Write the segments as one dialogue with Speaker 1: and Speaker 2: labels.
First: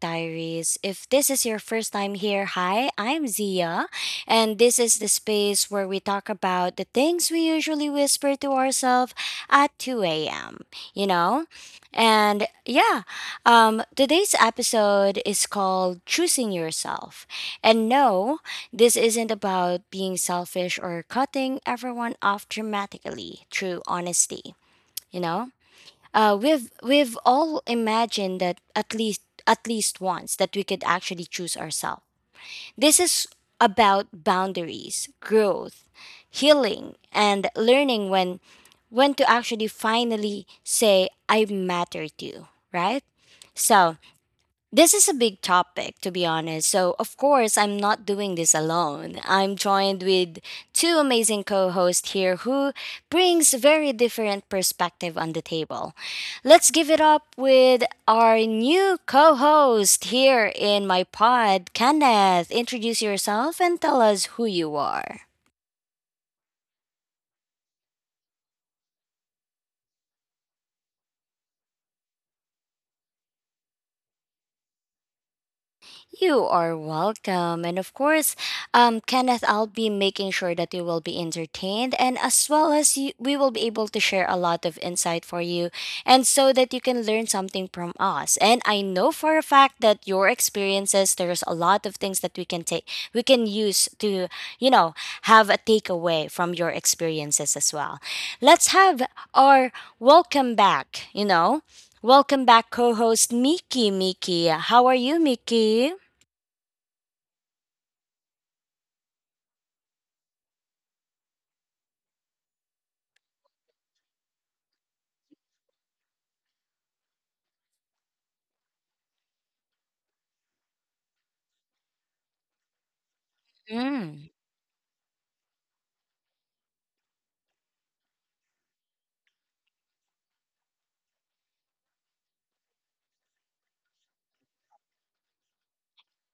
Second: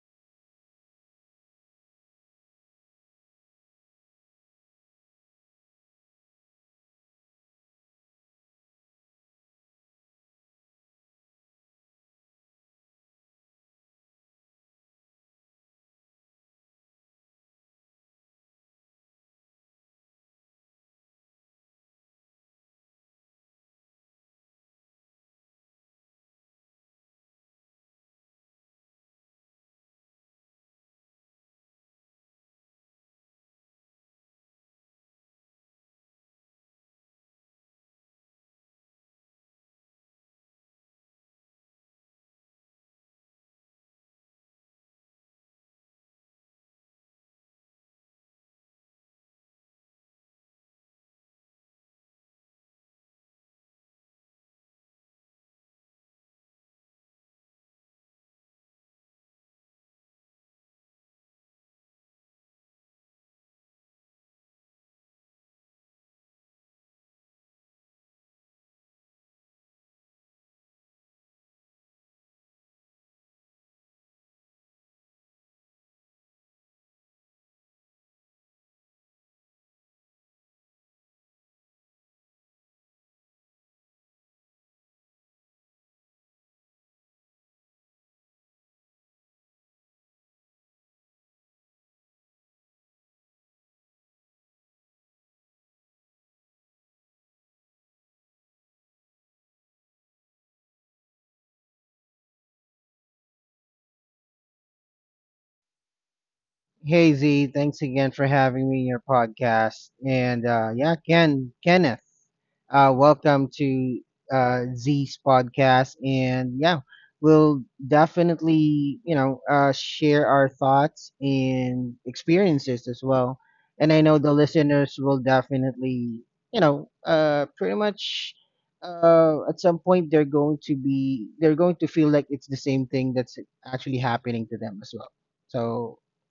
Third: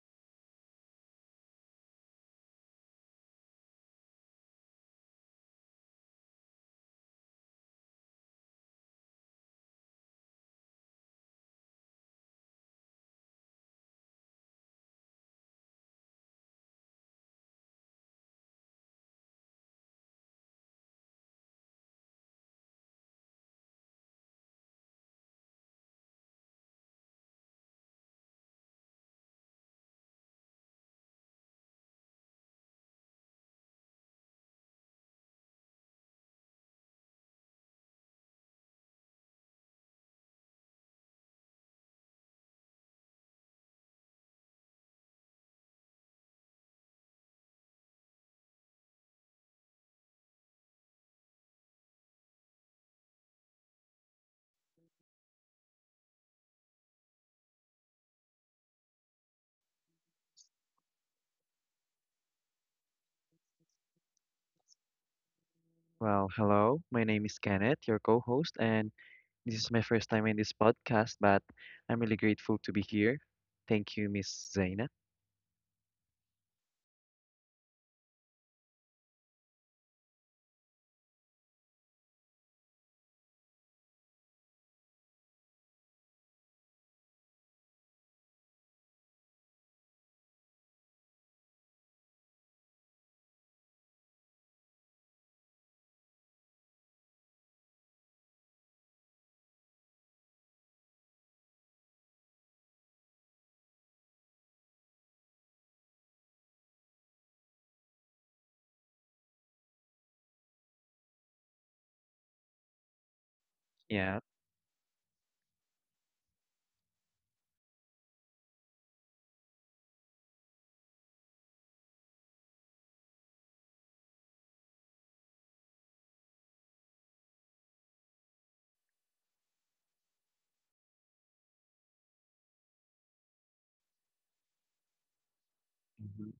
Speaker 1: Diaries. If this is your first time here, hi, I'm Zia, and this is the space where we talk about the things we usually whisper to ourselves at 2 a.m., you know? And yeah, today's episode is called Choosing Yourself. And no, this isn't about being selfish or cutting everyone off dramatically through honesty. You know? We've all imagined that at least once that we could actually choose ourselves. This is about boundaries, growth, healing, and learning when to actually finally say I matter to, you," right? So this is a big topic, to be honest. So, of course, I'm not doing this alone. I'm joined with two amazing co hosts here who brings very different perspective on the table. Let's give it up with our new co host here in my pod, Kenneth. Introduce yourself and tell us who you are.
Speaker 2: Well, hello. My name is Kenneth, your co-host, and this is my first time in this podcast, but I'm really grateful to be here. Thank you, Miss Zaina.
Speaker 1: You are welcome. And of course, Kenneth, I'll be making sure that you will be entertained and as well as you, we will be able to share a lot of insight for you and so that you can learn something from us. And I know for a fact that your experiences, there's a lot of things that we can take, we can use to, you know, have a takeaway from your experiences as well. Let's have our welcome back, you know. Welcome back, co host Miki. Miki, how are you, Miki?
Speaker 3: Hey Z, thanks again for having me in your podcast. And yeah, Kenneth, welcome to
Speaker 2: Yeah.
Speaker 3: Z's podcast. And yeah, we'll definitely, share our thoughts and experiences as well. And I
Speaker 1: Mm,
Speaker 3: know the listeners will definitely, pretty much, at some point, they're going to feel like it's the same thing that's actually happening to them as well. So
Speaker 2: Hmm.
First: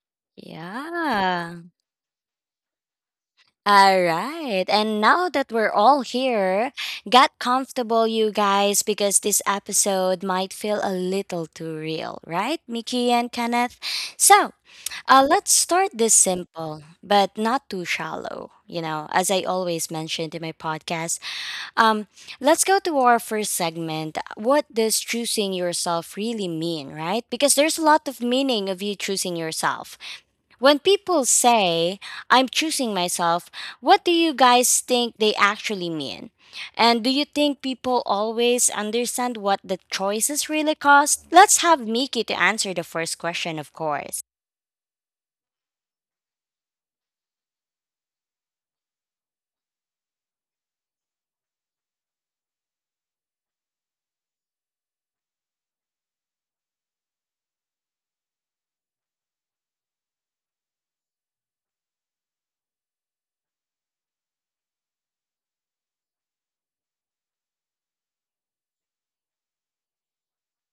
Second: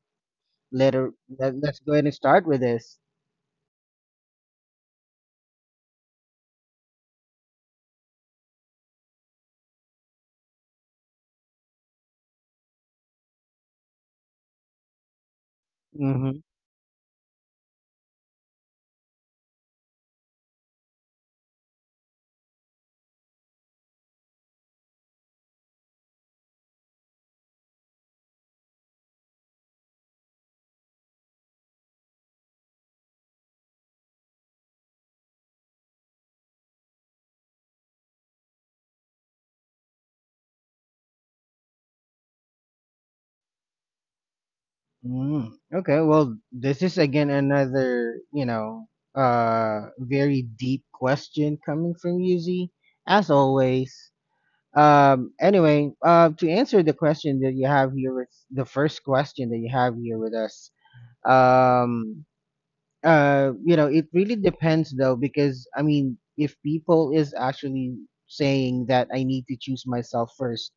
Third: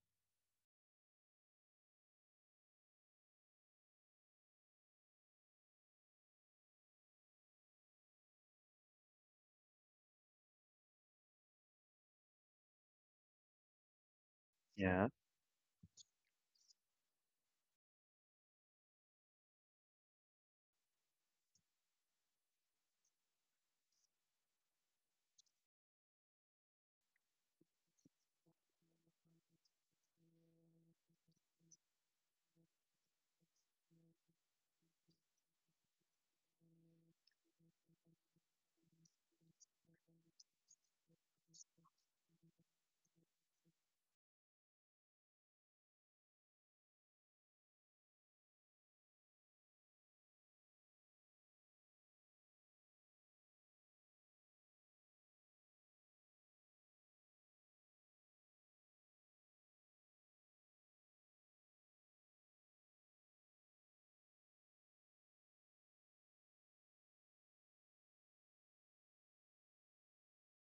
Speaker 3: later, let,
Speaker 1: yeah.
Speaker 3: let's go ahead and start with this.
Speaker 1: All right. And now that we're all here, get comfortable, you guys, because this episode might feel a little too real, right, Mickey and Kenneth? So
Speaker 2: Yeah.
Speaker 1: let's start this
Speaker 3: Mm-hmm.
Speaker 1: simple, but not too shallow. You know, as I always mentioned in my podcast, um, let's go to our first segment. What does choosing yourself really mean, right? Because there's a lot of meaning of you choosing yourself. When people say, I'm choosing myself, what do you guys think they actually mean? And do you think people always understand what the choices really cost? Let's have Miki to answer the first question, of course.
Speaker 3: Okay, well, this is again another, very deep question coming from Yuzi, as always. Anyway, to answer the question that you have here, with the first question that you have here with us, um you know, it really depends though, because I mean, if people is actually saying that I need to choose myself first.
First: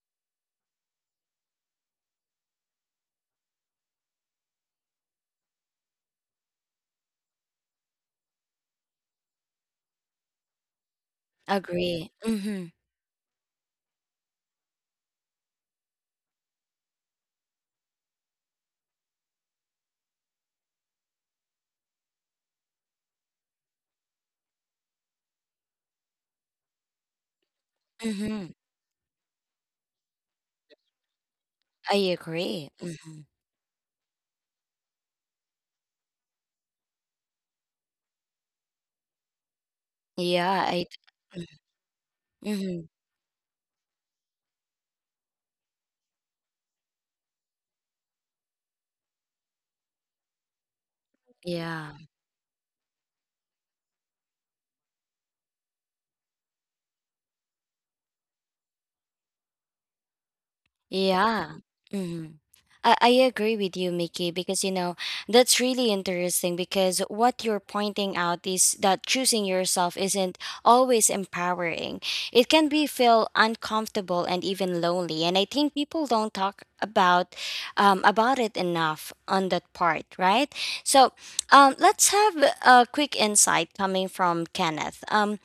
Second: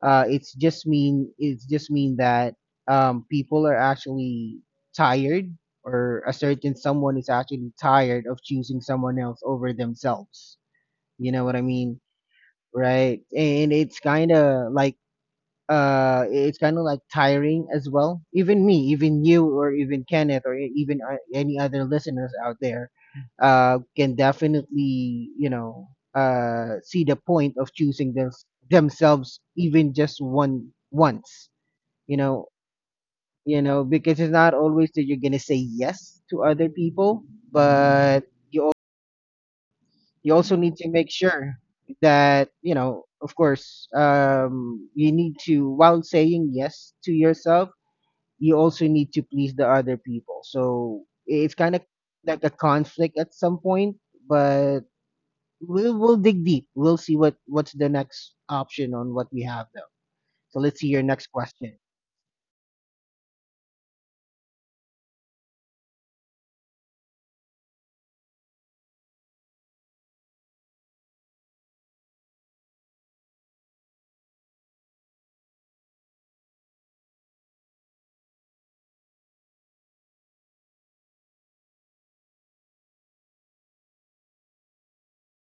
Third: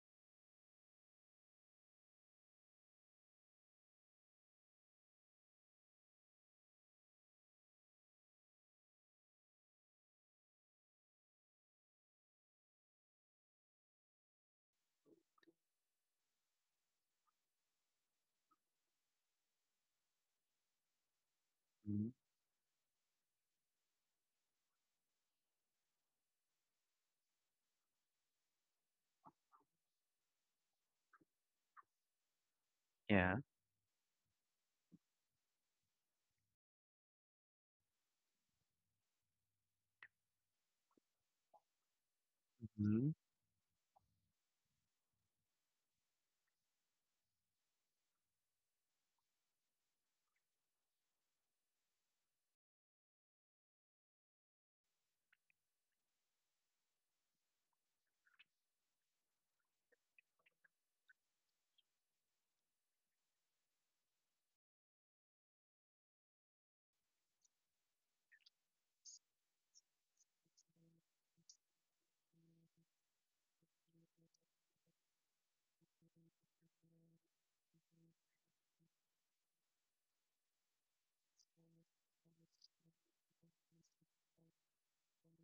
Speaker 3: It's just mean, that, people are actually tired, or a certain someone is actually tired of choosing someone else over themselves. You know what I mean,
Speaker 1: Agree. Mm-hmm.
Speaker 3: right? And it's kind of like tiring as well, even me, even you, or even Kenneth, or even, any other
Speaker 2: Mhm.
Speaker 3: listeners out there, can definitely, see the point of choosing
Speaker 1: Mm-hmm.
Speaker 3: themselves, even just one once,
Speaker 1: I
Speaker 3: you know
Speaker 1: agree. Mm-hmm.
Speaker 2: Yeah.
Speaker 3: because it's not always that you're gonna say yes to other people. But you
Speaker 1: Yeah,
Speaker 3: also
Speaker 1: I.
Speaker 3: need to make sure that,
Speaker 1: Mm-hmm.
Speaker 2: Hmm.
Speaker 3: of course, you need to, while saying yes to yourself, you also need to please the other people. So it's kind
Speaker 1: Yeah.
Speaker 3: of like a conflict at some point, but we'll dig deep. We'll see what's the next option on what we have though. So let's see your next
Speaker 1: Yeah.
Speaker 3: question.
Speaker 1: I agree with you, Mickey, because you know that's really interesting. Because what you're pointing out is that choosing yourself isn't always empowering. It can be feel uncomfortable and even lonely, and I think people don't talk about about it enough on that part, right? So let's have a quick insight coming from Kenneth.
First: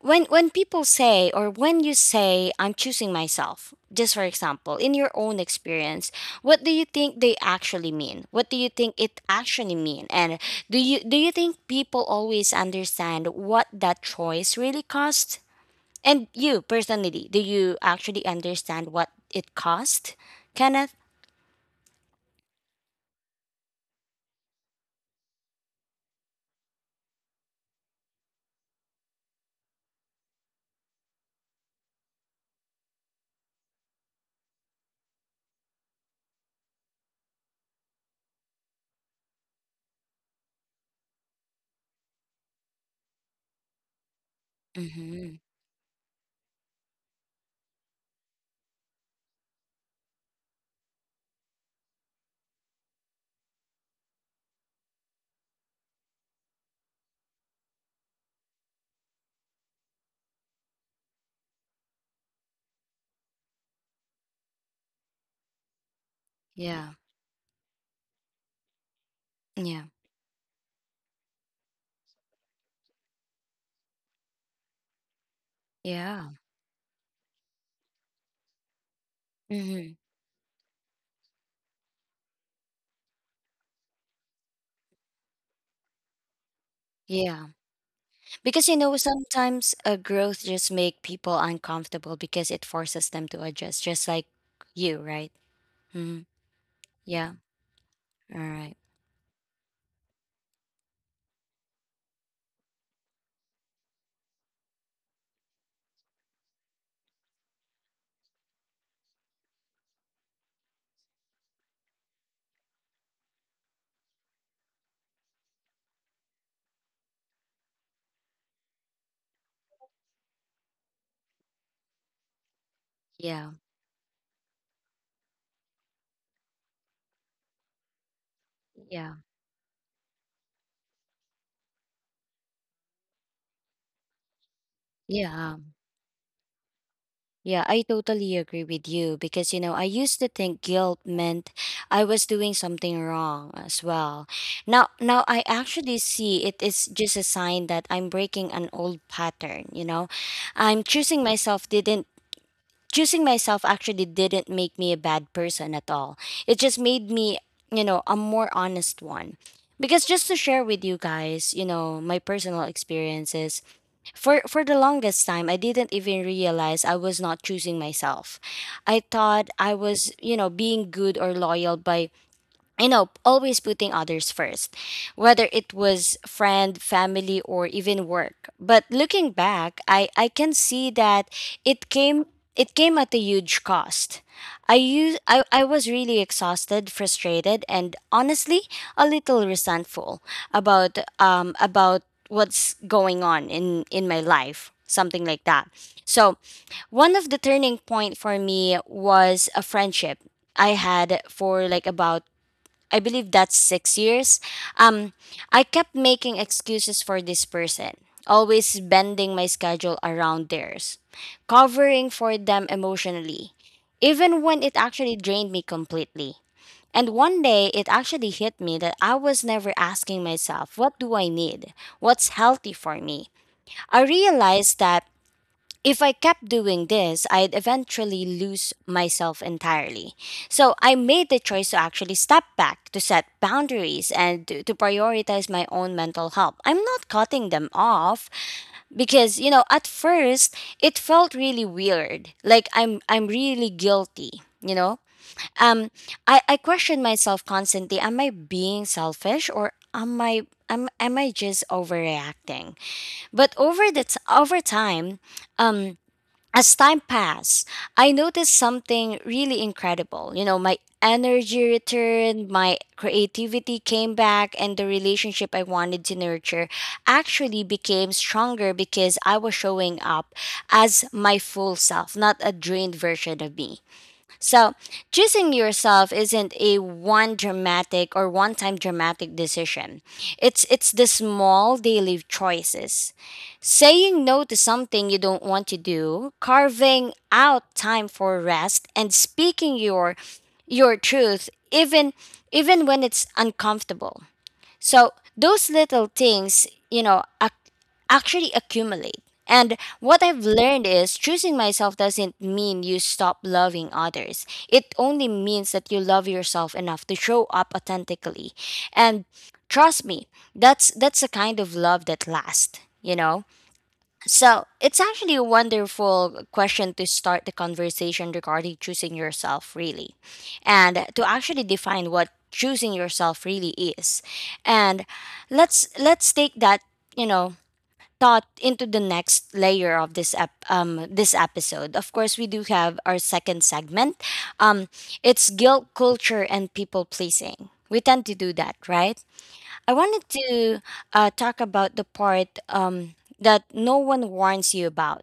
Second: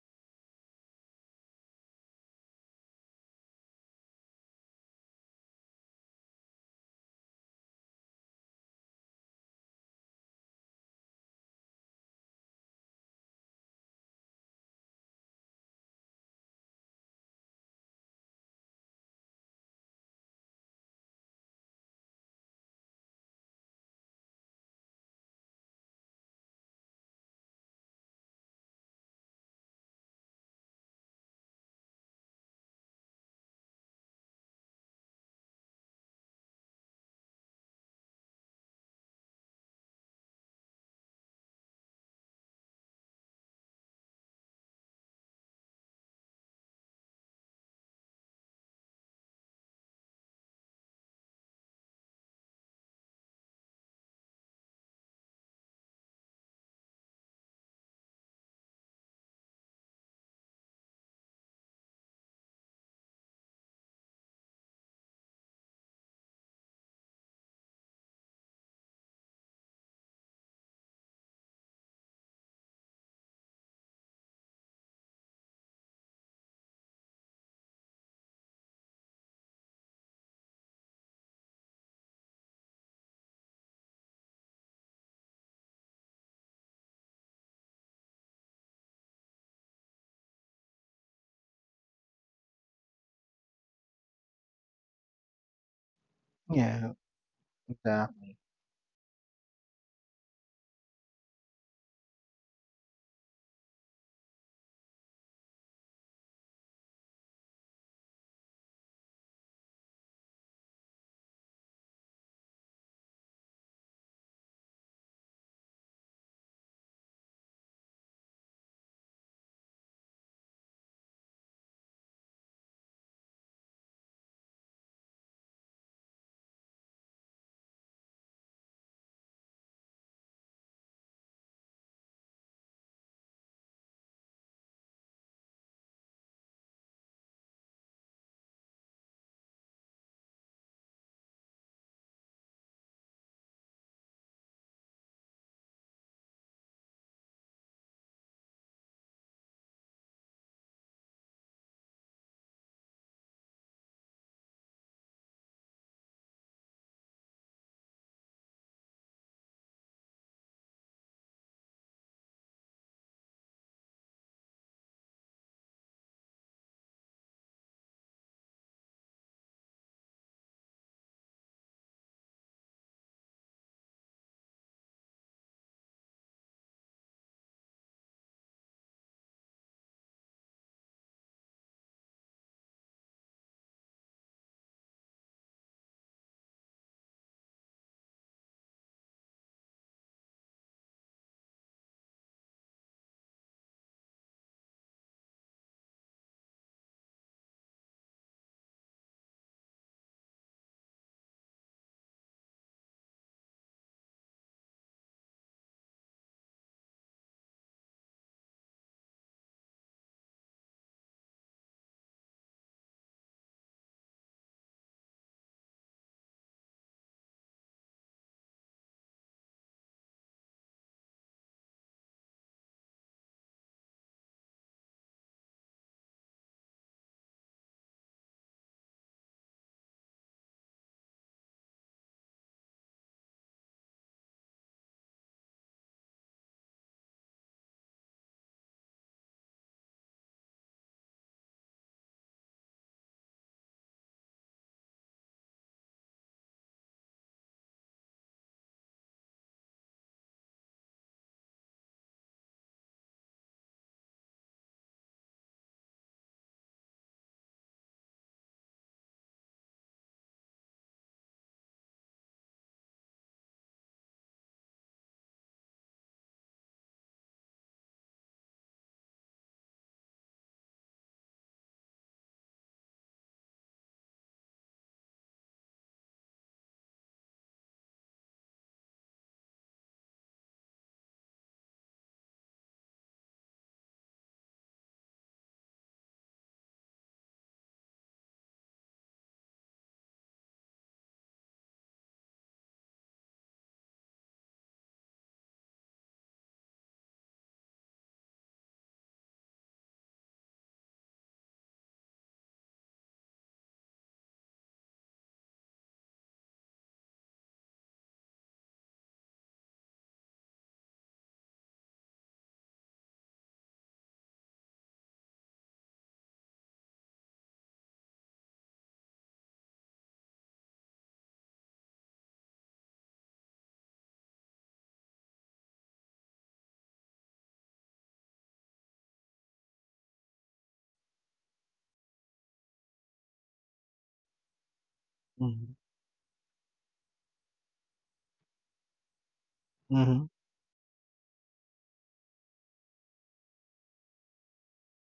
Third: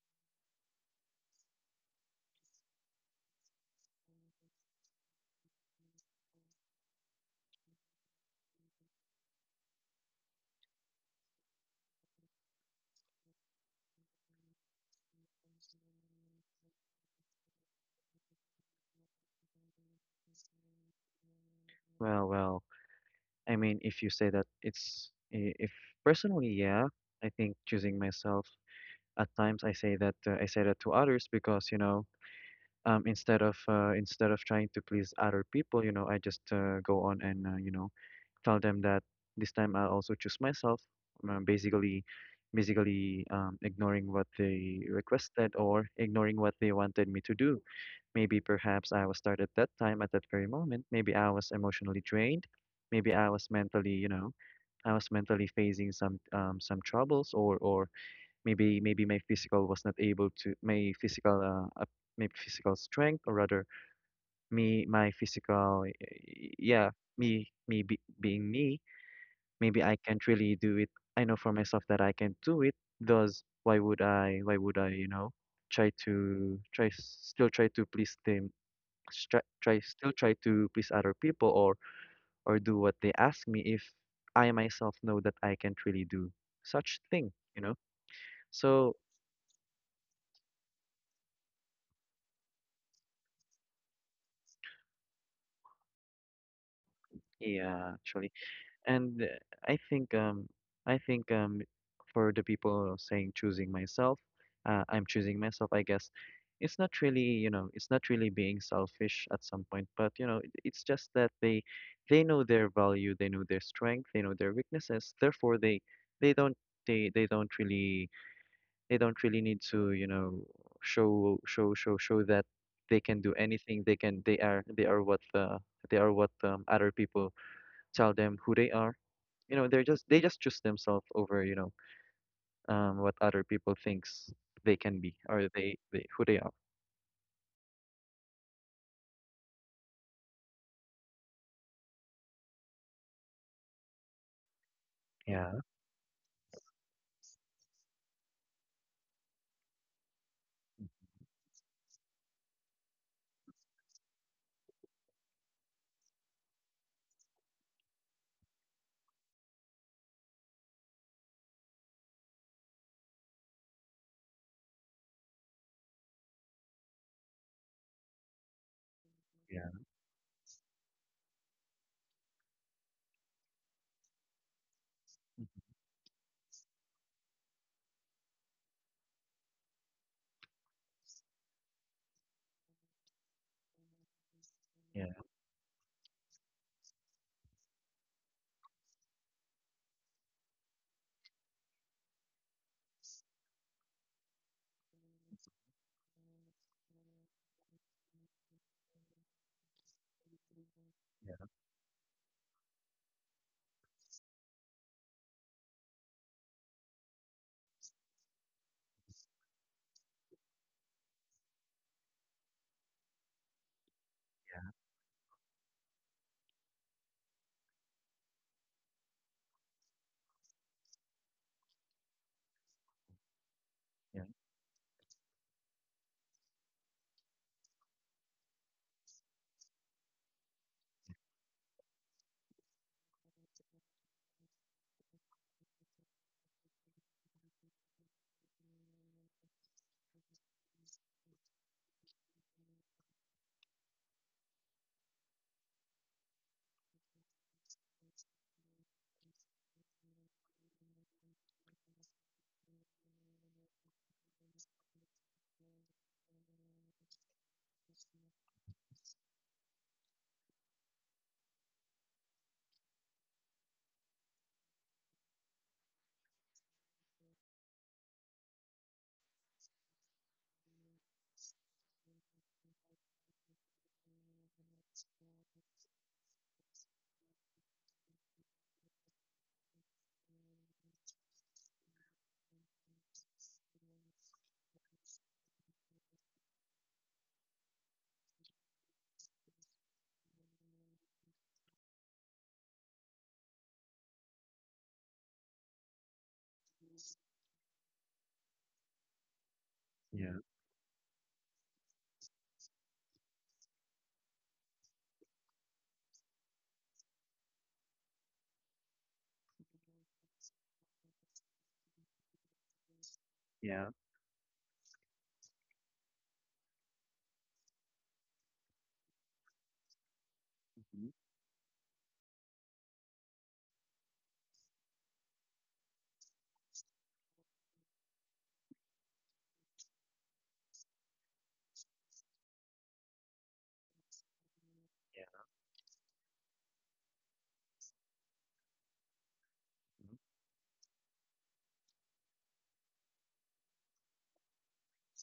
Speaker 1: When people say or when you say I'm choosing myself, just for example in your own experience, what do you think they actually mean? What do you think it actually mean? And do you think people always understand what that choice really cost? And you personally, do you actually understand what it cost, Kenneth?
Speaker 2: Well, I mean, if you say that it's I- if personally, yeah, I think choosing myself at times I say that to others because, you know, instead of trying to please other people, you know, I just go on and you know, tell them that this time I'll also choose myself. Basically, ignoring what they
Speaker 1: Mm-hmm.
Speaker 2: requested or ignoring what they wanted me to do. Maybe perhaps I was tired at that time, at that very moment. Maybe I was emotionally drained. Maybe I was mentally, you know, I was mentally facing some troubles, or maybe my physical was not able to my physical strength, or rather me my physical,
Speaker 1: Yeah.
Speaker 2: yeah, being me maybe
Speaker 1: Yeah.
Speaker 2: I can't really do it. I know for myself that I can do it. Thus, why would I? Why would I? You know, try
Speaker 1: Yeah.
Speaker 2: to try to please them. Try, try
Speaker 1: Mm-hmm.
Speaker 2: still try to please other people or do what they ask me if I myself know that I can't really do such thing.
Speaker 1: Yeah.
Speaker 2: You know.
Speaker 1: Because you
Speaker 2: So
Speaker 1: know, sometimes a growth just make people uncomfortable because it forces them to adjust, just like you, right? Hmm.
Speaker 3: Yeah,
Speaker 1: Yeah.
Speaker 2: yeah, actually.
Speaker 3: exactly.
Speaker 1: All right.
Speaker 2: And I think I think for the people saying choosing myself, I'm choosing myself, I guess. It's not really, you know, it's not really being selfish at some point, but you know, it's just that they know their value, they know their strength, they know their weaknesses. Therefore, they don't they don't really need to, you know, show that they can do
Speaker 1: Yeah.
Speaker 2: anything. They are what the they are what other people tell them who they are.
Speaker 1: Yeah.
Speaker 2: You know, they just choose themselves over, you know, what other people thinks they can be or
Speaker 1: Yeah.
Speaker 2: they who they are.
Speaker 1: Yeah. I totally agree with you because you know, I used to think guilt meant I was doing something wrong as well. Now I
Speaker 2: Yeah.
Speaker 1: actually see it is just a sign that I'm breaking an old pattern, you know. I'm choosing myself didn't Choosing myself actually didn't make me a bad person at all. It just made me, you know, a more honest one. Because just to share with you guys, you know, my personal experiences, for the longest time I didn't even realize I was not choosing myself. I thought
Speaker 2: Yeah.
Speaker 1: I was, you know, being good or loyal by you know, always putting others first,
Speaker 2: Mhm.
Speaker 1: whether it was friend, family, or even work. But looking back, I can see that it came it came at a huge cost. I
Speaker 2: Yeah.
Speaker 1: used I, I was really exhausted, frustrated, and honestly a little resentful about about what's going on in my life. Something like that. So one of the turning point for me was a friendship I had
Speaker 2: Yeah.
Speaker 1: for like about I believe that's 6 years. Um, I kept making excuses for this person, always bending my schedule around theirs, covering for them emotionally, even when it actually drained me completely. And one day, it actually hit me that I was never asking myself, what do I need? What's healthy for me? I
Speaker 2: Yeah.
Speaker 1: realized that if I kept doing this, I'd eventually lose myself entirely. So I made the choice to actually step back, to set boundaries, and to prioritize my own mental health. I'm not cutting them off because, you know, at first it felt really weird. Like I'm really guilty, you know? Um I question myself constantly, am I being selfish or am I just overreacting? But over time, um as time passed, I noticed something really incredible. You know, my energy returned, my creativity came back, and the relationship I wanted to nurture actually became stronger because I was showing up as my full self, not a drained version of me. So, choosing yourself isn't a one time dramatic decision. It's the small daily choices. Saying no to something you don't want to do, carving out time for rest, and speaking your truth even when it's uncomfortable. So those little things, you know, actually accumulate. And what
Speaker 2: Yeah.
Speaker 1: I've learned is choosing myself doesn't mean you stop loving others. It only means that you love yourself enough to show up authentically. And trust me, that's the kind of love that lasts, you know?
Speaker 2: Yeah.
Speaker 1: So it's actually a wonderful question to start the conversation regarding choosing yourself, really, and
Speaker 2: Mhm.
Speaker 1: to actually define what choosing yourself really is. And let's take that you know thought into the next layer of this this episode. Of course, we do have our second segment. Um, it's
Speaker 3: Mm-hmm.
Speaker 1: guilt culture and people pleasing. We tend to do that, right? I
Speaker 2: Mhm.
Speaker 1: wanted
Speaker 3: Mm-hmm.
Speaker 1: to talk about the part that no one warns you about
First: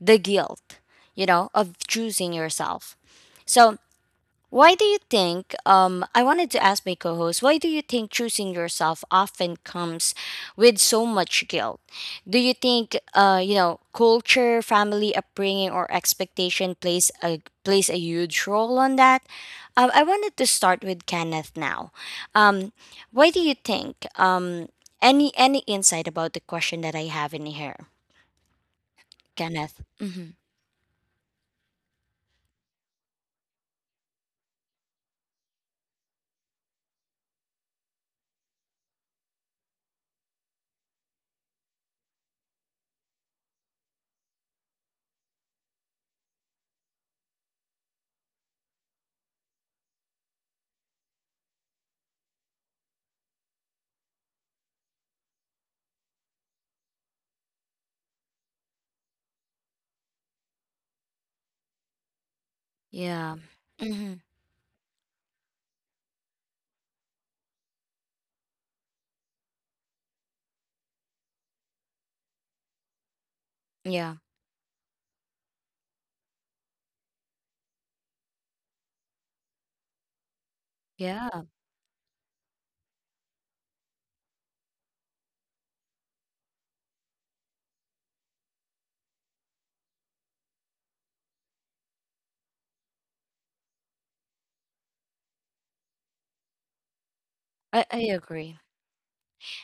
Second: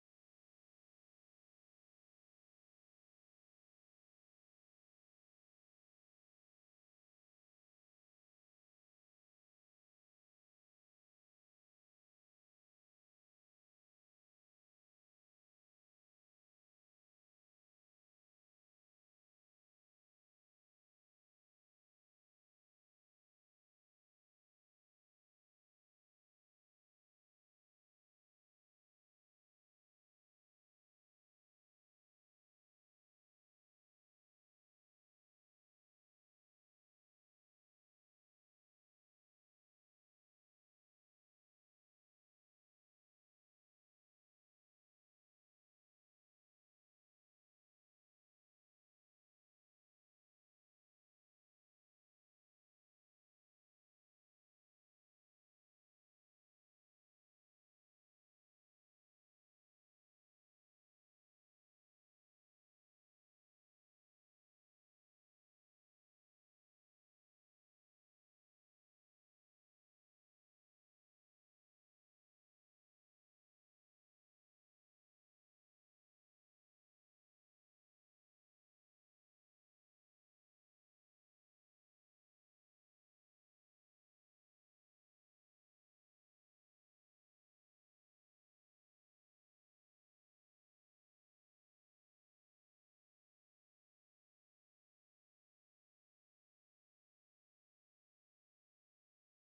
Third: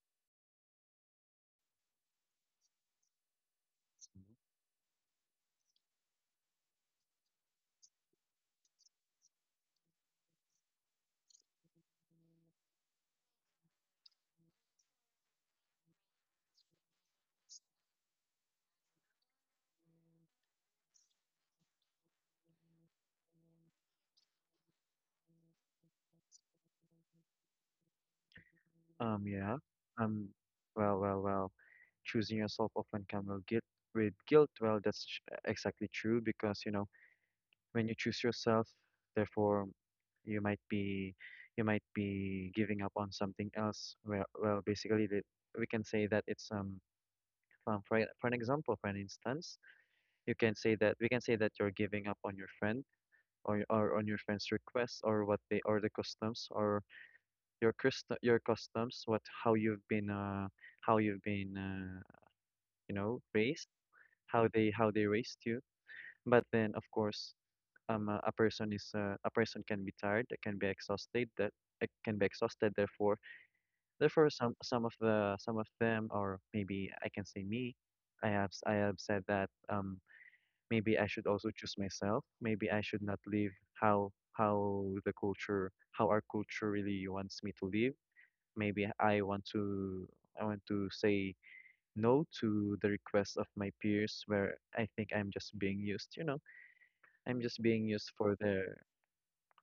Speaker 1: the guilt, you know, of choosing yourself. So why do you think, I wanted to ask my co host, why do you think choosing yourself often comes with so much guilt? Do you think, you know, culture, family upbringing, or expectation plays plays a huge role on that? I wanted to start with Kenneth now. Um, why do you think, any insight about the question that I have in here,
Speaker 2: Mhm. Yeah.
Speaker 1: Kenneth?
Speaker 2: um
Speaker 1: Mm-hmm.
Speaker 2: well, choosing yourself often come with guilt with guilt well that's sh- exactly true because you know when you choose yourself therefore you might be you might be giving up on something else. Basically, we can say that it's for for an example, for an instance, you can say that we can say that you're giving up on your friend or on your friend's request or what they or the customs or your customs, what how you've been how you've been uh, you know
Speaker 1: Yeah.
Speaker 2: raised,
Speaker 1: Mm-hmm.
Speaker 2: how they raised you. But then of course, a person is a person can be tired, they can be exhausted, that it can be exhausted. Therefore,
Speaker 1: Yeah.
Speaker 2: therefore some of them or maybe I can say me, I have said that maybe I should
Speaker 1: Yeah.
Speaker 2: also choose myself. Maybe I should not live how our culture really wants me to live. Maybe I want to say no to the requests of my peers where I think I'm just being used, you know. I'm just being
Speaker 1: I
Speaker 2: used for
Speaker 1: agree.
Speaker 2: their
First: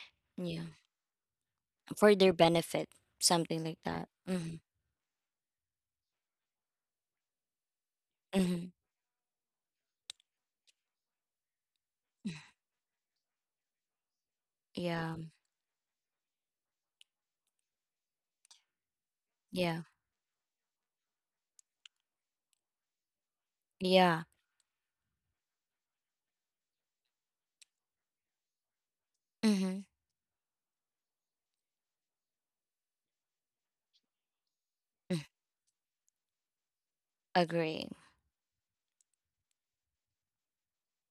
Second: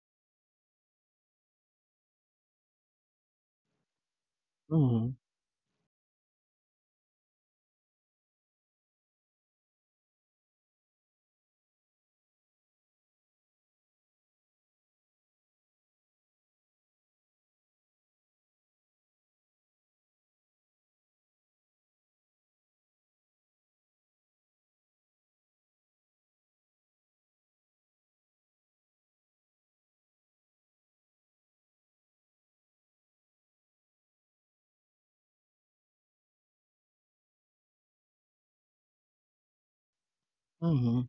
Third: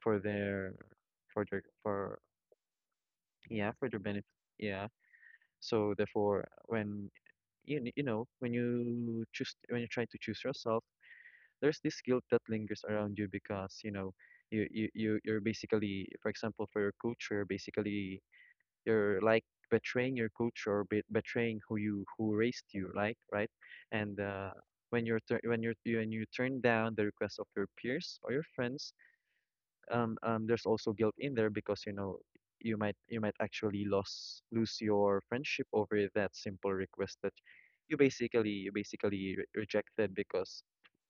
Speaker 2: for their for their
Speaker 1: For
Speaker 2: for
Speaker 1: their benefit, something
Speaker 2: yeah,
Speaker 1: like
Speaker 2: for their
Speaker 1: that.
Speaker 2: benefit.
Speaker 1: Mm-hmm.
Speaker 2: Yeah.
Speaker 3: Mm-hmm.
Speaker 2: So therefore you know when
Speaker 1: Mm-hmm.
Speaker 2: you try to choose yourself there's this guilt that lingers around you because you know
Speaker 1: Yeah.
Speaker 2: you're basically, for example, for your culture, basically you're like
Speaker 1: Yeah.
Speaker 2: betraying your culture or be betraying who you who raised you, like right? And
Speaker 1: Yeah.
Speaker 2: when you're tur when you're when you turn down the request of your peers or your friends,
Speaker 1: Mm-hmm.
Speaker 2: there's also guilt in there because you know you might actually lose your friendship over that simple request that
Speaker 1: Agree.
Speaker 2: you basically re rejected because
Speaker 3: Mm-hmm.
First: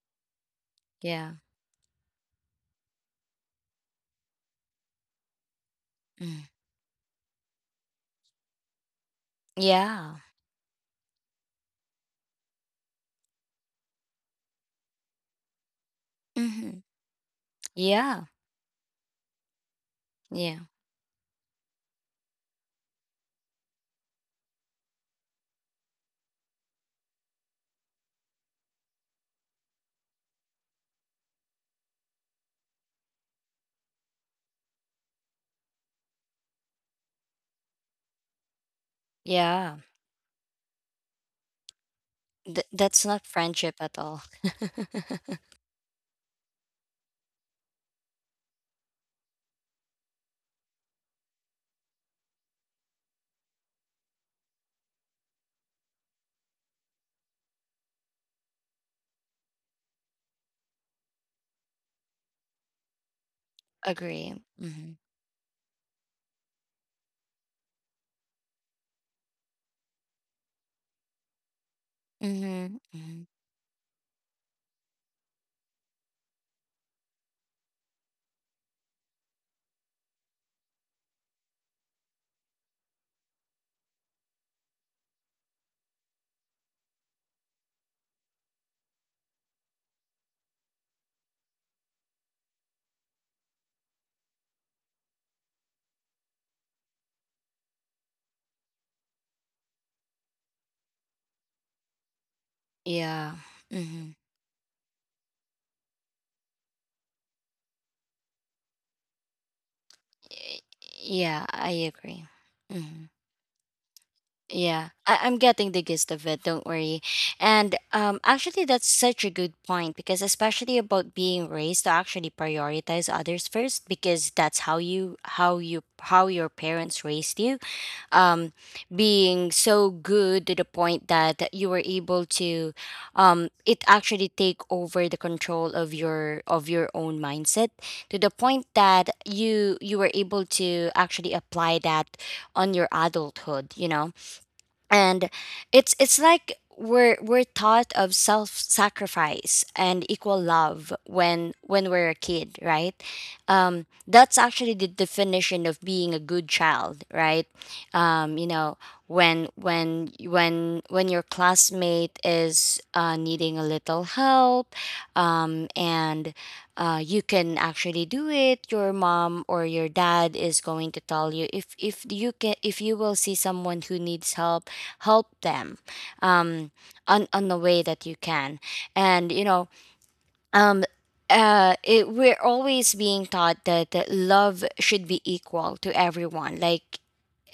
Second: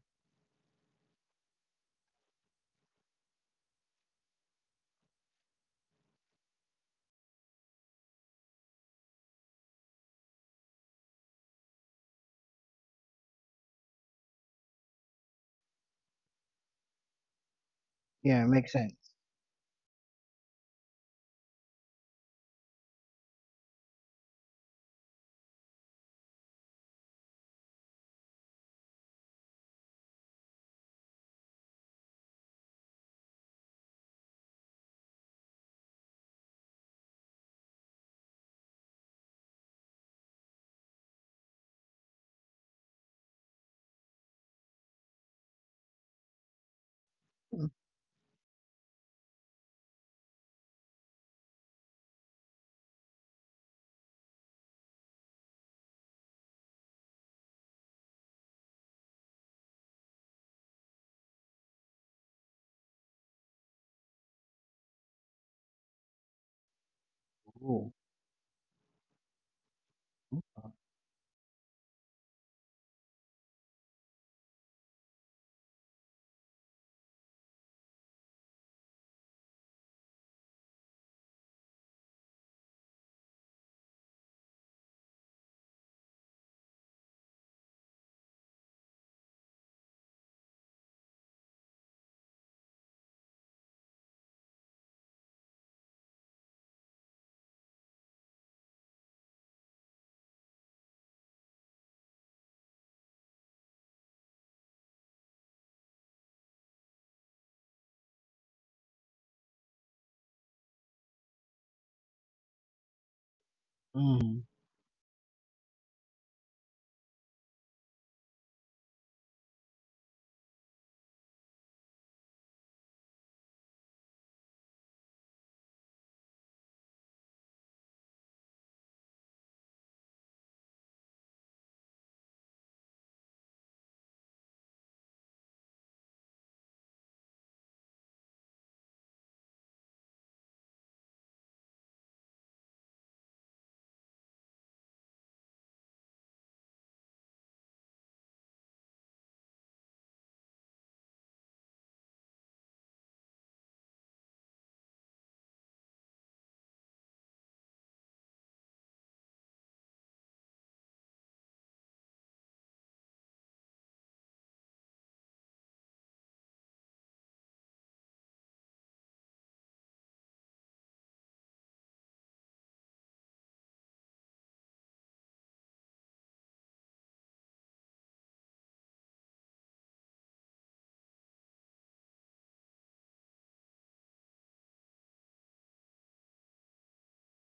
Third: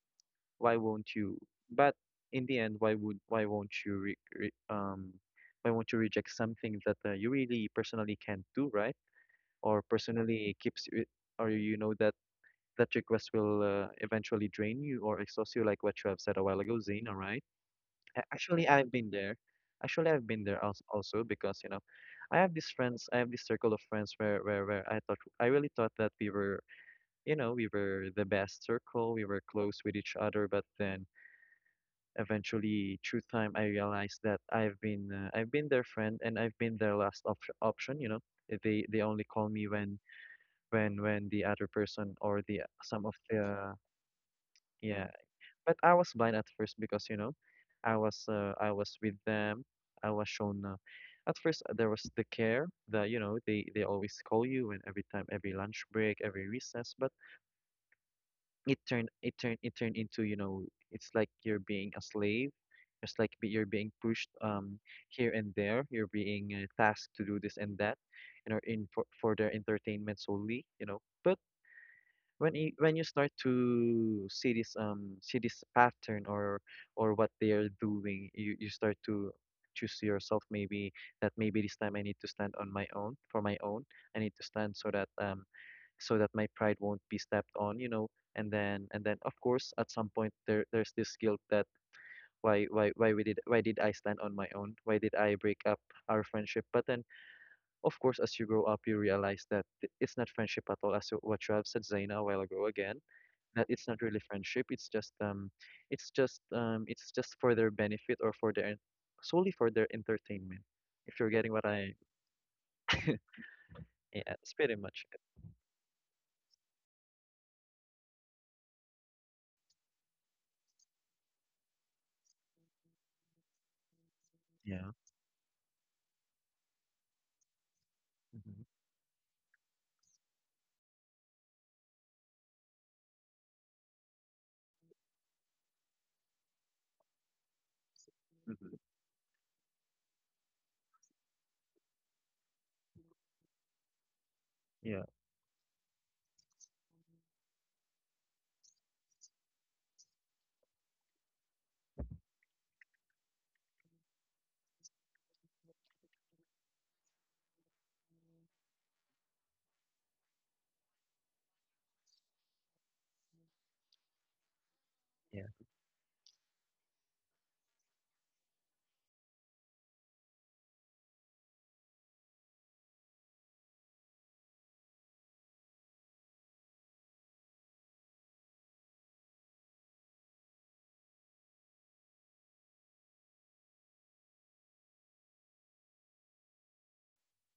Speaker 2: why won't
Speaker 1: Yeah.
Speaker 2: you? But in the end, why won't you reject
Speaker 1: Mm.
Speaker 2: something that you really personally can't do, right? Or
Speaker 1: Yeah.
Speaker 2: personally keeps you, or you know that that request will eventually drain you or exhaust you, like what you have said a while
Speaker 1: Mm-hmm.
Speaker 2: ago, Zena. All right.
Speaker 1: Yeah.
Speaker 3: Yeah,
Speaker 2: Actually,
Speaker 3: makes
Speaker 2: I've been
Speaker 3: sense.
Speaker 2: there. Actually, I've been
Speaker 1: Yeah.
Speaker 2: there also because you know, I have these friends, I have this circle of friends where I thought I really thought that we were, you know, we were the best circle, we were close with each other, but then eventually through time I realized that I've been their friend and I've been their last op option, you know. They only call me
Speaker 1: Yeah.
Speaker 2: when the other person or the
Speaker 1: Th- that's
Speaker 2: some of
Speaker 1: not
Speaker 2: the,
Speaker 1: friendship at all.
Speaker 2: yeah, but I was blind at first because you know I was with them. I was shown at first there was the care that you know they always call you and every time, every lunch break, every recess, but it turned into, you know, it's like you're being a slave, it's like you're being pushed,
Speaker 1: Agree. Mm-hmm.
Speaker 2: here and there, you're being tasked to do this and
Speaker 3: Ooh.
Speaker 2: that, you know, in for their entertainment solely, you know, but
Speaker 1: Mm-hmm.
Speaker 2: when you
Speaker 1: Hmm.
Speaker 2: start to see this pattern or what they are doing, you start to choose yourself. Maybe that maybe this time I need to stand on my own for my own. I need to stand so that so that my pride won't be stepped on, you know. And then of course at some point there there's this guilt that why did I stand on my own? Why did I break up our friendship? But then of course as you grow up you realize that it's not friendship at all, as what you have said, Zaina, a while ago again,
Speaker 1: Yeah.
Speaker 2: that it's not
Speaker 1: Mm-hmm.
Speaker 2: really friendship, it's just it's just for their benefit or for their solely for their entertainment. If you're
Speaker 1: Yeah,
Speaker 2: getting what
Speaker 1: I
Speaker 2: I,
Speaker 1: agree. Mm-hmm.
Speaker 2: yeah,
Speaker 3: Mm-hmm.
Speaker 2: it's pretty
Speaker 1: Yeah,
Speaker 2: much it.
Speaker 1: I'm getting the gist of it. Don't worry. And actually, that's such a good point because, especially about being raised to actually prioritize others first, because that's how
Speaker 2: Yeah.
Speaker 1: you, how your parents raised you. Um,
Speaker 2: Hmm.
Speaker 1: Being so good to the point that you were able to, it actually take over the control of your own mindset to the point that you were able to actually apply that on your adulthood. You know,
Speaker 2: Yeah.
Speaker 1: and it's like we're taught of self-sacrifice and equal love when we're a kid, right? That's actually the definition of being a good child, right? You know, when your classmate is needing a little help,
Speaker 2: Yeah.
Speaker 1: and you can actually do it, your mom or your dad is going to tell you if you can if you will see someone who needs help, help them, um, on the way that you can. And you know, um, it, we're always being taught that, that love should be equal to everyone. Like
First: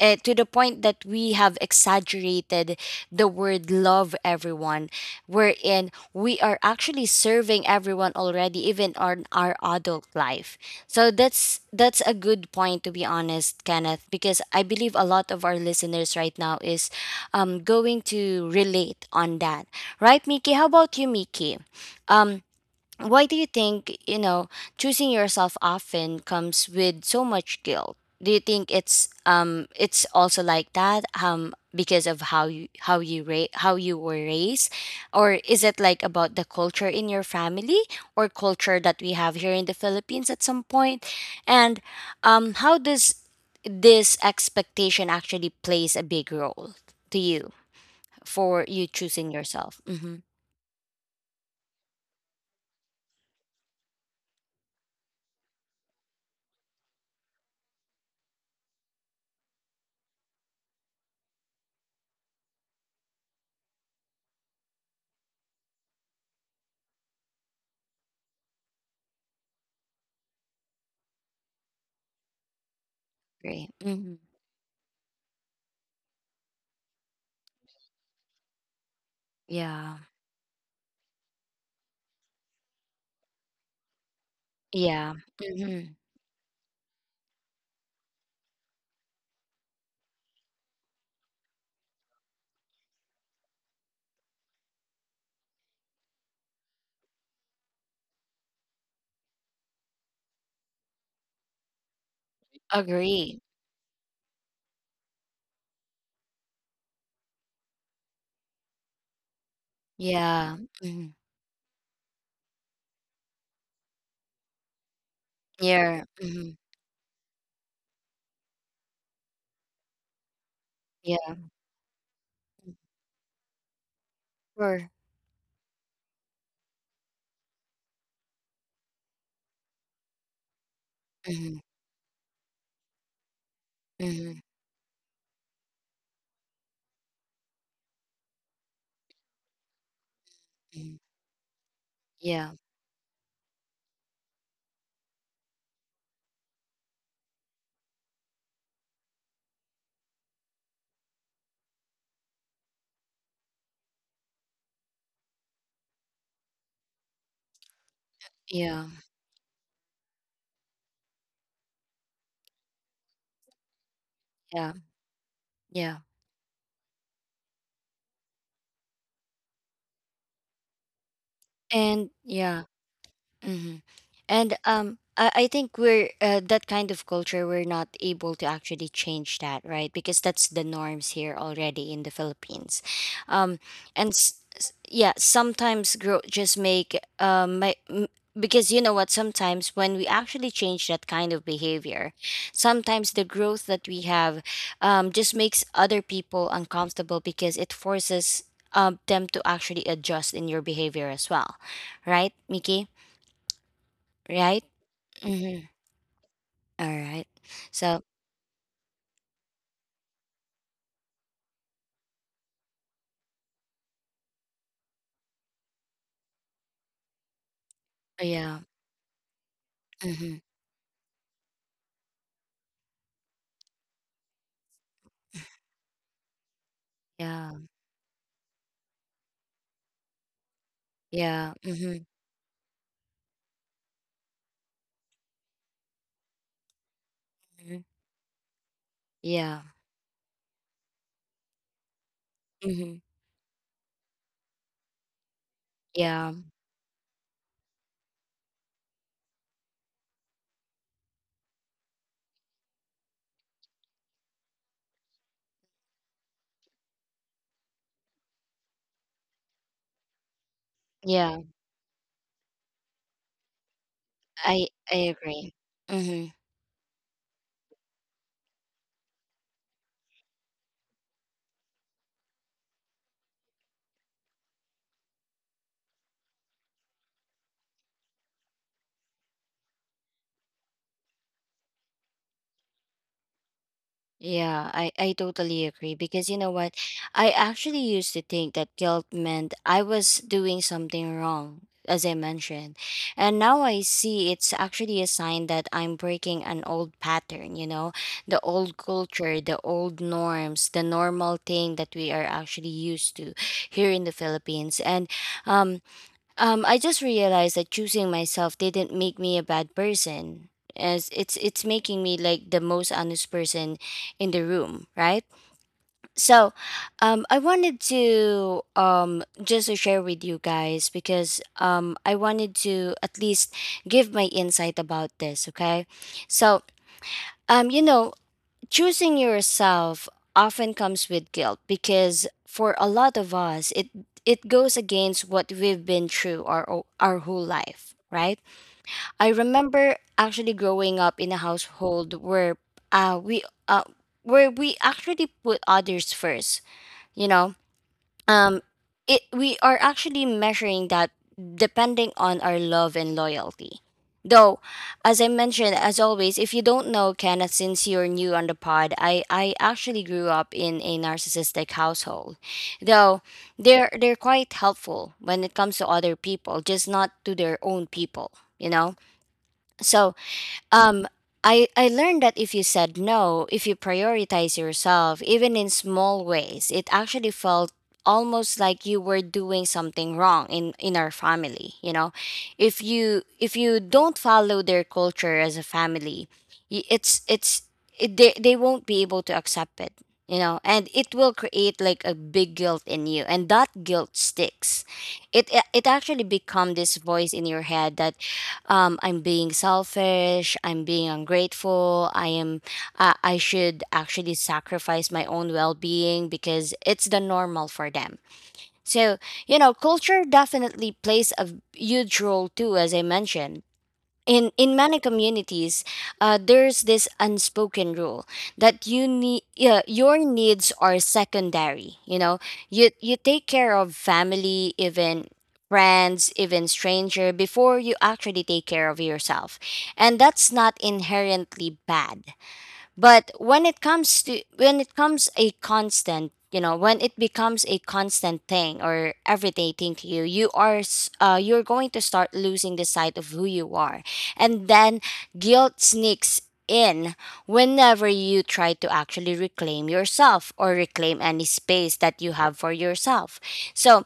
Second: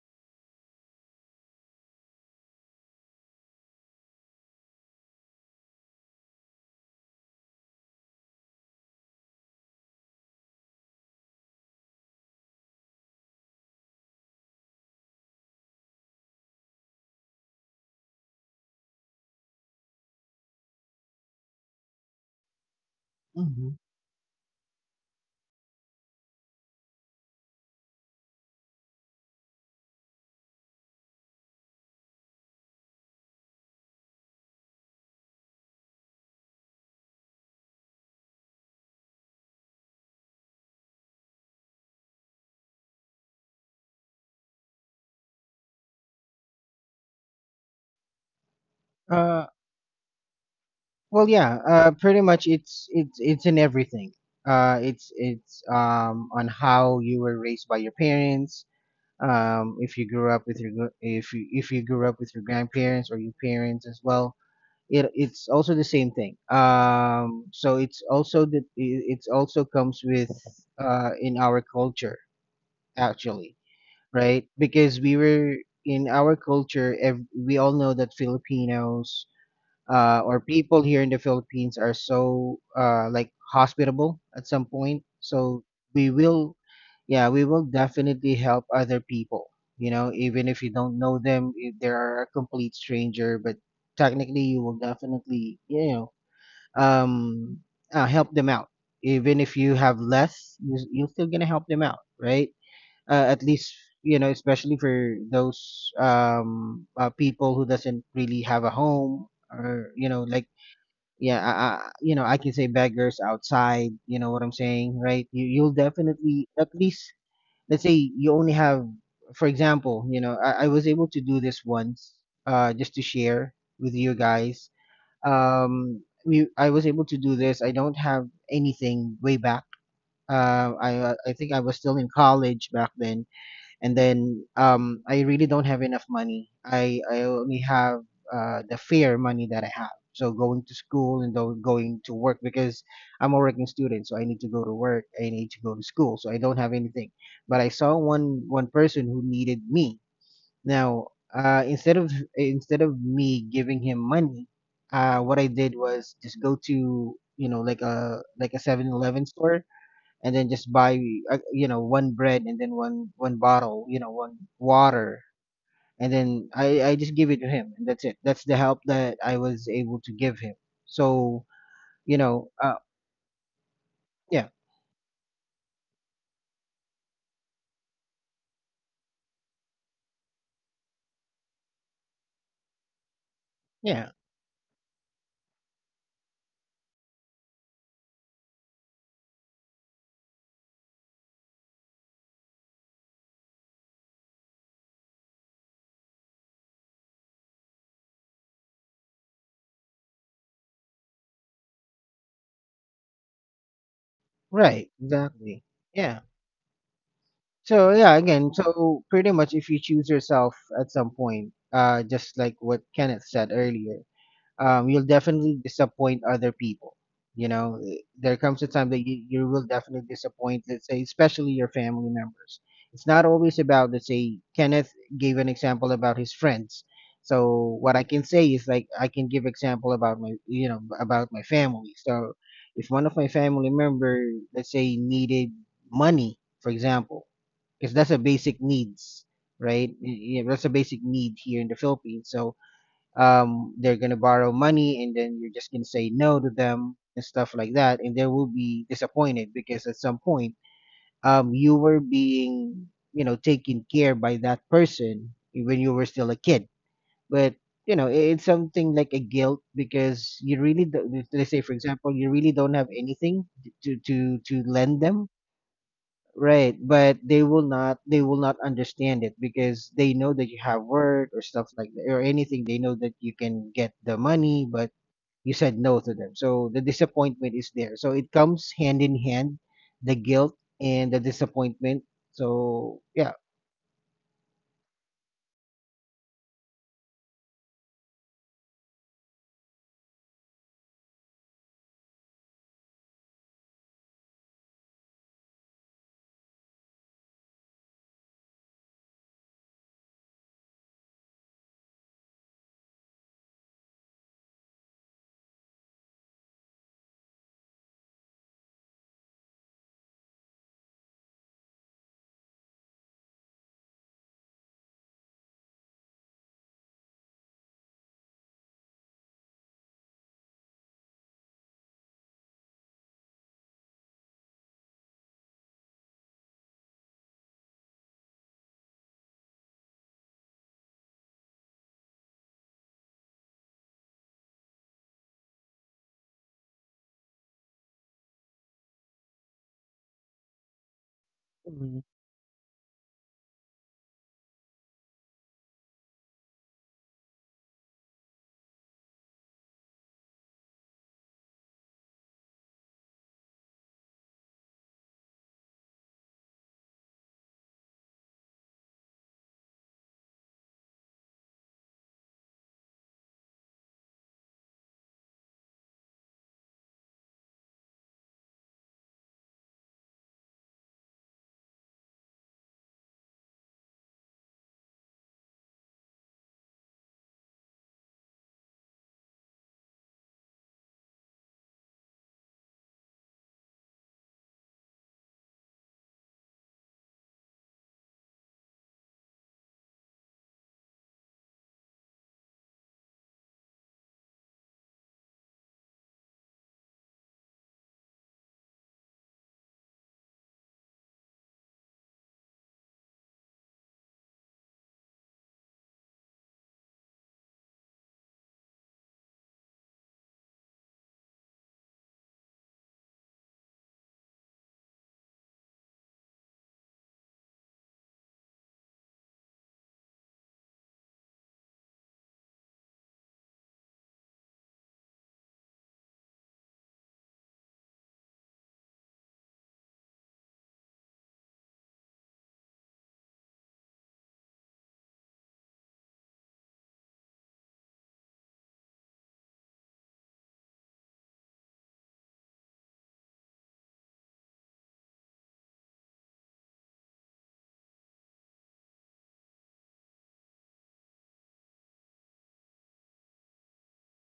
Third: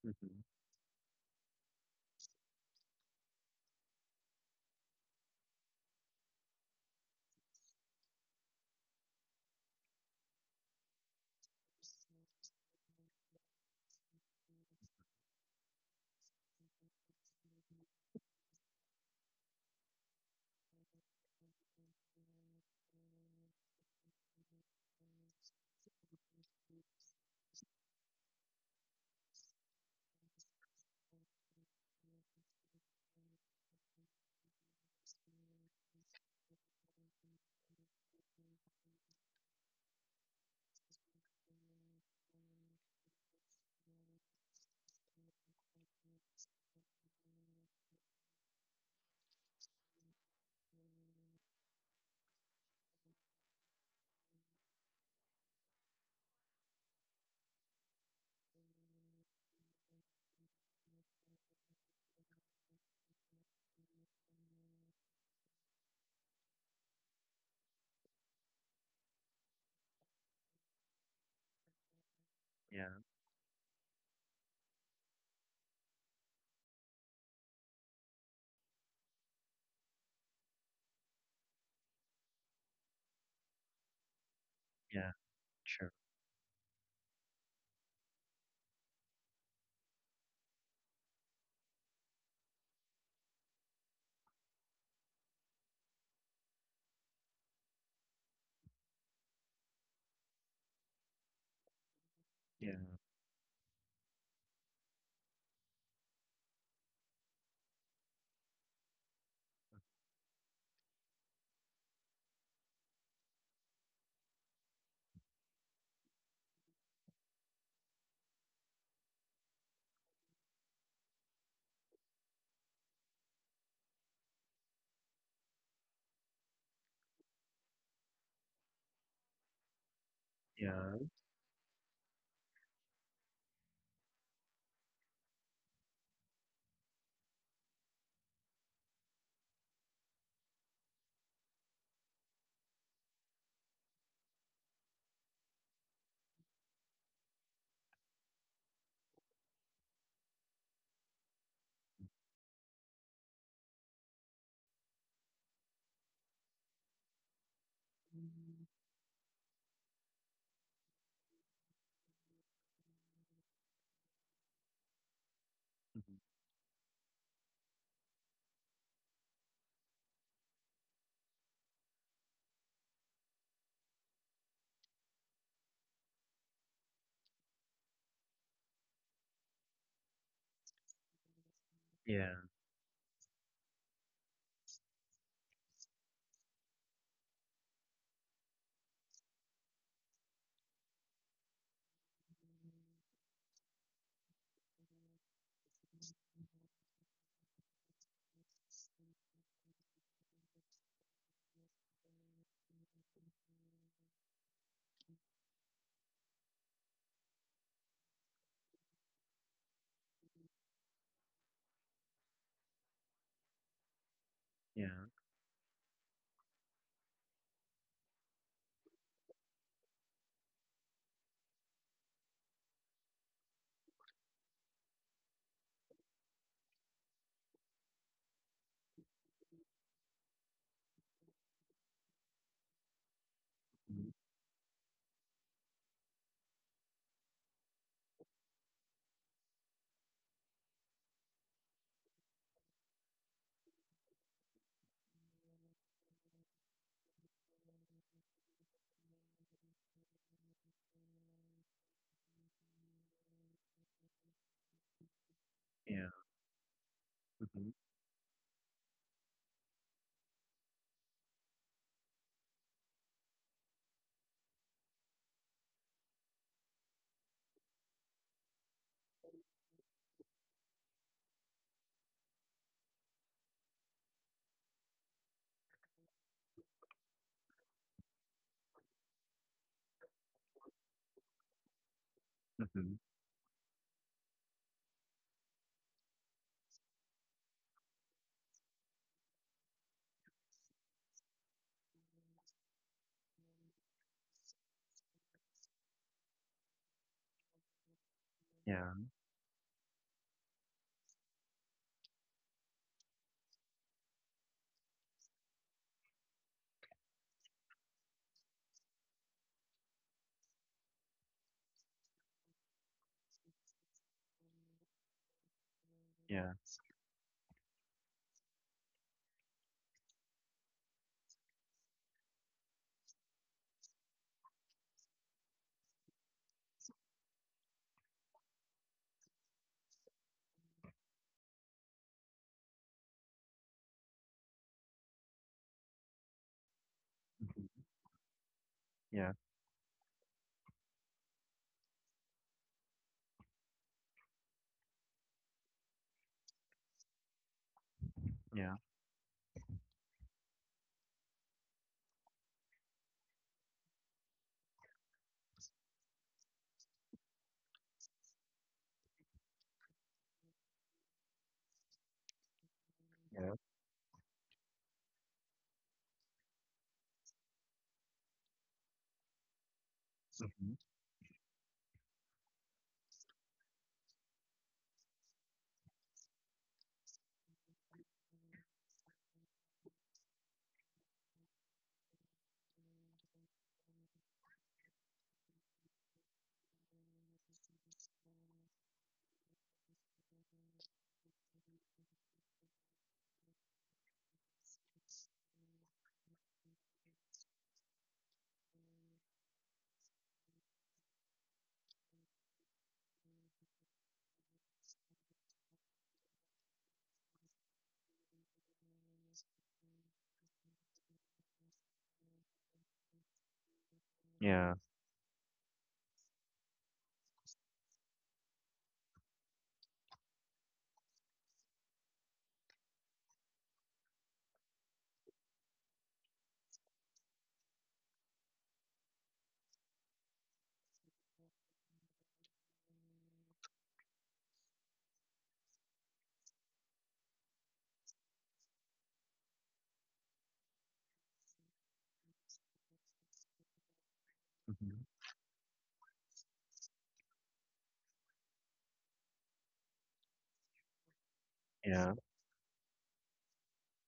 Speaker 1: to
Speaker 2: Hmm.
Speaker 1: the point that we have exaggerated the word love everyone, wherein we are actually serving everyone already even on our adult life. So that's a good point, to be honest, Kenneth, because I believe a lot of our listeners right now is going to relate on that, right? Miki, how about you, Miki? um, why do you
Speaker 3: Mm-hmm.
Speaker 1: think, you know, choosing yourself often comes with so much guilt? Do you think it's also like that because of how you how you how you were raised, or is it like about the culture in your family or culture that we have here in the Philippines at some point? And um, how does this expectation actually plays a big role to you, for you choosing
Speaker 3: Uh,
Speaker 1: yourself? Mhm.
Speaker 3: well, yeah. Pretty much, it's in everything. It's, on how you were raised by your parents, if you grew up with your gr- if you grew up with your grandparents or your parents as well. It's also the same thing, so it's also the it's also comes with, in our culture
Speaker 2: Yeah.
Speaker 3: actually,
Speaker 1: Great. Mhm.
Speaker 3: right? Because we were, in our culture, we all know that Filipinos,
Speaker 1: Yeah.
Speaker 3: or people here in the Philippines, are so, like, hospitable at some point.
Speaker 2: Yeah.
Speaker 1: Yeah.
Speaker 3: So we
Speaker 2: Sure.
Speaker 1: Mm-hmm.
Speaker 3: will, yeah, we will definitely help other people. You know, even if you don't know them, if they are a complete stranger, but technically, you will definitely, um, help them out. Even if you have less, you're still gonna help them out, right?
Speaker 2: Yeah.
Speaker 3: At
Speaker 1: Agree.
Speaker 3: least, especially for those, people who doesn't really have a home, or like,
Speaker 1: Yeah. Mhm.
Speaker 3: yeah, I, I can say, beggars outside, you know what I'm saying, right? you, you'll
Speaker 1: Yeah.
Speaker 3: definitely, at
Speaker 1: Mhm.
Speaker 3: least, let's say, you only have, for example, I was able to do
Speaker 1: Yeah.
Speaker 3: this once, just to share with you guys.
Speaker 1: Sure.
Speaker 3: um I was able to do this. I don't have anything. Way back,
Speaker 2: Yeah.
Speaker 3: I think I was
Speaker 1: Mhm.
Speaker 3: still in college back then, and then,
Speaker 1: Mhm.
Speaker 3: I really don't have enough money. I only have, the fair money that I have. So going to
Speaker 1: Mhm.
Speaker 3: school, and though going to work,
Speaker 1: Yeah.
Speaker 3: because I'm a working student, so I need to go to work, I need to go to school, so I don't have anything. But I saw one person who needed me. Now, instead of, me giving him money, what I did was just go to, you know, like a,
Speaker 1: Yeah.
Speaker 3: 7-Eleven store, and then just buy, you know, one bread, and then one bottle, you know, one
Speaker 1: Yeah.
Speaker 3: water, and
Speaker 1: Yeah.
Speaker 2: Mhm.
Speaker 3: then I just give it to him, and that's it. That's the help that I was able to give him. So,
Speaker 1: And
Speaker 3: you know.
Speaker 1: yeah. Mm-hmm. And
Speaker 3: Yeah,
Speaker 1: um, I, I think we're that kind of culture, we're not able to actually change that, right? Because that's the norms here already in the
Speaker 2: Yeah.
Speaker 1: Philippines. Um,
Speaker 3: yeah.
Speaker 1: yeah, sometimes grow just make my. M- because you know what, sometimes when we actually change that kind of behavior, sometimes the growth that we have just makes other people uncomfortable because it forces them to actually adjust in your behavior as well. Right, Mickey? Right?
Speaker 3: Right, exactly.
Speaker 1: Mhm.
Speaker 3: Yeah.
Speaker 1: Alright.
Speaker 3: So yeah,
Speaker 1: So
Speaker 3: again, so pretty much if you choose yourself at some point, just like what Kenneth said earlier,
Speaker 2: Yeah.
Speaker 3: you'll definitely disappoint other people. You know, there
Speaker 1: yeah.
Speaker 3: comes a time that you will definitely
Speaker 1: Mhm.
Speaker 3: disappoint, let's say, especially your family members. It's not always about, let's say, Kenneth gave an example about his friends.
Speaker 1: Yeah.
Speaker 3: So what I can say is, like, I can give example about my
Speaker 1: Yeah.
Speaker 3: family.
Speaker 1: Mhm.
Speaker 3: So if one of my family member,
Speaker 2: Mhm.
Speaker 3: let's say, needed money, for example, because
Speaker 1: Mhm.
Speaker 3: that's a basic needs,
Speaker 1: Yeah.
Speaker 3: right? That's a basic need here in the Philippines. So,
Speaker 1: Mhm.
Speaker 3: they're gonna borrow money, and then you're just gonna say no to
Speaker 1: Yeah.
Speaker 3: them and stuff like that, and they will be disappointed because at some point, you were being, taken care by that person when you were still
Speaker 2: Yeah.
Speaker 3: a kid. But you
Speaker 2: Mhm.
Speaker 3: know, it's something like a guilt, because you really do, let's say,
Speaker 1: Yeah.
Speaker 3: for example, you really don't have anything to
Speaker 1: I
Speaker 3: lend
Speaker 1: I
Speaker 3: them.
Speaker 1: agree. Mhm.
Speaker 3: Right, but they will not understand it, because they know that you have work or stuff like that, or anything. They know that you can get the money, but you said no to them. So the disappointment is there. So it comes hand in hand, the guilt and the disappointment. So
Speaker 2: Mhm.
Speaker 3: yeah.
Speaker 1: Yeah, I totally agree because you know what? I actually used to think that guilt meant I was doing something wrong, as I mentioned. And now I see it's actually a sign that I'm breaking an old pattern, you know, the old
Speaker 2: Yeah.
Speaker 1: culture, the old norms, the normal thing that we are actually used to here in the Philippines. And um I just realized that choosing myself didn't make me a bad person, as it's making me like the most honest person in the room, right?
Speaker 2: Yeah.
Speaker 1: So, I wanted to just to share with you guys because I wanted to at least give my insight about this. Okay, so you know, choosing yourself often comes with guilt because for a lot of us it goes against what we've been through our whole
Speaker 2: Mhm.
Speaker 1: life, right? I
Speaker 2: Yeah.
Speaker 1: remember actually growing up in a
Speaker 3: Mhm.
Speaker 1: household where we where we actually put others first, you know. um
Speaker 2: Yeah.
Speaker 1: it, we are actually measuring that depending on our love and loyalty, though. As I mentioned, as always, if you don't know Kenneth, since you're new on the pod, I actually grew up in a narcissistic household, though.
Speaker 2: Yeah.
Speaker 1: They're quite helpful when it comes to other people, just not to their own people, you know. So
Speaker 2: Mhm.
Speaker 1: um, I learned that if you said no, if you prioritize yourself, even in small ways, it actually felt almost like you were doing something wrong in our family, you know? If you don't follow their culture as a family, y- it's it's they won't be able to accept it, you know? And it will create like a big guilt in you, and that guilt sticks. It actually become this voice in your head that I'm being selfish, I'm being ungrateful, I am I should actually sacrifice my own well-being because it's the normal for them. So, you know, culture definitely plays a huge role too, as I mentioned, in
Speaker 2: Yeah.
Speaker 1: many communities. There's this unspoken rule that your needs are secondary, you know. You take care of family, even friends, even stranger, before you actually take care of yourself. And that's not inherently bad, but when it comes a constant, you know, when it becomes a constant thing or everyday thing to you, you're going to start losing the sight of who you are. And then
Speaker 2: Mhm.
Speaker 1: guilt sneaks in whenever you try to actually reclaim yourself or reclaim any space
Speaker 2: Yeah.
Speaker 1: that you have for yourself. So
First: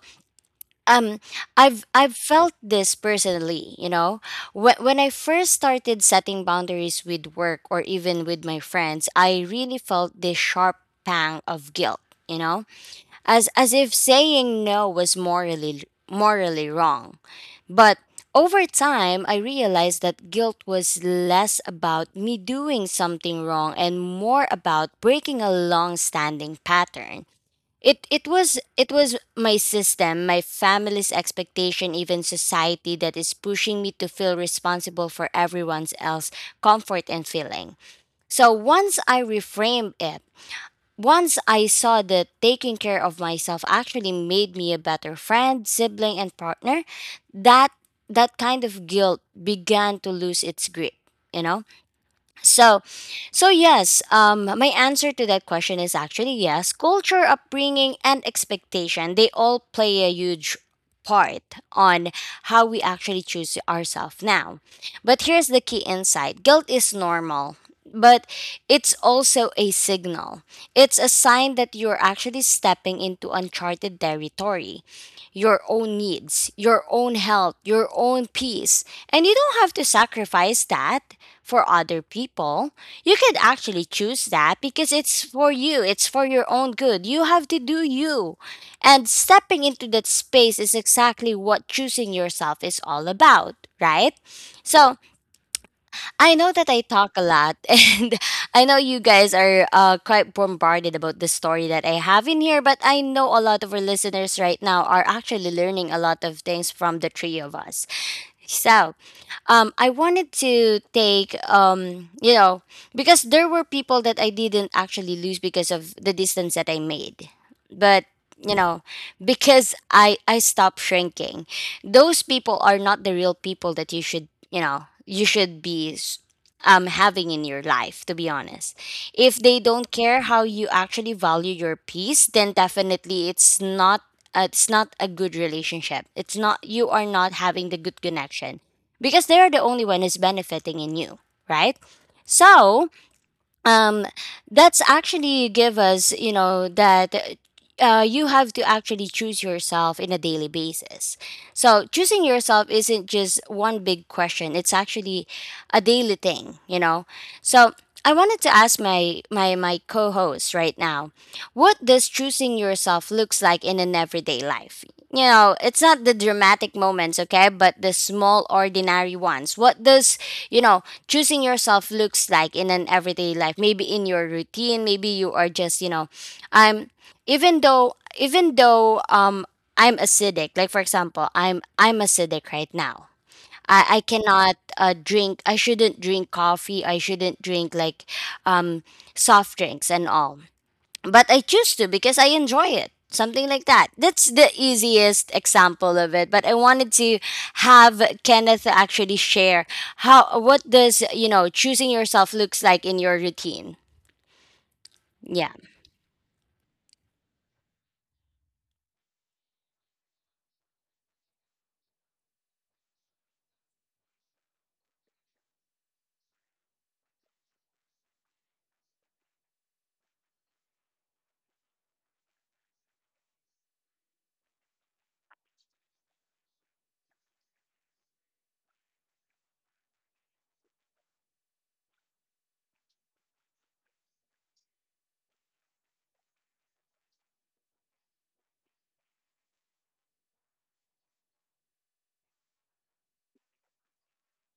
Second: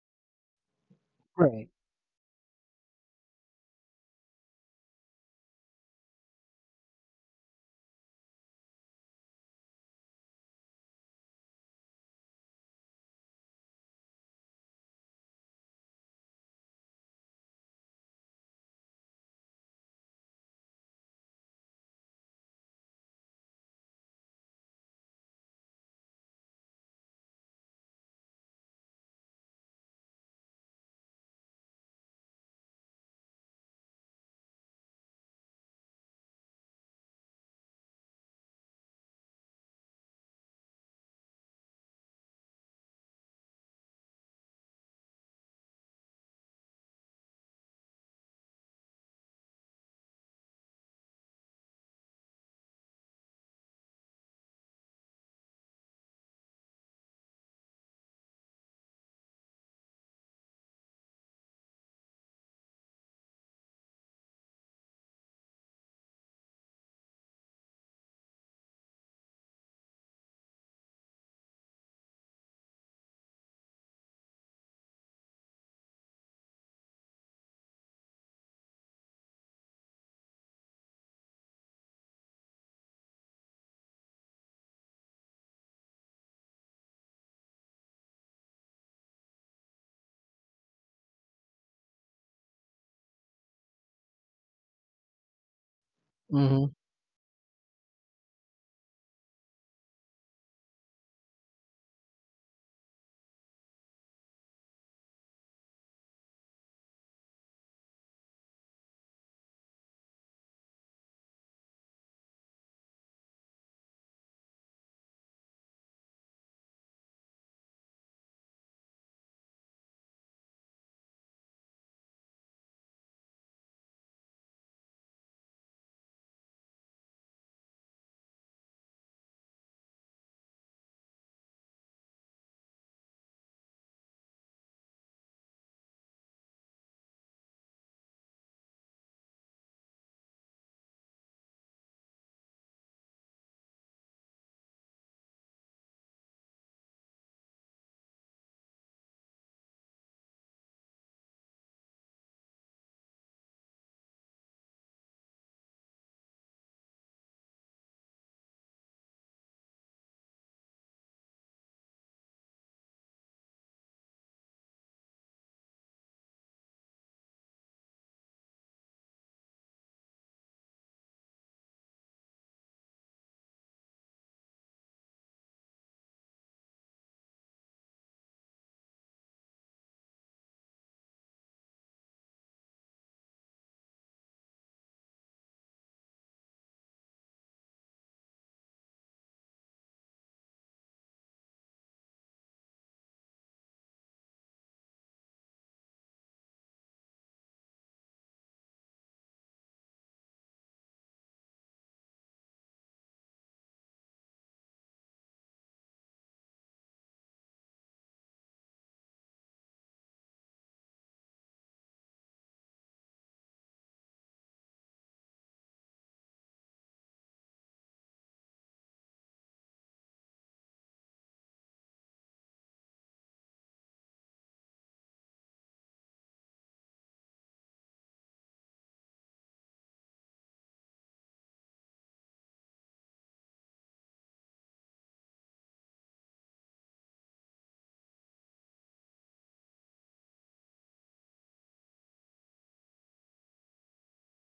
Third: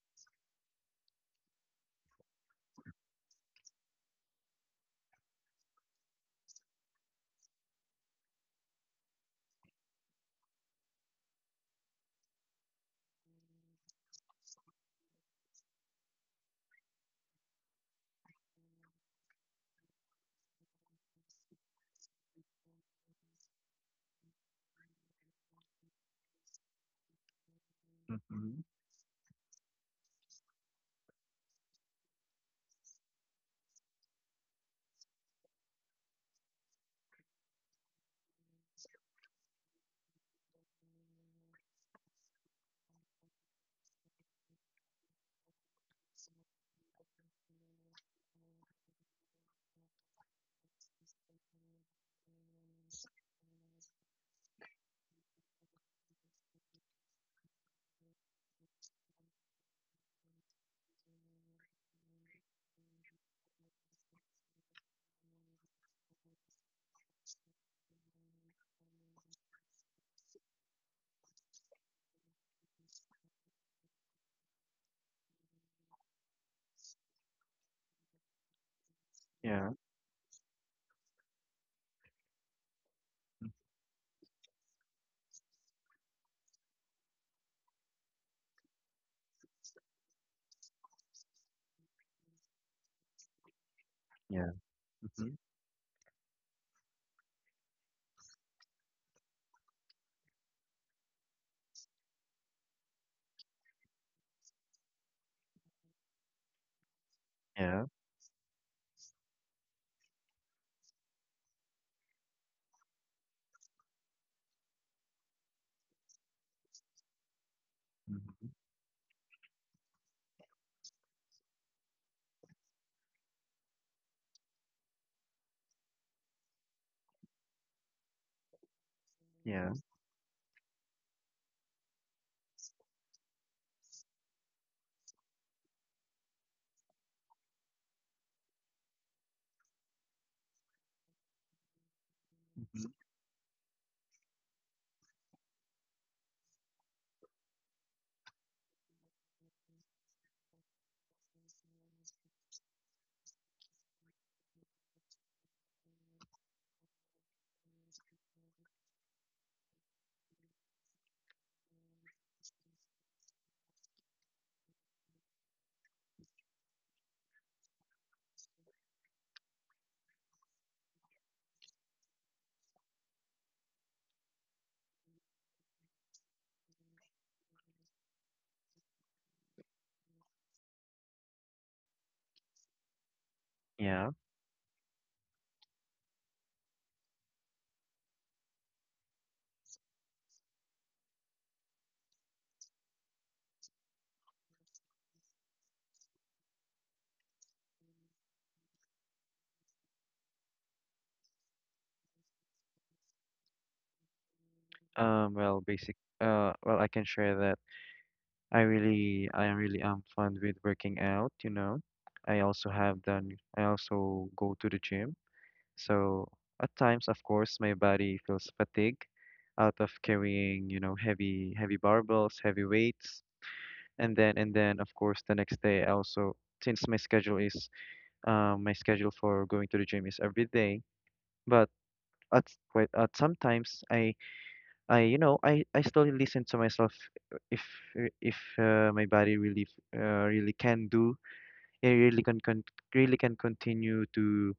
Speaker 1: um
Speaker 3: Right.
Speaker 1: I've felt this personally, you know, when I first started setting boundaries with work or even with my friends, I really felt this sharp pang of guilt, you know, as if saying no was morally wrong. But over time I realized that guilt was less about me doing something wrong and more about breaking a long standing pattern. it it was
Speaker 2: Mhm.
Speaker 1: it was my system, my family's expectation, even society, that is pushing me to feel responsible for everyone else's comfort and feeling. So once I reframed it, once I saw that taking care of myself actually made me a better friend, sibling, and partner, that that kind of guilt began to lose its grip, you know. So, so yes, my answer to that question is actually yes. Culture, upbringing, and expectation, they all play a huge part on how we actually choose ourselves now. But here's the key insight: guilt is normal. But it's also a signal. It's a sign that you're actually stepping into uncharted territory. Your own needs, your own health, your own peace. And you don't
Speaker 2: Yeah.
Speaker 1: have to sacrifice that for other people. You could
Speaker 2: Mhm.
Speaker 1: actually choose that because it's for you, it's for your own good. You have to do you. And stepping into that space is exactly what choosing yourself is all about, right?
Speaker 2: Yeah.
Speaker 1: So
Speaker 2: Mhm.
Speaker 1: I know
Speaker 3: Mm-hmm.
Speaker 1: that I talk a lot, and I know you guys are quite bombarded about the story that I have in here, but I know a lot of our listeners right now are actually learning a lot of things from the three of
Speaker 2: Yeah.
Speaker 1: us.
Speaker 2: Mhm.
Speaker 1: So, I wanted to take, you know, because there were people that I didn't actually lose because of the distance that I made. But, you know, because I stopped shrinking, those people are not the real people that you should, you know, you should be s- having in your life, to be honest. If they
Speaker 2: Yeah.
Speaker 1: don't care how you actually value your peace, then definitely it's not. It's not a good relationship. It's not You are not having the good connection because they're the only one who's benefiting in you, right?
Speaker 2: Mhm.
Speaker 1: So um, that's actually give us, you know, that you have to actually choose yourself in a daily basis. So choosing yourself isn't just one big question; it's actually a daily thing, you know. So I wanted to ask my co-host right now, what does choosing yourself looks like in an everyday life? You know, it's not the dramatic moments, okay, but the small ordinary ones. What does, you know, choosing yourself looks like in an everyday life? Maybe in your routine, maybe you are just, you know, I'm even though I'm acidic, like for example I'm acidic right now. I
Speaker 2: Yeah.
Speaker 1: cannot drink, I shouldn't drink coffee, I shouldn't drink like um soft drinks and all, but I choose to because I enjoy it. Something like that. That's the easiest example of it. But I wanted to have Kenneth actually share how, what does, you know, choosing yourself looks like in your routine.
Speaker 2: Um,
Speaker 1: Yeah,
Speaker 2: well, basic, uh, well, I can share that I really am fun with working out, you know. I also go to the gym. So at times, of course, my body feels fatigue out of carrying, you know, heavy barbells, heavy weights, and then of course the next day I also since my schedule is my schedule for going to the gym is every day, but at quite at sometimes I I still listen to myself if if my body really really can do it really can really can continue to,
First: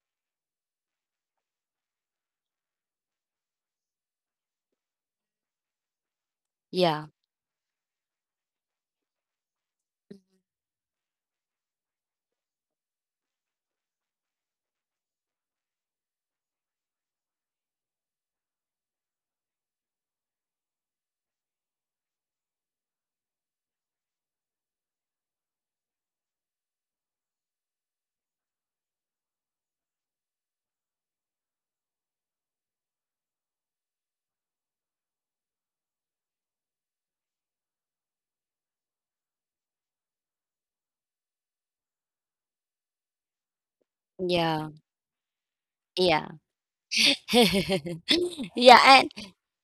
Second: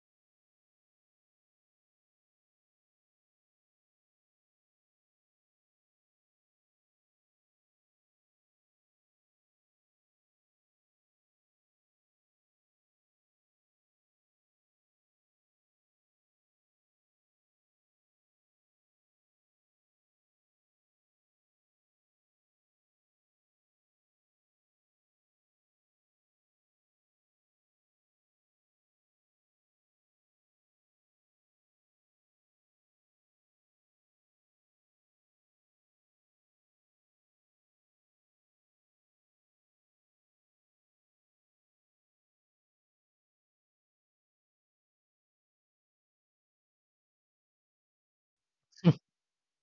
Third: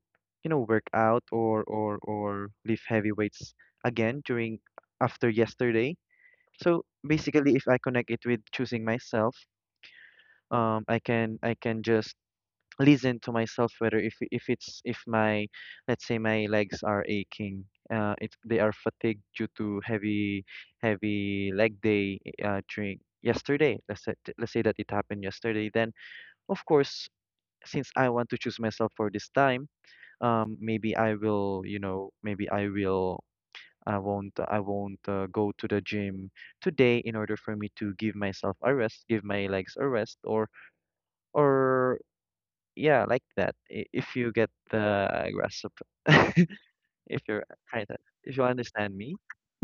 Speaker 2: you know, work out or lift heavy weights again during after yesterday. So
Speaker 1: yeah,
Speaker 2: basically if I connect it with choosing myself, I can just listen to myself whether if it's if my, let's say my legs are aching, if they are fatigued due to heavy leg day, during yesterday, let's say, let's say that it happened yesterday, then of course since I want to choose myself for this time, maybe I will, you know, maybe I will, I won't go to the gym today in order for me to give myself a rest, give my legs a rest, or yeah, like that. If you get
Speaker 1: yeah,
Speaker 2: the grasp, of-
Speaker 1: yeah,
Speaker 2: if you're kind of, if you understand
Speaker 1: yeah.
Speaker 2: me.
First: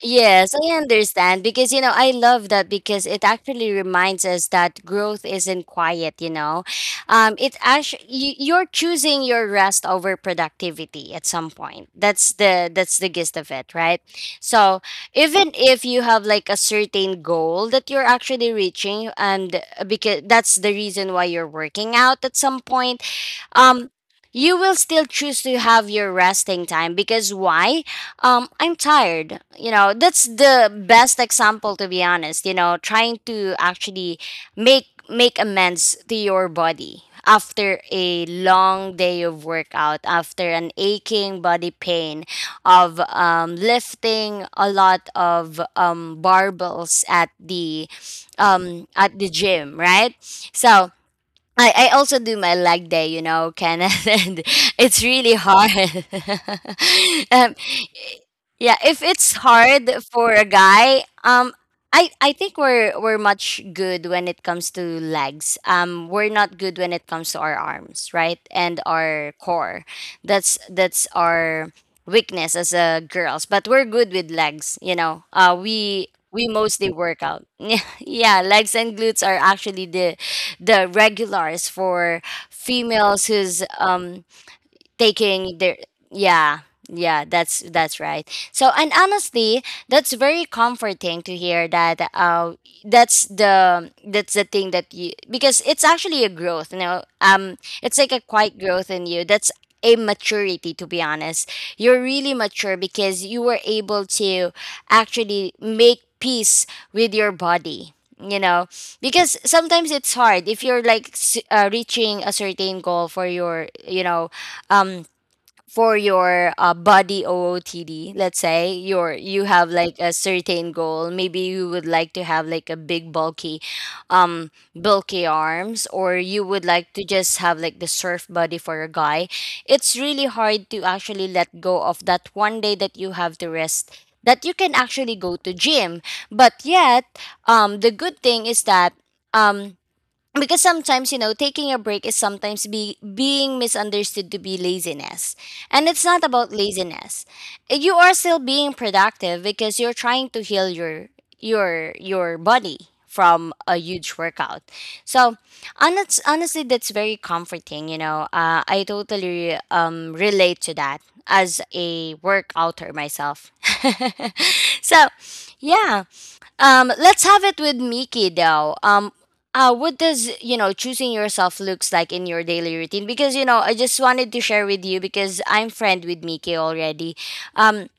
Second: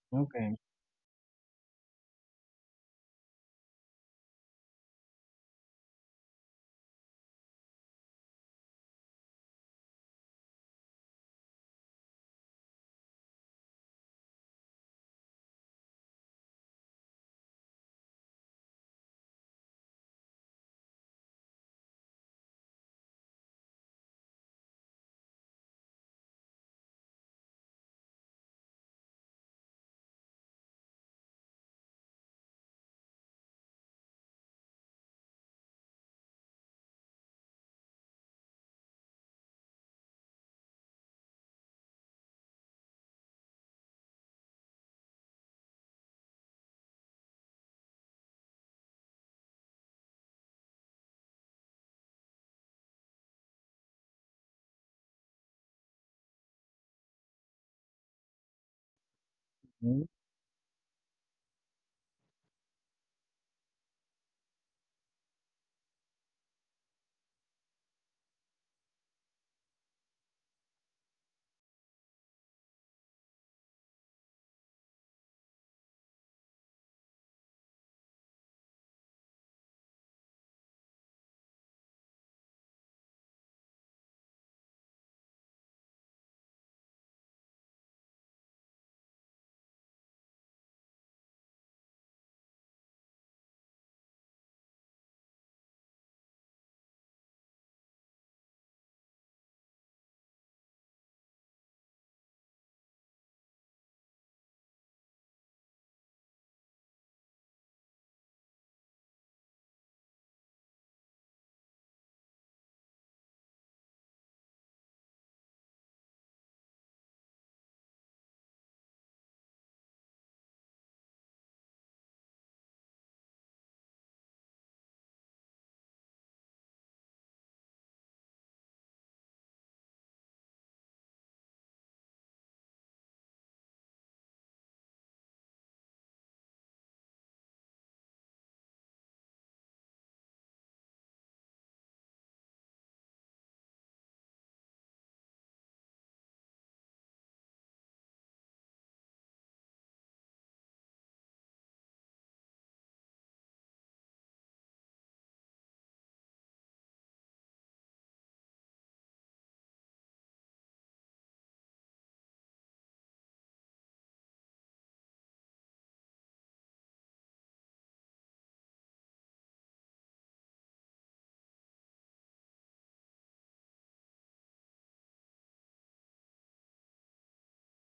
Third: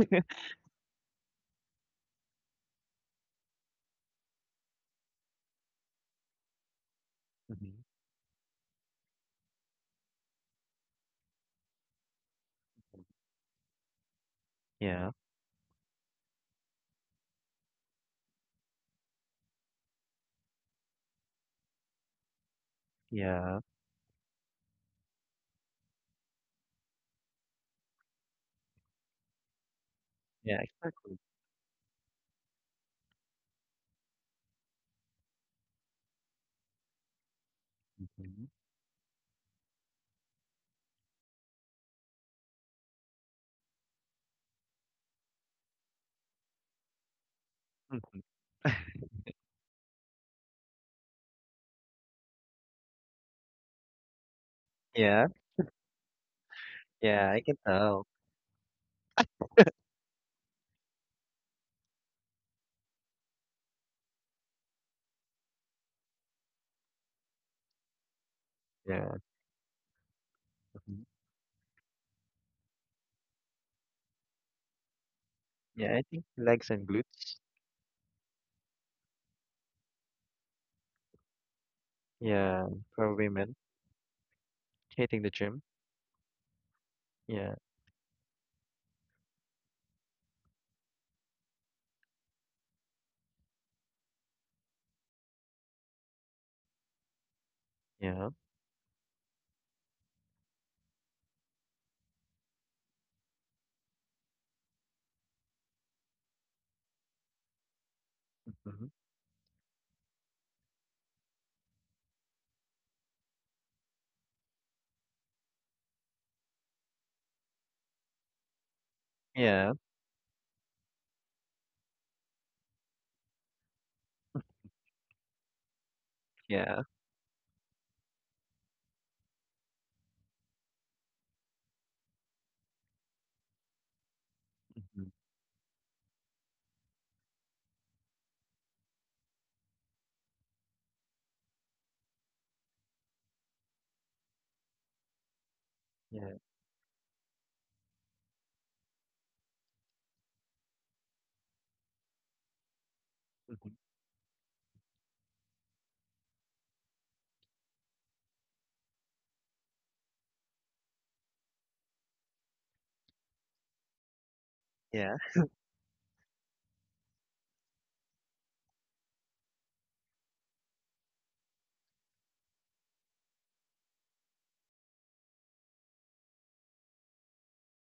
Speaker 1: Yes,
Speaker 3: Okay.
Speaker 1: I understand because you know I love that because it actually reminds us that growth isn't quiet. You know, it
Speaker 2: Hmm.
Speaker 1: actually, you're choosing your rest over productivity at some point. That's the, that's the gist of it, right? So
Speaker 2: Yeah.
Speaker 1: even if you have like a certain goal that you're actually reaching, and because that's the reason why you're working out at some point,
Speaker 2: Yeah.
Speaker 1: um you will still choose to have your resting time because why? I'm tired, you know. That's
Speaker 2: Yeah,
Speaker 1: the
Speaker 2: exactly.
Speaker 1: best example, to be honest. You know, trying to actually make amends to your body after a
Speaker 2: Hmm.
Speaker 1: long day of workout, after an aching body pain of lifting a lot of barbells
Speaker 2: Hmm.
Speaker 1: at the gym, right? So I also do my leg day, you know, Kenneth, and it's
Speaker 2: Yeah,
Speaker 1: really hard.
Speaker 2: yeah, I can
Speaker 1: Um,
Speaker 2: tell.
Speaker 1: yeah, if it's hard
Speaker 3: Mm-hmm.
Speaker 1: for a guy, I think we're much good when it comes to legs. We're not good when it comes to our arms, right, and
Speaker 2: Yeah.
Speaker 1: our core. That's
Speaker 2: Mhm.
Speaker 1: that's our weakness as a girls. But we're good with legs, you know.
Speaker 2: Yeah, I think
Speaker 1: We
Speaker 2: legs and
Speaker 1: mostly work
Speaker 2: glutes.
Speaker 1: out. Yeah, legs and glutes are actually the regulars for
Speaker 2: Yeah, for
Speaker 1: females
Speaker 2: women
Speaker 1: who's
Speaker 2: hitting the
Speaker 1: taking
Speaker 2: gym.
Speaker 1: their yeah, yeah,
Speaker 2: Yeah.
Speaker 1: that's right. So, and honestly, that's very comforting to hear that, uh, that's the thing that you, because it's actually a growth, you know, it's like a
Speaker 2: Yeah.
Speaker 1: quiet growth in you. That's a maturity, to be honest. You're really mature because you were able to actually make peace with your body, you know,
Speaker 2: Hmm.
Speaker 1: because sometimes it's hard if you're like reaching a certain goal for your, you know, um for your body OOTD, let's say, your, you have
Speaker 2: Yeah.
Speaker 1: like a certain goal, maybe you would like to have like a big bulky, um, bulky arms, or you would
Speaker 2: Yeah.
Speaker 1: like to just have like the surf body for a guy. It's really hard to actually let go of that one day that you have to rest, that you can
Speaker 2: Hmm.
Speaker 1: actually go to gym. But yet the good thing is that um because sometimes, you know, taking a break is sometimes be being misunderstood to be laziness, and it's not
Speaker 2: Yeah.
Speaker 1: about laziness. You are still being productive because you're trying to heal your your body from
Speaker 2: Hmm.
Speaker 1: a huge workout. So honest, honestly, that's very comforting, you know. I totally relate to that as a workouter myself. So
Speaker 2: Yeah.
Speaker 1: yeah. Um, let's have it with Miki though. What does choosing yourself looks like in your daily routine? Because you know, I just wanted to share with you because I'm friend with Miki already. Um,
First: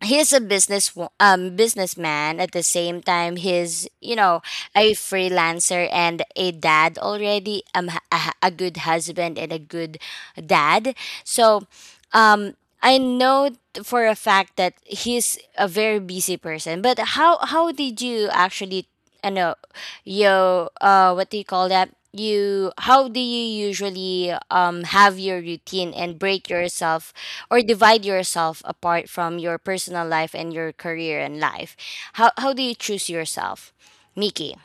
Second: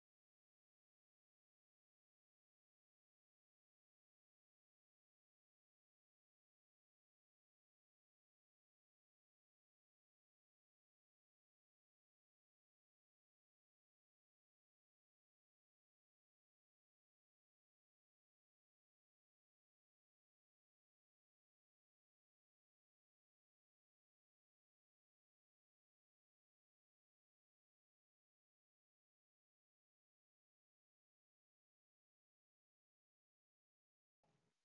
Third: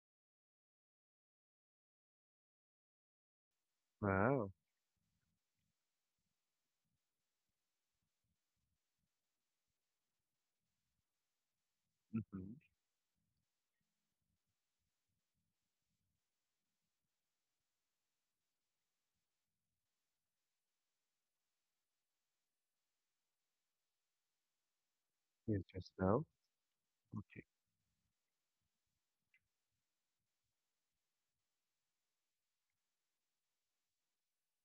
Speaker 1: he's a businessman at the same time. He's
Speaker 2: Wow.
Speaker 1: a freelancer and a dad already. A good husband and a good dad. So
Speaker 2: Mm-hmm.
Speaker 1: um I know for a fact that he's a very busy person. But how did you actually I know yo what do you call that? You how do you usually have your
Speaker 2: You just
Speaker 1: routine and
Speaker 2: know.
Speaker 1: break yourself
Speaker 2: Okay.
Speaker 1: or divide yourself apart from your personal life and your career and life? How do you choose yourself? Mickey.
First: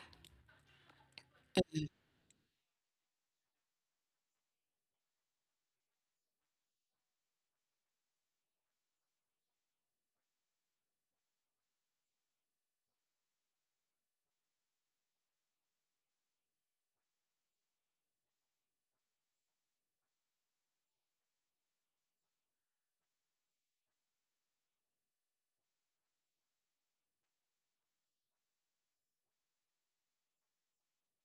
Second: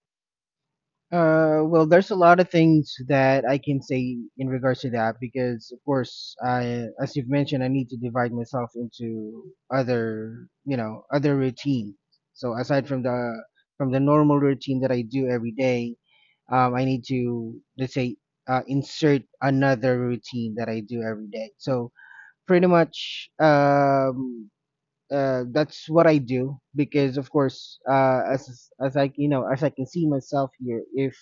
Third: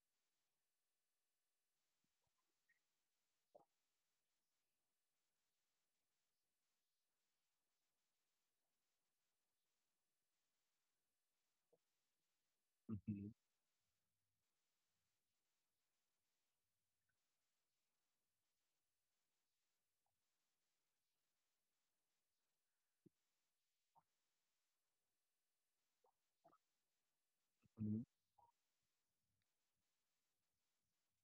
Speaker 3: Well, there's a lot of things that I can say in regards to that, because of course, I, as you've mentioned, I need to divide myself into other routine. So aside from
Speaker 2: Mm-hmm.
Speaker 3: the, normal routine that I do every day, I need to, let's say, insert another routine that I do every day. So pretty much, that's what I do, because of course,
Speaker 2: Mm-hmm.
Speaker 3: as I, as I can see myself here, if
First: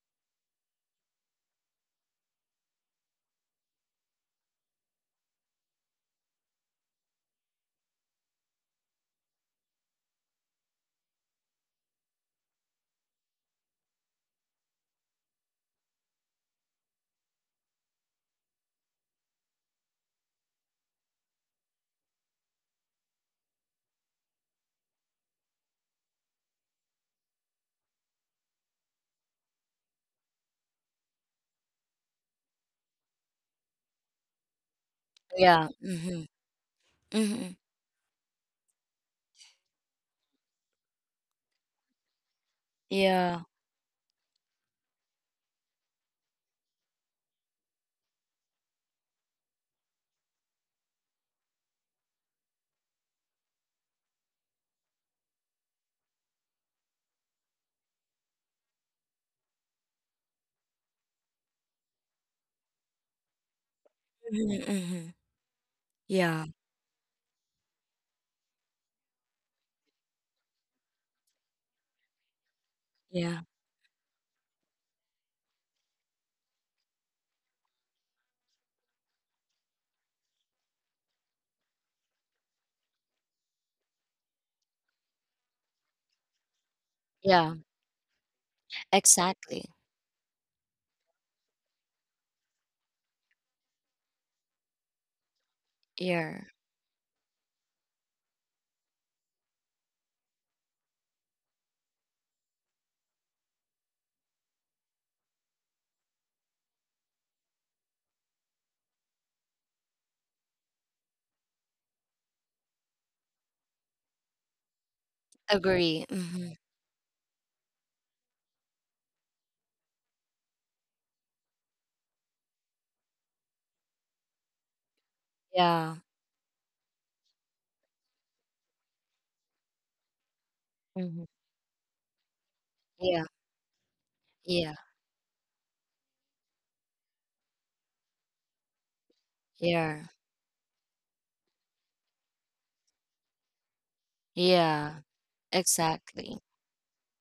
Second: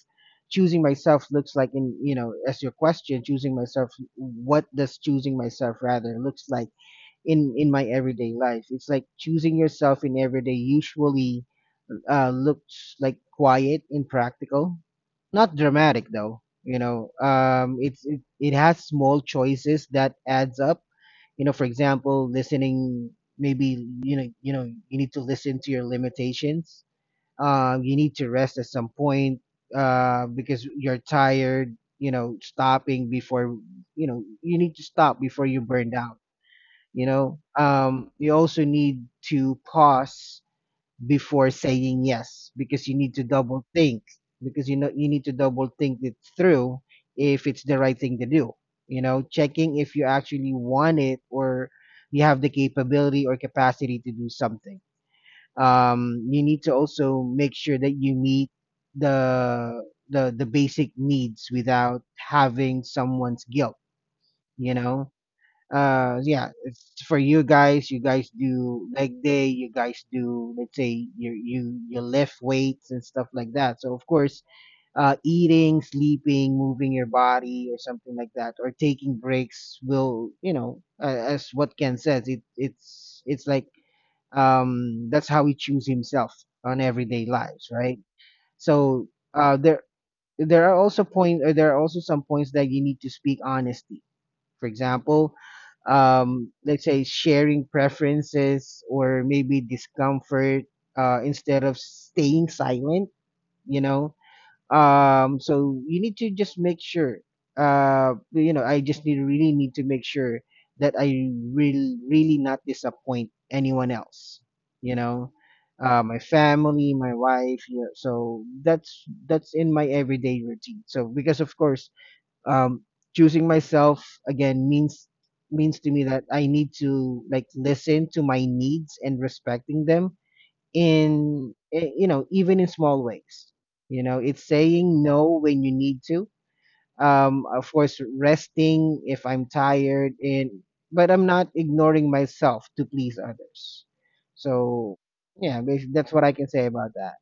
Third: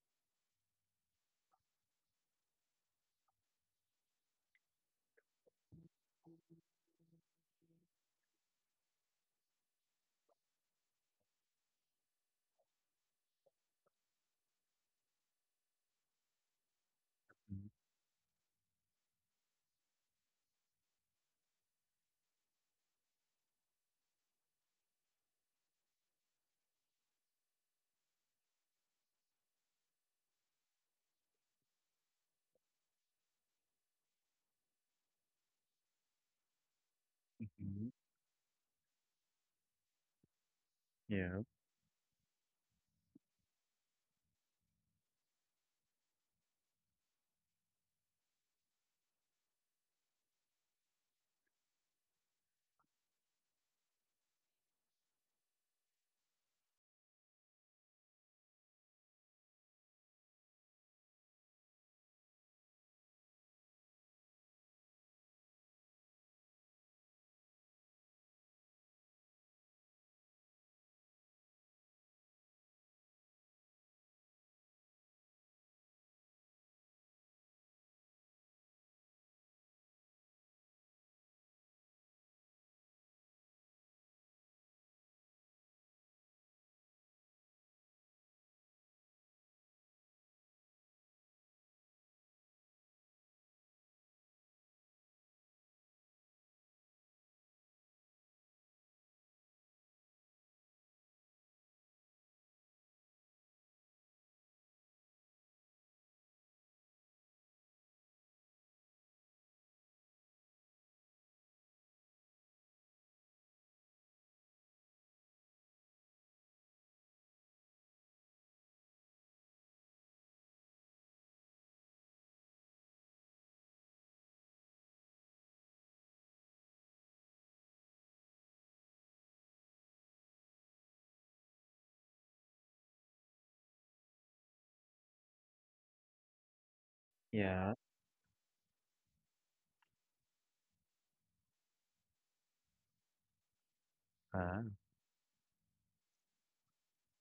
Speaker 3: choosing myself looks like in, you know, as your question, choosing myself, what does choosing myself rather looks like in my everyday life? It's like choosing yourself in everyday usually, looks like quiet and practical, not dramatic though, you know. It has small choices that adds up, you know. For example, listening, maybe, you need to listen to your limitations, you need to rest at some point, because you're tired, you know, stopping before, you need to stop before you
Speaker 1: Yeah.
Speaker 3: burned out,
Speaker 1: Mhm.
Speaker 3: you know
Speaker 1: Mhm.
Speaker 2: Mm-hmm.
Speaker 3: you also need to pause
Speaker 2: Yeah.
Speaker 3: before saying yes, because you need to
Speaker 1: Yeah.
Speaker 3: double think, because you need to double think it through if it's the right thing to do, checking if you actually want it, or you have the capability or capacity to do something. You need to also make sure that you meet the the basic needs without having someone's guilt,
Speaker 1: Mhm.
Speaker 3: you know.
Speaker 1: Mhm. Yeah.
Speaker 3: Yeah, it's for you guys, you guys do leg day, you guys do, let's say, you lift weights and stuff
Speaker 1: Yeah.
Speaker 3: like that, so of course, eating, sleeping, moving your body or something like that, or taking breaks, will, as what Ken says, it, it's like, that's how he choose himself on everyday
Speaker 1: Yeah.
Speaker 3: lives, right? So,
Speaker 1: Exactly.
Speaker 3: there, are also point, or there are also some points that you need to speak honesty. For example,
Speaker 1: Yeah.
Speaker 3: let's say, sharing preferences or maybe discomfort, instead of staying silent, you know. So you need to just make sure, I just need, really need to make sure that I will really not disappoint anyone else, you know.
Speaker 1: Agree.
Speaker 3: My
Speaker 1: Hmm.
Speaker 3: family, my wife, yeah. So that's, in my everyday routine. So because of course, um, choosing myself again means, to
Speaker 1: Yeah.
Speaker 3: me, that I need to, like, listen to my needs and respecting them
Speaker 1: Hmm.
Speaker 3: in eh, you know even in small
Speaker 1: Yeah.
Speaker 3: ways. You know, it's
Speaker 1: Yeah.
Speaker 3: saying no when you need to. Of
Speaker 2: Yeah.
Speaker 3: course, resting if I'm
Speaker 1: Yeah.
Speaker 3: tired, and but I'm not ignoring myself to please others.
Speaker 2: Ah.
Speaker 3: So
Speaker 1: Yeah.
Speaker 3: yeah, that's what I
Speaker 1: Exactly.
Speaker 3: can say about that.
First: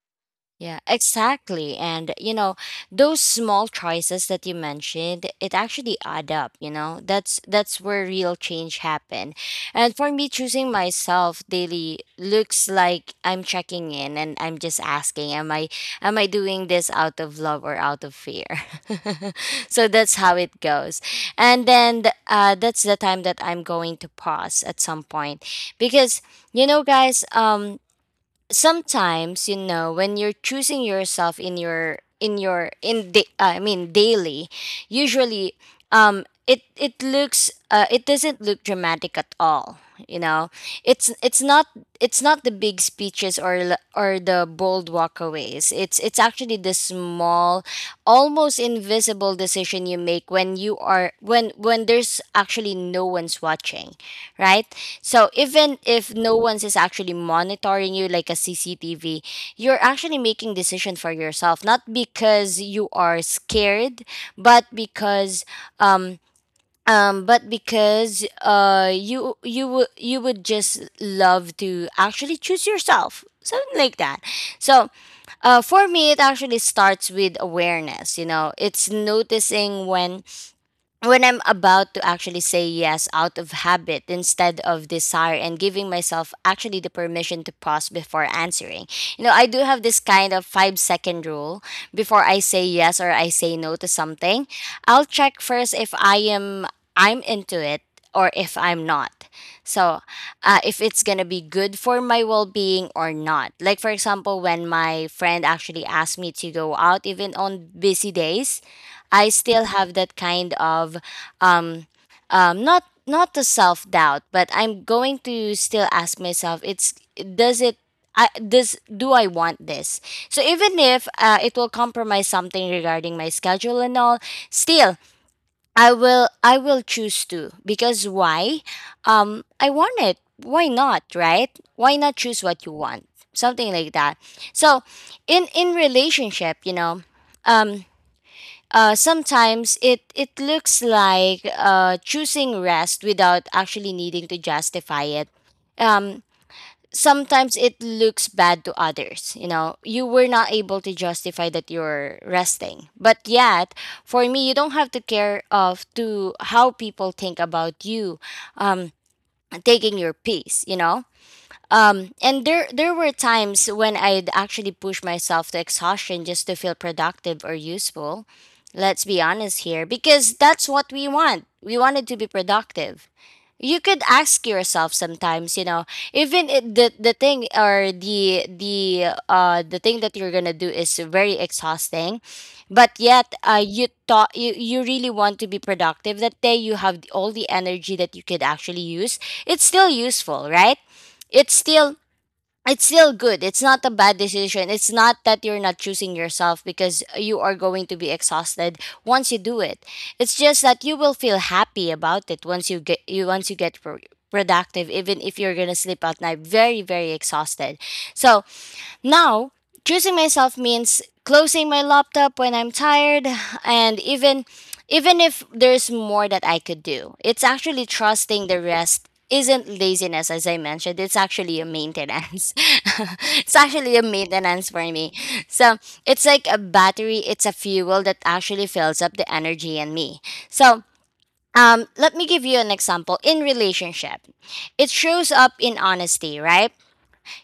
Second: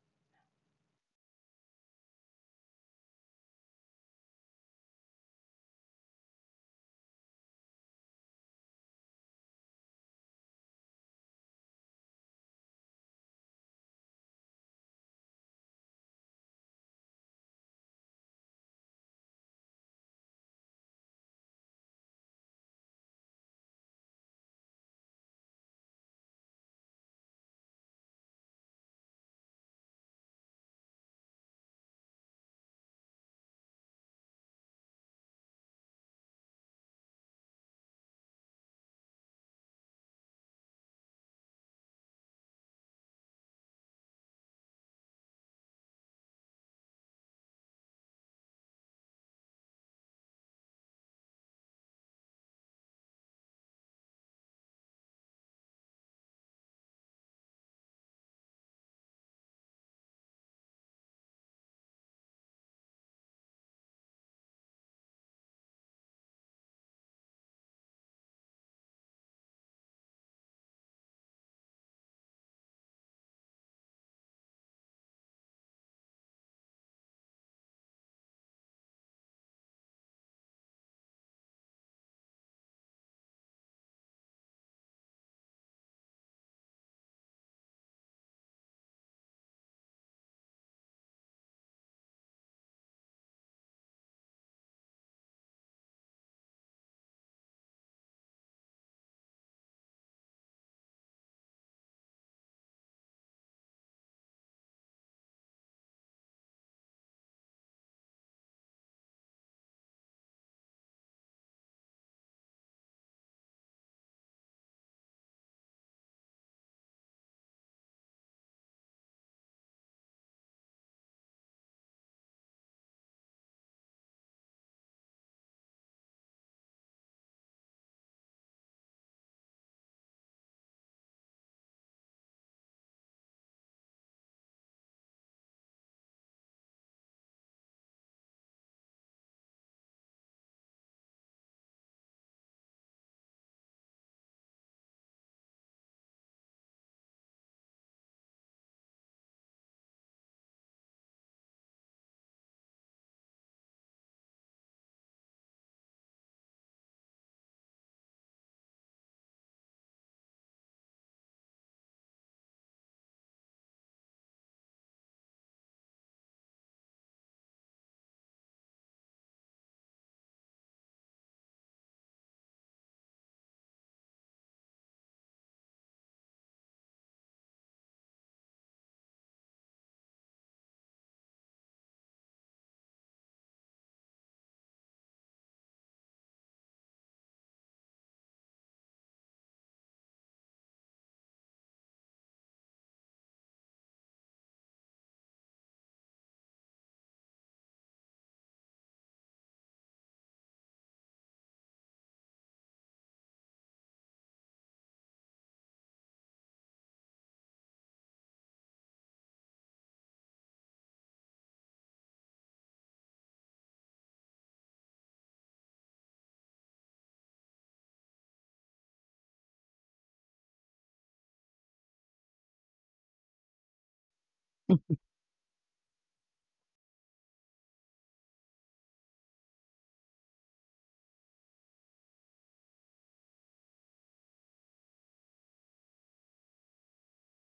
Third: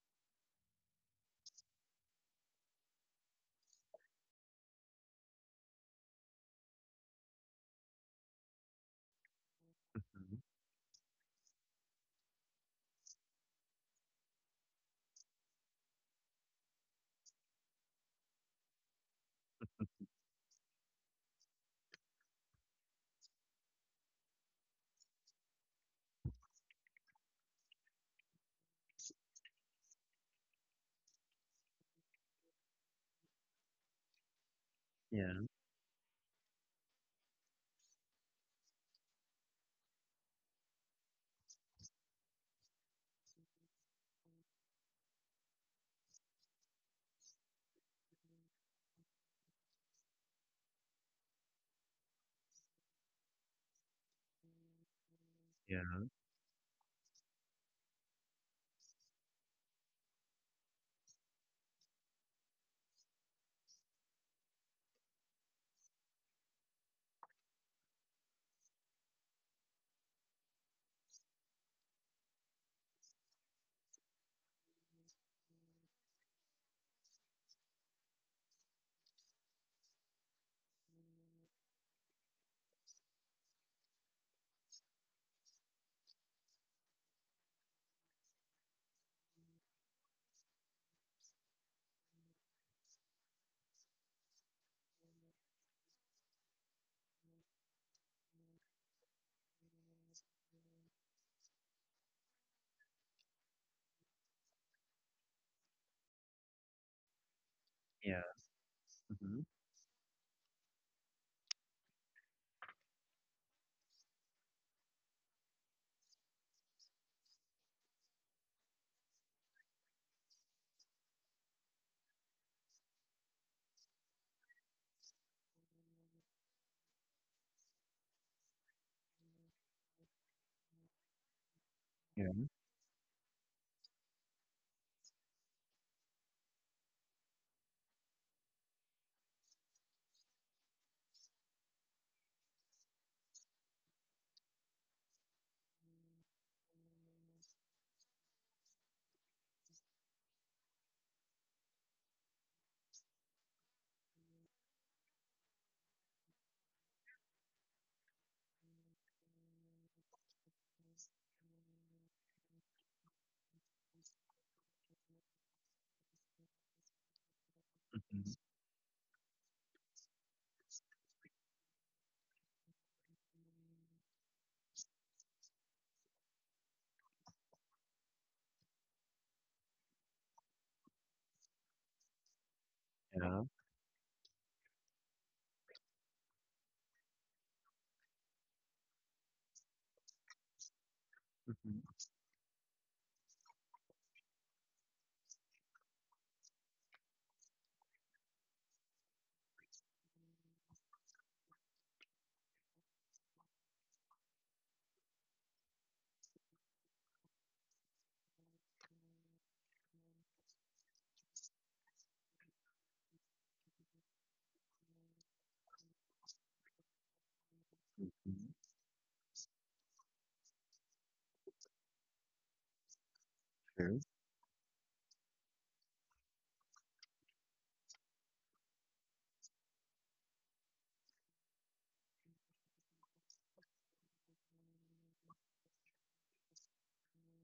Speaker 1: Yeah, exactly. And, you know, those small choices that you mentioned, it actually add up, you know. That's where real change happen. And for me
Speaker 2: Mm-hmm.
Speaker 1: choosing myself daily looks like I'm checking in and I'm just asking, am I doing this out of love or out of fear? So that's how it goes. And then that's the time that I'm going to pause at some point because you know guys, sometimes you know when you're choosing yourself in your in your in the daily
Speaker 2: Yeah.
Speaker 1: usually it it looks it doesn't look dramatic at all, you know. It's it's not it's not the big speeches or the bold walkaways. It's actually the small almost invisible decision you make when you are when there's actually no one's watching, right? So even
Speaker 2: Yeah.
Speaker 1: if no one's is actually monitoring you like a CCTV, you're actually making decision for yourself, not because you are scared, but because um you would just love to actually choose yourself. Something like that. So for me, it actually starts with awareness. You know, it's noticing when I'm about to actually say yes out of habit instead of desire and giving myself actually the permission to pause before answering. You know, I do have this kind of 5 second rule before I say yes or I say no to something. I'll check first if I am I'm into it or if I'm not. So, if it's gonna be good for my well-being or not. Like for example, when my friend actually asked me to go out, even on busy
Speaker 2: Yeah.
Speaker 1: days, I
Speaker 2: Mm-hmm.
Speaker 1: still have that kind of um not not the self doubt, but I'm going to still ask myself it's does it I, does do I want this? So even if it will compromise something regarding my schedule and all, still I will choose to because why? I want it. Why not? Right? Why not
Speaker 2: Yeah.
Speaker 1: choose what you want? Something like that. So in relationship, you know, um, sometimes it it looks like choosing rest without actually needing to justify it. Um, sometimes it looks bad to others. You know, you were not able to justify that you're resting, but yet for me, you don't have to care of to how people think about you. Um, taking your peace. You know, and there were times when I'd actually push myself to exhaustion just to feel productive or useful.
Speaker 2: Mm-hmm.
Speaker 1: Let's be honest here, because that's what we want. We wanted to be productive. You could ask yourself sometimes, you know, even the thing or the thing that you're gonna do is very exhausting, but yet
Speaker 2: Yeah.
Speaker 1: you thought you really want to be productive that day. You have all the energy that you could actually use. It's still useful, right? It's
Speaker 2: Mm-hmm.
Speaker 1: still it's still good. It's not a bad decision. It's not that you're not choosing yourself because you are going to be exhausted once you do it. It's just that you will feel happy about it once you get you once you get productive even if you're going to sleep at night very very exhausted. So, now, choosing myself means closing my laptop when I'm tired and even if there's more that I could do. It's actually trusting the rest isn't laziness as I mentioned. It's actually a maintenance. It's actually a maintenance for me. So, it's like a battery, it's a fuel that actually fills up the energy in me. So, let me give you an example in relationship. It shows up in honesty, right?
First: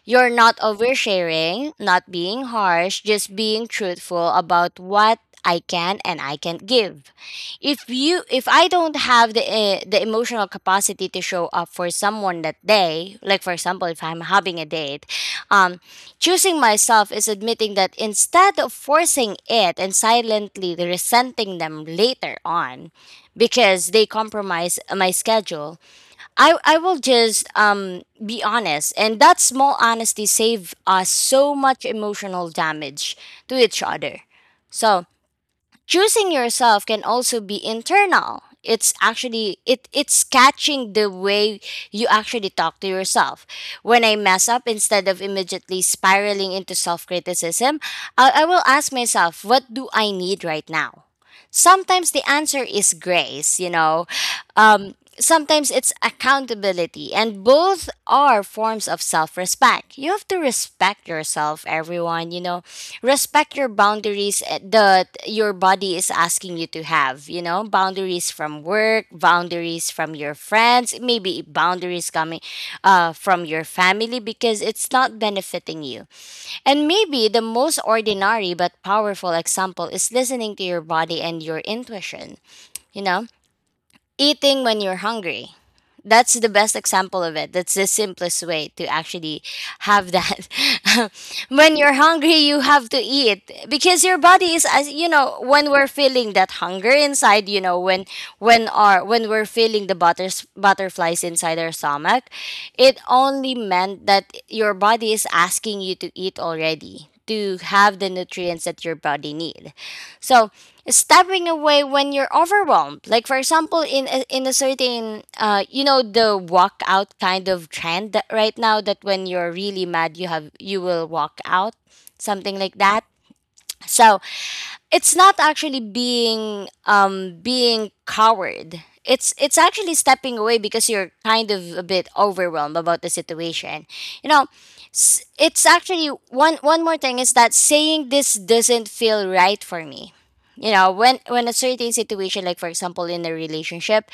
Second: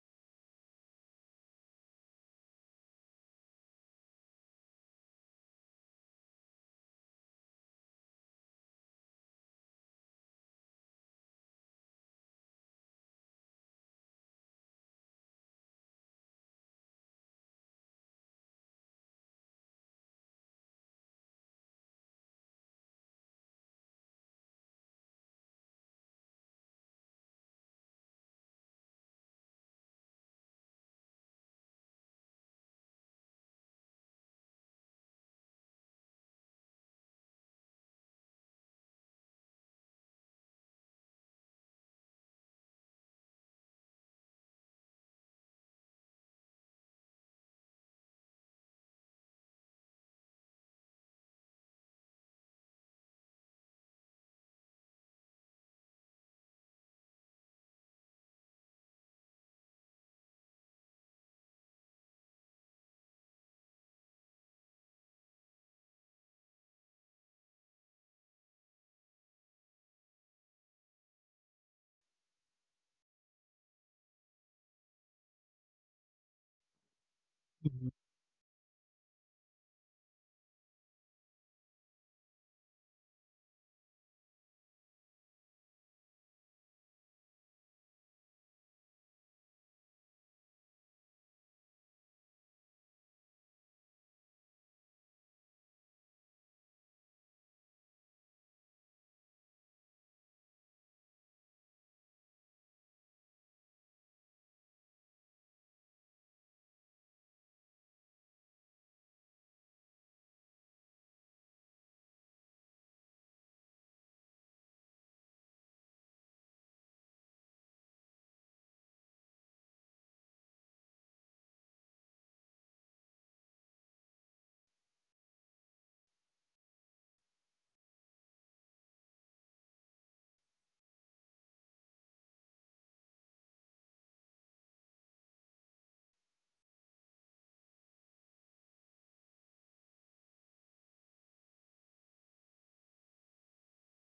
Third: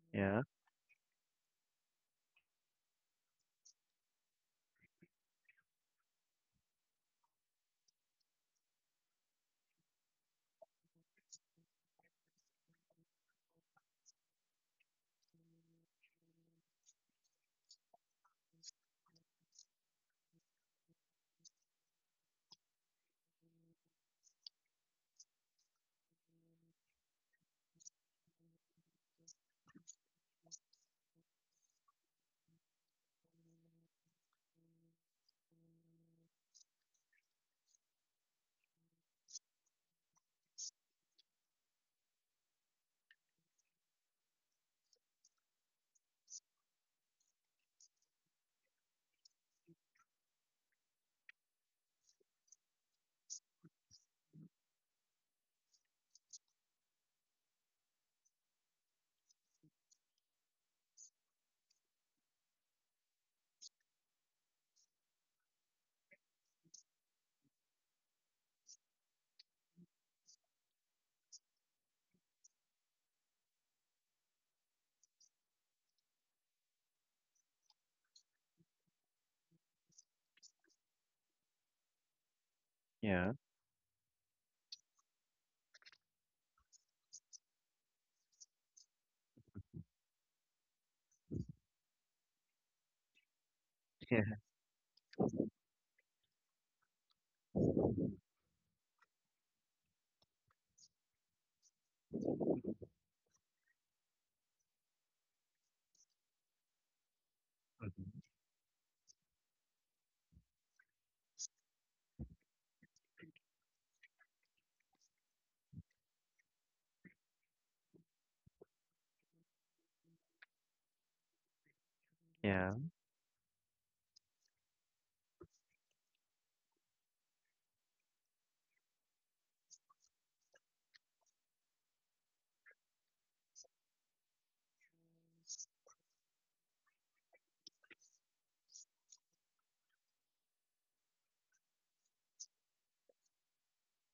Speaker 1: You're
Speaker 2: Yeah.
Speaker 1: not oversharing, not being harsh, just being truthful about what I can and I can't give. If you if I don't have the emotional capacity to show up for someone that day, like for example, if I'm having a date, um, choosing myself is admitting that instead of forcing it and silently resenting them later on because they compromise my schedule, I will just be honest, and that small honesty save us so much emotional damage to each other. So choosing yourself can also be internal. It's actually it's catching the way you actually talk to yourself. When I mess up, instead of immediately spiraling into self criticism, I will ask myself, what do I need right now? Sometimes the answer is grace, you know. Sometimes it's accountability, and both are forms of self respect. You have to respect yourself, everyone, you know. Respect your boundaries that your body is asking you to have, you know, boundaries from work, boundaries from your friends, maybe boundaries coming from your family because it's not benefiting you. And maybe the most
Speaker 3: Mhm.
Speaker 1: ordinary but powerful example is listening to your body and your intuition. You know,
Speaker 2: Yeah.
Speaker 1: eating when you're hungry, that's the best example of it. That's the simplest way to actually have that. When you're hungry, you have to eat because your
Speaker 2: Yeah.
Speaker 1: body is as you know when we're feeling that hunger inside. You know when our when we're feeling the butterflies inside our stomach, it only meant that your body is asking you to eat already to have the
Speaker 2: Mm-hmm.
Speaker 1: nutrients that your body need. So stepping away when you're overwhelmed, like for example, in a certain, you know, the walk out kind of trend that right now that when you're really mad, you will walk out, something
Speaker 2: Yeah.
Speaker 1: like that. So it's not actually being being coward. It's actually stepping away because you're kind of a bit overwhelmed about the situation, you know. It's actually one more thing is that saying this doesn't feel right for me, you know, when a certain situation like for example in a relationship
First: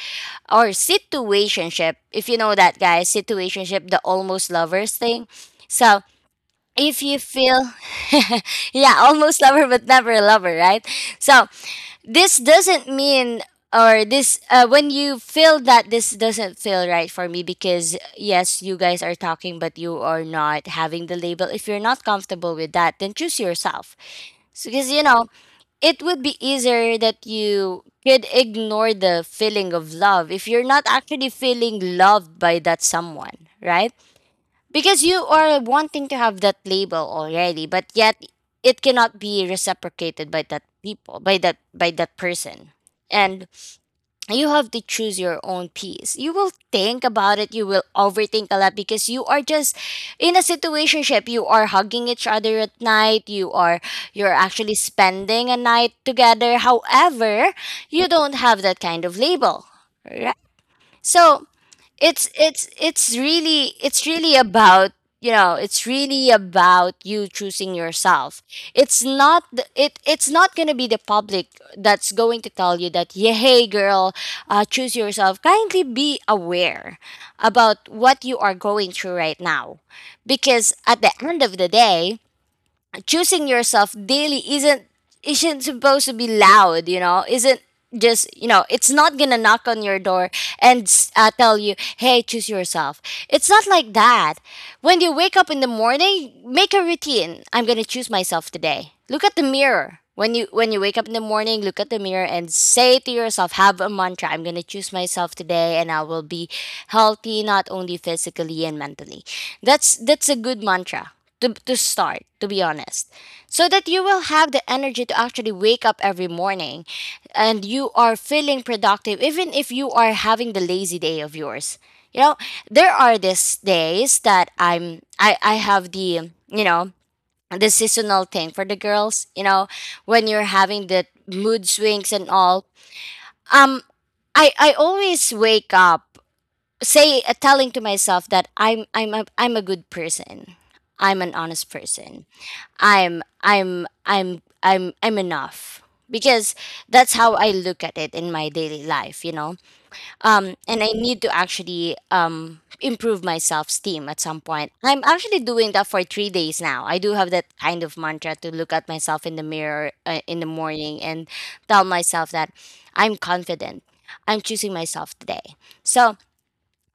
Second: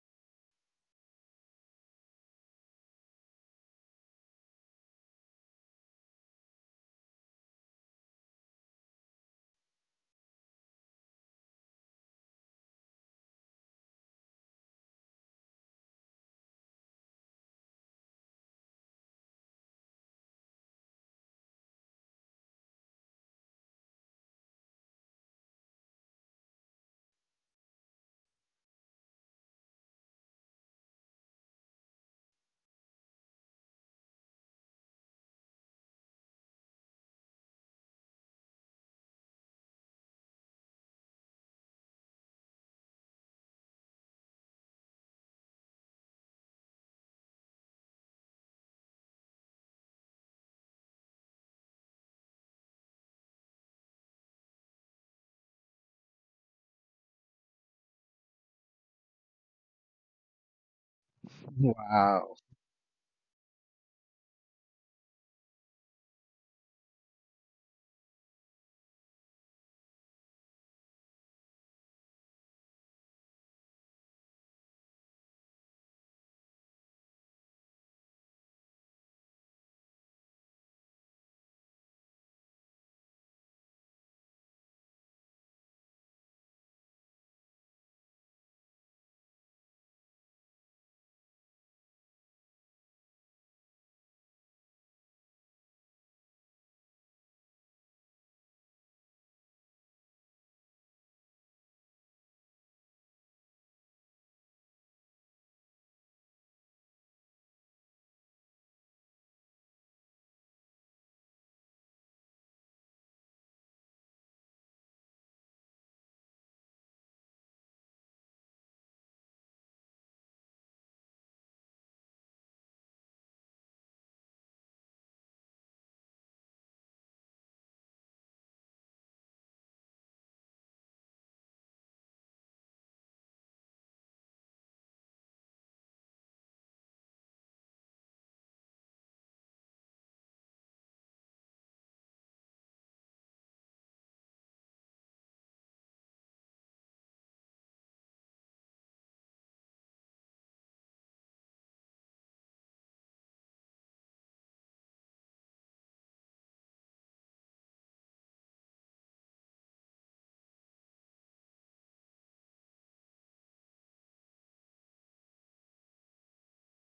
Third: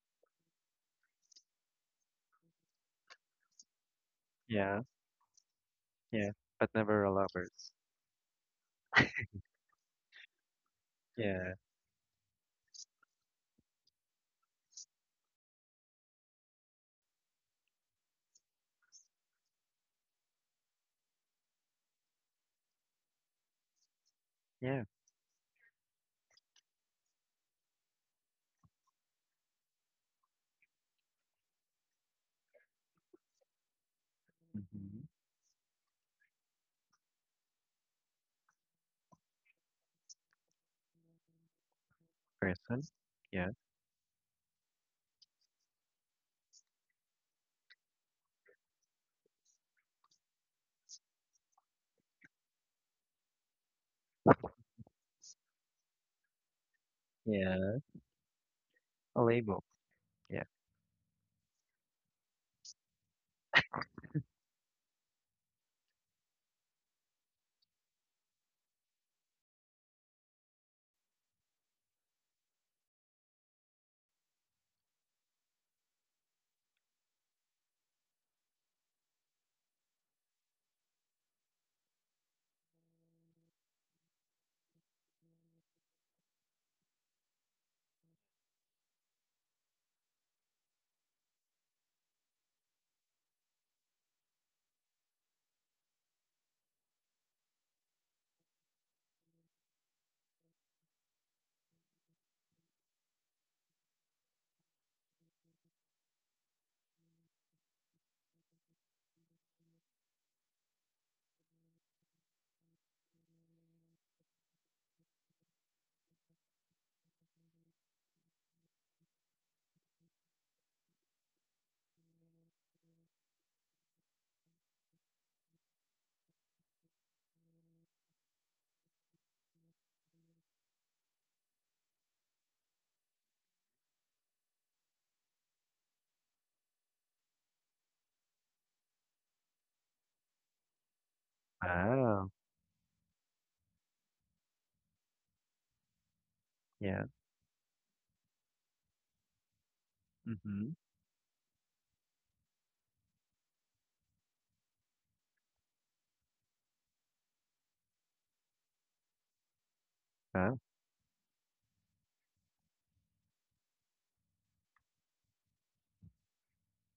Speaker 1: or situationship, if you know that guys, situationship, the almost
Speaker 2: Yeah.
Speaker 1: lovers thing. So
Speaker 2: Yeah. But never
Speaker 1: if
Speaker 2: a
Speaker 1: you
Speaker 2: lovers.
Speaker 1: feel yeah, almost lover but never a lover, right? So
Speaker 2: Yeah.
Speaker 1: this doesn't mean or this when you feel that this doesn't feel right for me, because yes you guys are talking but you are not having the label, if you're not comfortable with that then choose yourself. So
Speaker 2: Yeah.
Speaker 1: because you know it would be easier that you could ignore the feeling of love if you're not actually feeling loved by that someone, right? Because
Speaker 2: Mm-hmm.
Speaker 1: you are wanting to have that label already, but yet it cannot be reciprocated by that people, by that person.
Speaker 2: Person.
Speaker 1: And
Speaker 2: Yeah.
Speaker 1: you have to choose your own piece. You will think about it, you will overthink a lot because you are just in a situationship. You are hugging each other at night, you're actually spending a night together. However,
Speaker 2: Yeah.
Speaker 1: you don't have that kind of
Speaker 2: A label.
Speaker 1: label. Right?
Speaker 2: Yeah.
Speaker 1: So it's
Speaker 3: Wow.
Speaker 1: it's it's really it's really about it's really about you choosing yourself. It's not going to be the public that's going to tell you that, yeah, hey girl, choose yourself. Kindly be aware about what you are going through right now, because at the end of the day, choosing yourself daily isn't supposed to be loud, isn't just, it's not gonna knock on your door and tell you, hey, choose yourself. It's not like that. When you wake up in the morning, make a routine, I'm gonna choose myself today. Look at the mirror when you wake up in the morning, look at the mirror and say to yourself, have a mantra, I'm gonna choose myself today and I will be healthy, not only physically and mentally. That's a good mantra to start, to be honest, so that you will have the energy to actually wake up every morning and you are feeling productive even if you are having the lazy day of yours, you know. There are these days that I have the, the seasonal thing for the girls, you know, when you're having the mood swings and all. um I always wake up, say, telling to myself that I'm a good person, I'm an honest person.
Speaker 2: Wow.
Speaker 1: I'm enough, because
Speaker 2: Yeah.
Speaker 1: that's how I look at it in my daily life, you know.
Speaker 2: Mhm.
Speaker 1: And I need to actually improve my self esteem at some point. I'm actually doing that for 3 days now. I do have that kind of mantra to look at myself in the mirror in the
Speaker 2: Wow.
Speaker 1: morning and tell myself that I'm confident. I'm choosing myself today. So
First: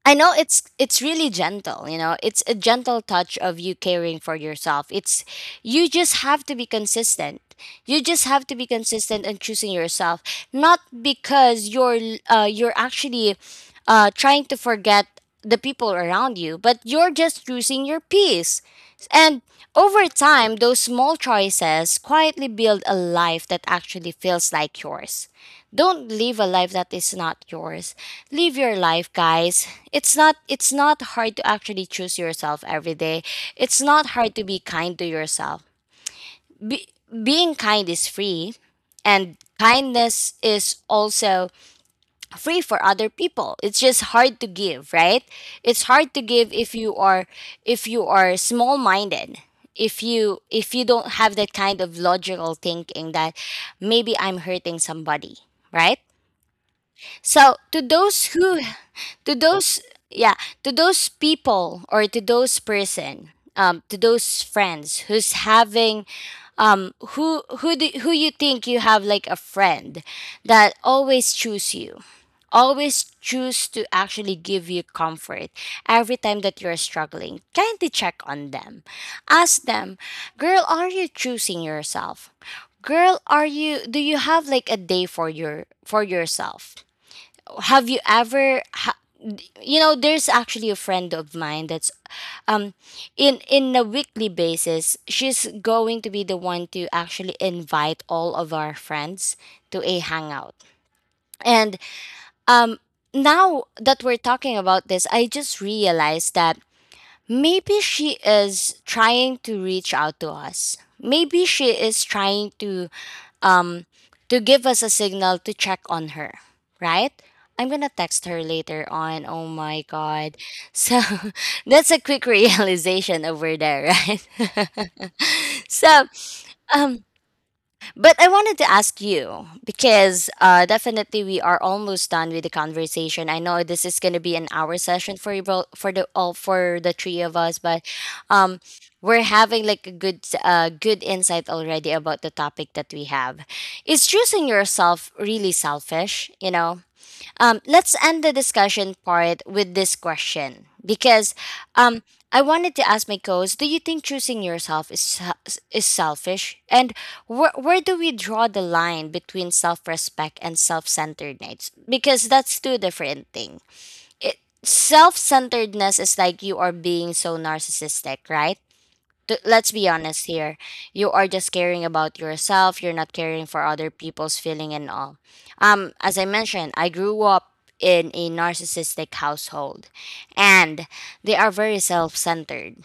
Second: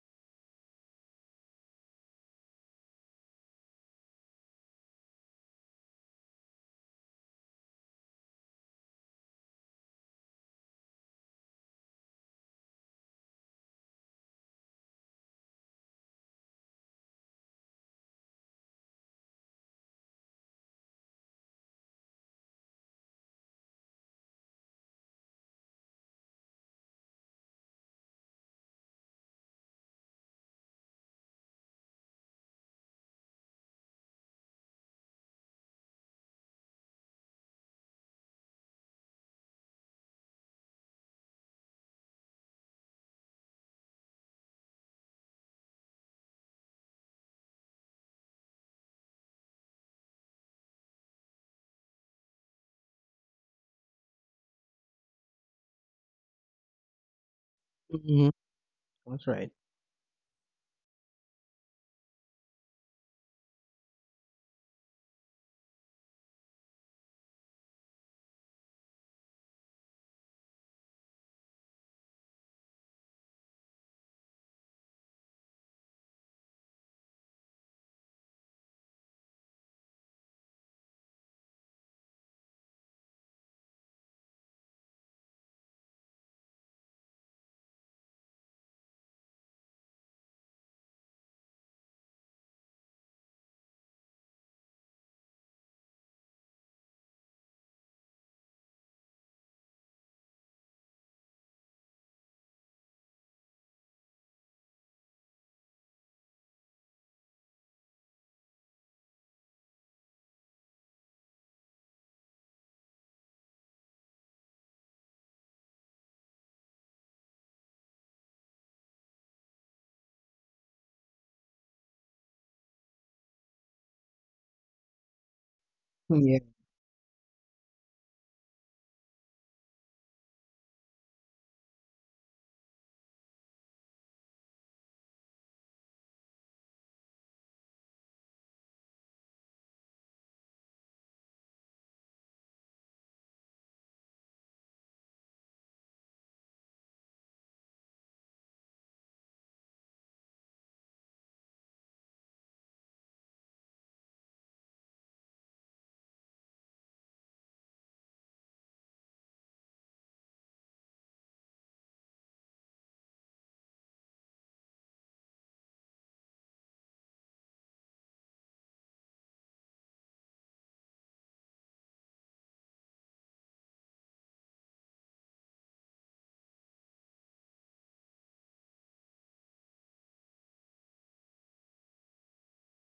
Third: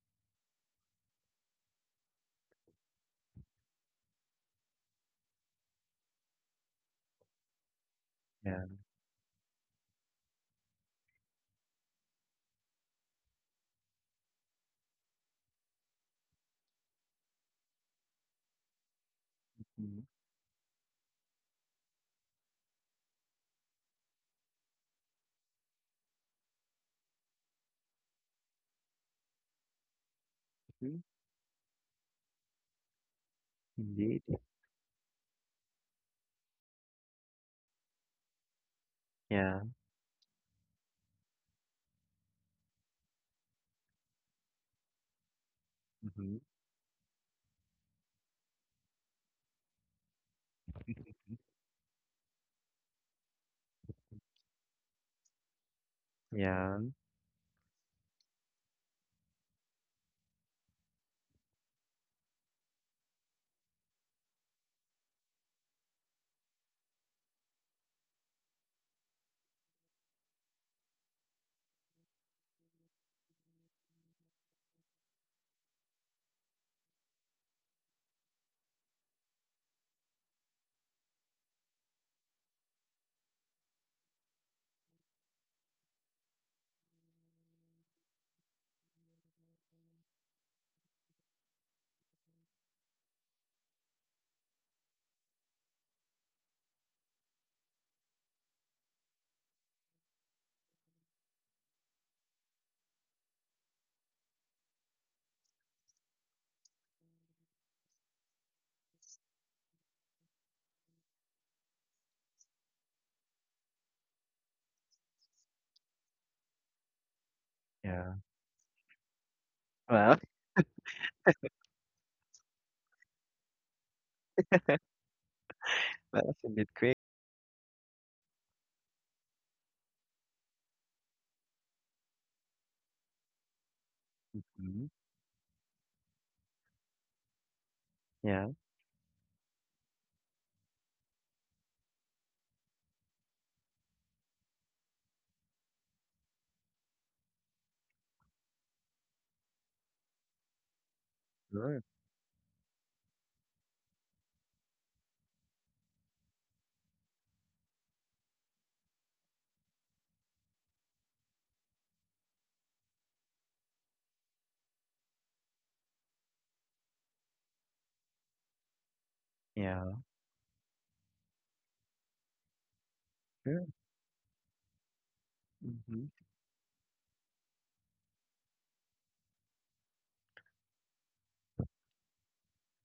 Speaker 1: I know it's really gentle, you know. It's a gentle touch of you caring for yourself. It's you just have to be consistent. You just have to
Speaker 2: Yeah.
Speaker 1: be consistent in choosing yourself, not because you're actually trying to forget the people around you, but you're just choosing your peace. And over
Speaker 2: Mhm.
Speaker 1: time, those small choices quietly build a life that actually feels like yours. Don't live a life that is not yours, live your life guys. It's not it's
Speaker 2: Mhm.
Speaker 1: not hard to actually choose yourself every day. It's not
Speaker 2: Indeed.
Speaker 1: hard to be kind to yourself. Being kind is free, and
Speaker 2: Yeah.
Speaker 1: kindness is also free for other people. It's just hard to give, right? It's hard to
Speaker 2: Mhm.
Speaker 1: give if you are, if you are small minded, if you don't have that kind of logical thinking that maybe I'm hurting somebody, right?
Speaker 2: Yeah.
Speaker 1: So to those
Speaker 3: Mhm.
Speaker 1: who,
Speaker 3: That's
Speaker 1: to
Speaker 3: right.
Speaker 1: those yeah, to those people or to those person, to those friends who's having, who you think you have like a friend that always choose you, always choose to actually give you comfort every time that you're struggling. Kindly check on them, ask them, girl, are you choosing yourself? Girl, are you, do you have like a day for yourself? Have you ever ha- You know, there's actually a friend of mine that's um in a weekly basis, she's going to be the one to actually invite all of our friends to a hangout. And um now that we're talking about this, I just realized that maybe she is trying to reach out to us, maybe she is trying to give us a signal to check on her, right? I'm gonna
Speaker 2: Yeah.
Speaker 1: text her later on. Oh my
Speaker 2: Well,
Speaker 1: god. So that's a quick realization over there, right? so
Speaker 2: well, that's a bit quick.
Speaker 1: um but I wanted to ask you because, definitely we are almost done with the conversation. I know this is going to be an hour
Speaker 2: Mhm.
Speaker 1: session for you both, for the three of us, but
Speaker 2: Yeah.
Speaker 1: um, we're having like a good good insight already about the topic that we have. Is choosing yourself really selfish? You know, let's end the discussion part with this question, because
Speaker 2: Sure.
Speaker 1: um, I wanted to ask my co-host: Do you think choosing yourself is is selfish? And where do we draw the line between self-respect and self-centeredness? Because that's two different things. It Self-centeredness is like you are being so narcissistic, right? Let's be
Speaker 2: Yeah.
Speaker 1: honest here. You are just caring about yourself. You're not caring
Speaker 2: Sure.
Speaker 1: for other people's feeling and all.
Speaker 2: Mhm.
Speaker 1: As I mentioned, I grew up in a narcissistic household, and they are very self-centered.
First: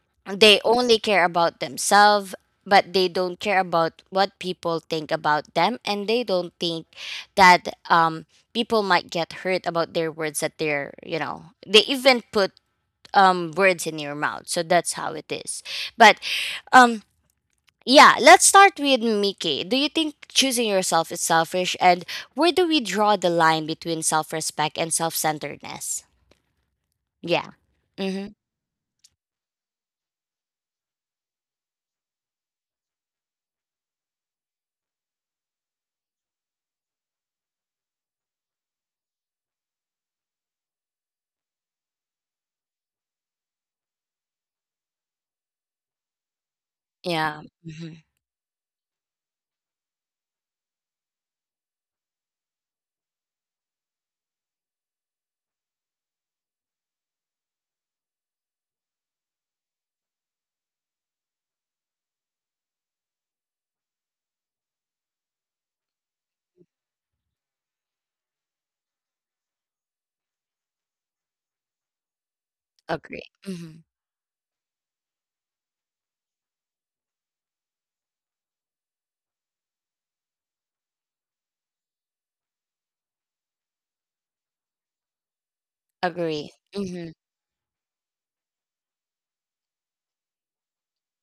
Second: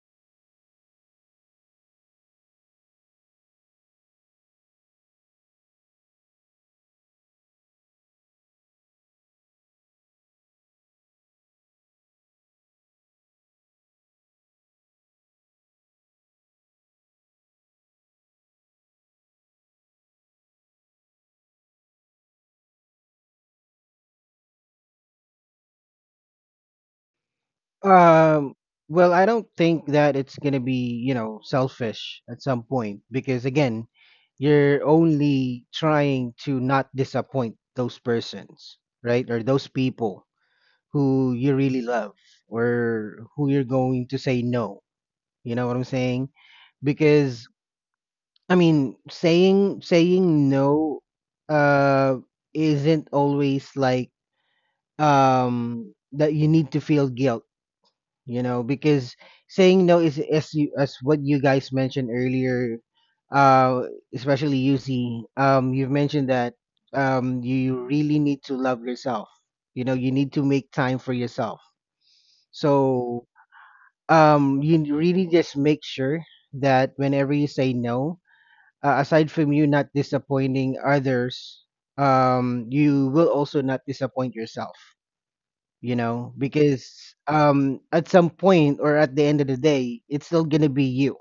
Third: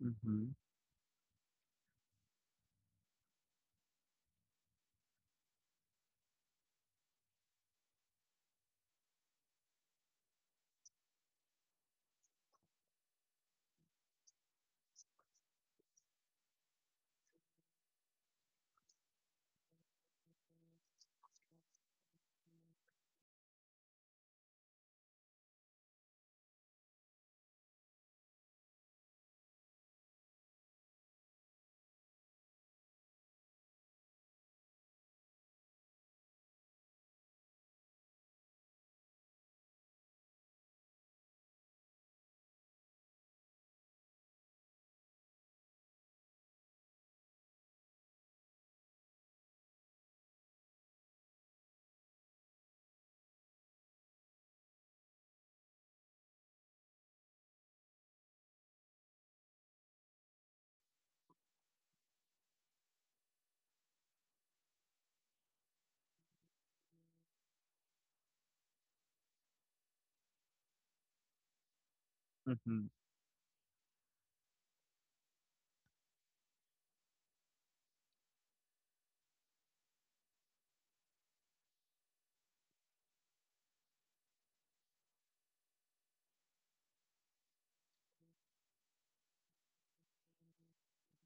Speaker 2: Mhm.
Speaker 1: They only care about themselves, but they don't care about what people think about them, and they don't think that people might get hurt about their words that they're, you know, they even put words in your mouth. So that's how it is. But um yeah, let's start with Mickey. Do you think choosing yourself is selfish and where do we draw the line between self-respect and self-centeredness? Yeah. Mhm.
Speaker 3: Um, well, I don't think that it's gonna be, selfish at some point, because again, you're only trying to not disappoint those persons, right? Or those people who you really love, or who you're going to say no. You know what I'm saying?
Speaker 1: Yeah.
Speaker 3: Because
Speaker 1: Mhm.
Speaker 3: I mean, saying no, uh isn't always like, that you need to feel guilt, you know, because saying no is, as what you guys mentioned earlier, uh especially, you see, you've mentioned that, you really need to love yourself, you know, you need to make time for yourself.
Speaker 2: Mhm.
Speaker 3: So,
Speaker 1: Agree. Mhm.
Speaker 3: you really just make sure that whenever you say no, aside from you not disappointing others, you will also not disappoint yourself,
Speaker 1: Agree.
Speaker 3: because,
Speaker 1: Mhm.
Speaker 3: at some point, or at the end of the day, it's still going to be you,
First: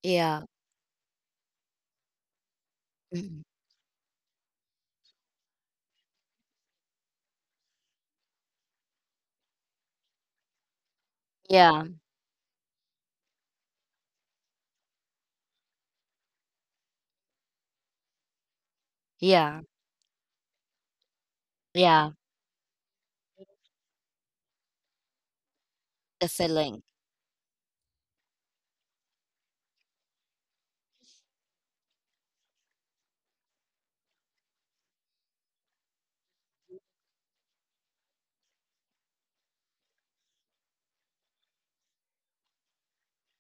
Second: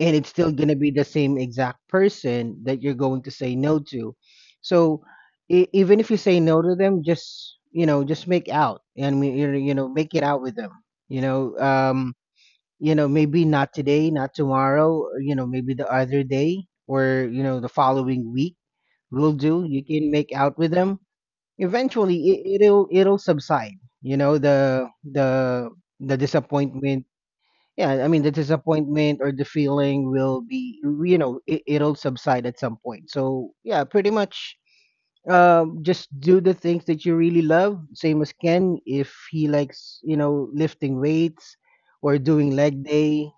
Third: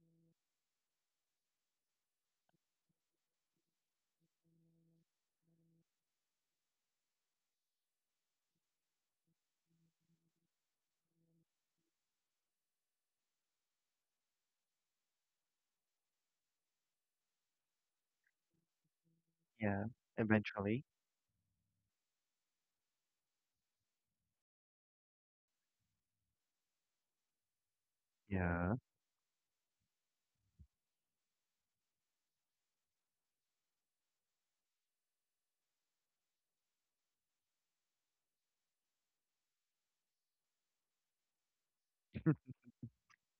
Speaker 3: and it's
Speaker 1: Yeah.
Speaker 3: still going to be the same exact person that you're going to
Speaker 1: Mhm.
Speaker 3: say no to. So e even if you say no to them, just, just make out, and we- you know, make it out with them, you know.
Speaker 1: Yeah.
Speaker 3: Maybe not today, not tomorrow, or, maybe the other day, or the following week will
Speaker 1: Yeah.
Speaker 3: do. You
Speaker 2: Yeah.
Speaker 3: can make out with
Speaker 2: Eventually.
Speaker 3: them
Speaker 1: Yeah.
Speaker 3: eventually. It'll subside, you know, the, the
Speaker 1: The feeling.
Speaker 3: disappointment. Yeah, I mean, the
Speaker 2: Yeah.
Speaker 3: disappointment or the feeling will be, it'll subside at some point. So yeah, pretty much, just do the things that you really love. Same as Ken, if he likes, you know, lifting weights or doing leg day,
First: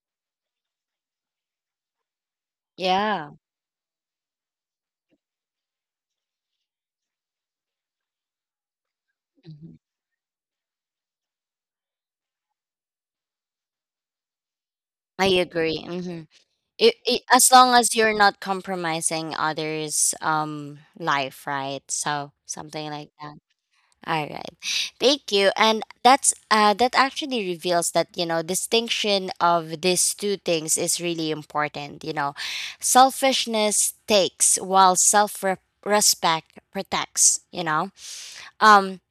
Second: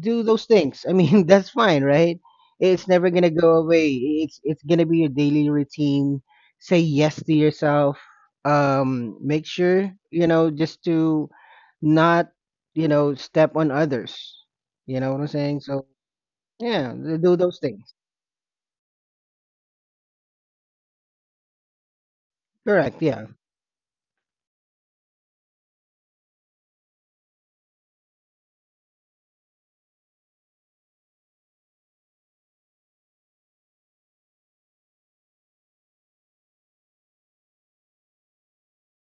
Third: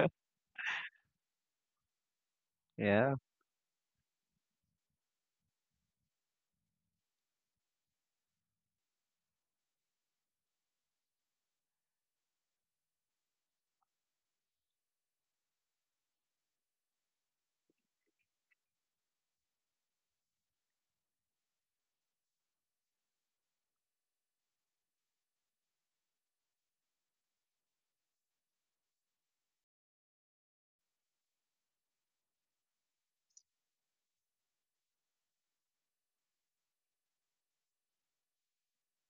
Speaker 3: do those things. I mean, that's fine, right? It's never
Speaker 2: Yeah.
Speaker 3: gonna
Speaker 1: Yeah.
Speaker 3: go away, it's gonna be your daily routine. Say yes to yourself. Make
Speaker 1: Mhm.
Speaker 3: sure, just to not, step on others. You know what I'm
Speaker 1: I
Speaker 3: saying?
Speaker 1: agree.
Speaker 3: So
Speaker 1: Mhm.
Speaker 3: yeah,
Speaker 1: It
Speaker 3: do
Speaker 1: as
Speaker 3: those
Speaker 1: long
Speaker 3: things.
Speaker 1: as you're not compromising others' life, right? So something
Speaker 3: Correct,
Speaker 1: like
Speaker 3: yeah.
Speaker 1: that. All right, thank you. And that's that actually reveals that, you know, distinction of these two things is really important. You know, selfishness takes while self respect protects. You know, um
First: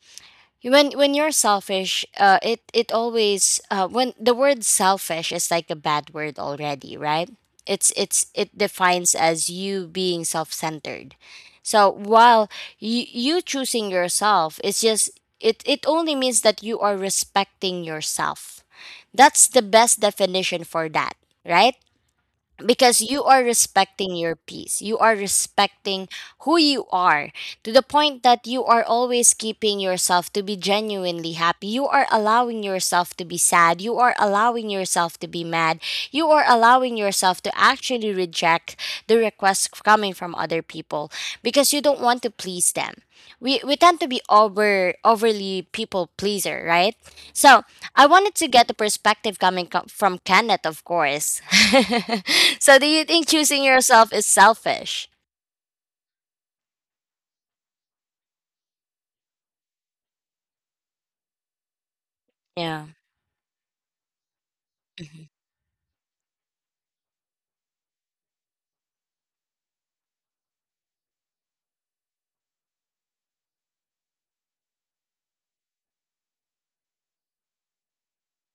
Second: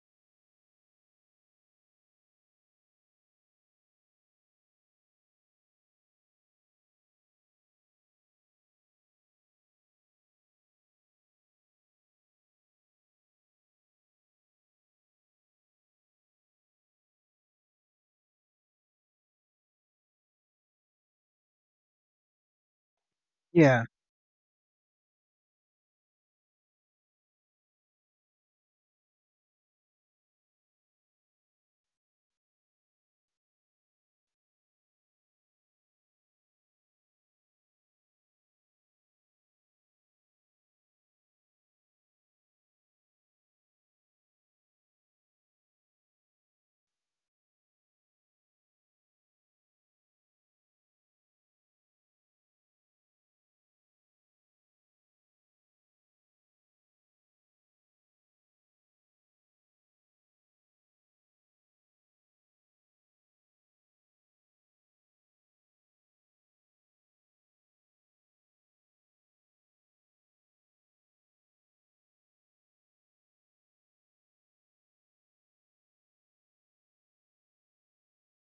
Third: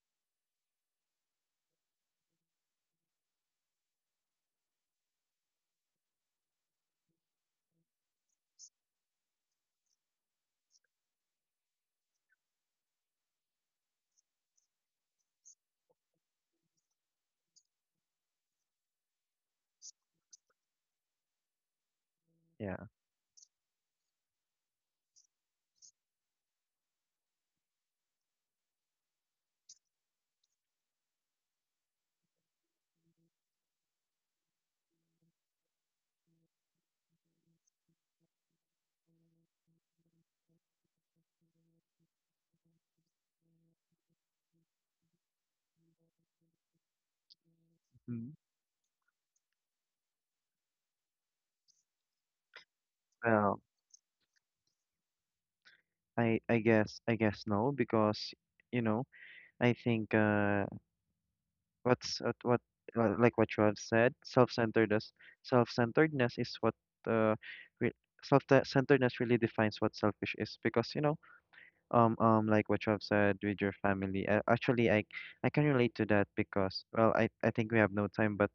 Speaker 1: when you're selfish it always when the word selfish is like a bad word already, right? It's it defines as you being self-centered. So while you choosing yourself, it's just it it only means that you are respecting yourself. That's the best definition for that, right?
Speaker 2: Yeah.
Speaker 1: Because you are
Speaker 3: Yeah.
Speaker 1: respecting your peace, you are respecting who you are, to the point that you are always keeping yourself to be genuinely happy. You are allowing yourself to be sad, you are allowing yourself to be mad, you are allowing yourself to actually reject the requests coming from other people because you don't want to please them. We tend to be overly people pleaser, right? So I
Speaker 2: Mhm.
Speaker 1: wanted to get the perspective coming from Kenneth, of course. So, do you think
Speaker 2: Well,
Speaker 1: choosing yourself is selfish?
Speaker 2: I guess no because you know I think. What
Speaker 1: Yeah.
Speaker 2: like what you have said, self-centeredness.
Speaker 1: Mm-hmm.
Speaker 2: Self-centeredness is what uh re self-centeredness really defines what selfish is because you know like what you have said with your family. Actually, I can relate to that because well I think we have no time,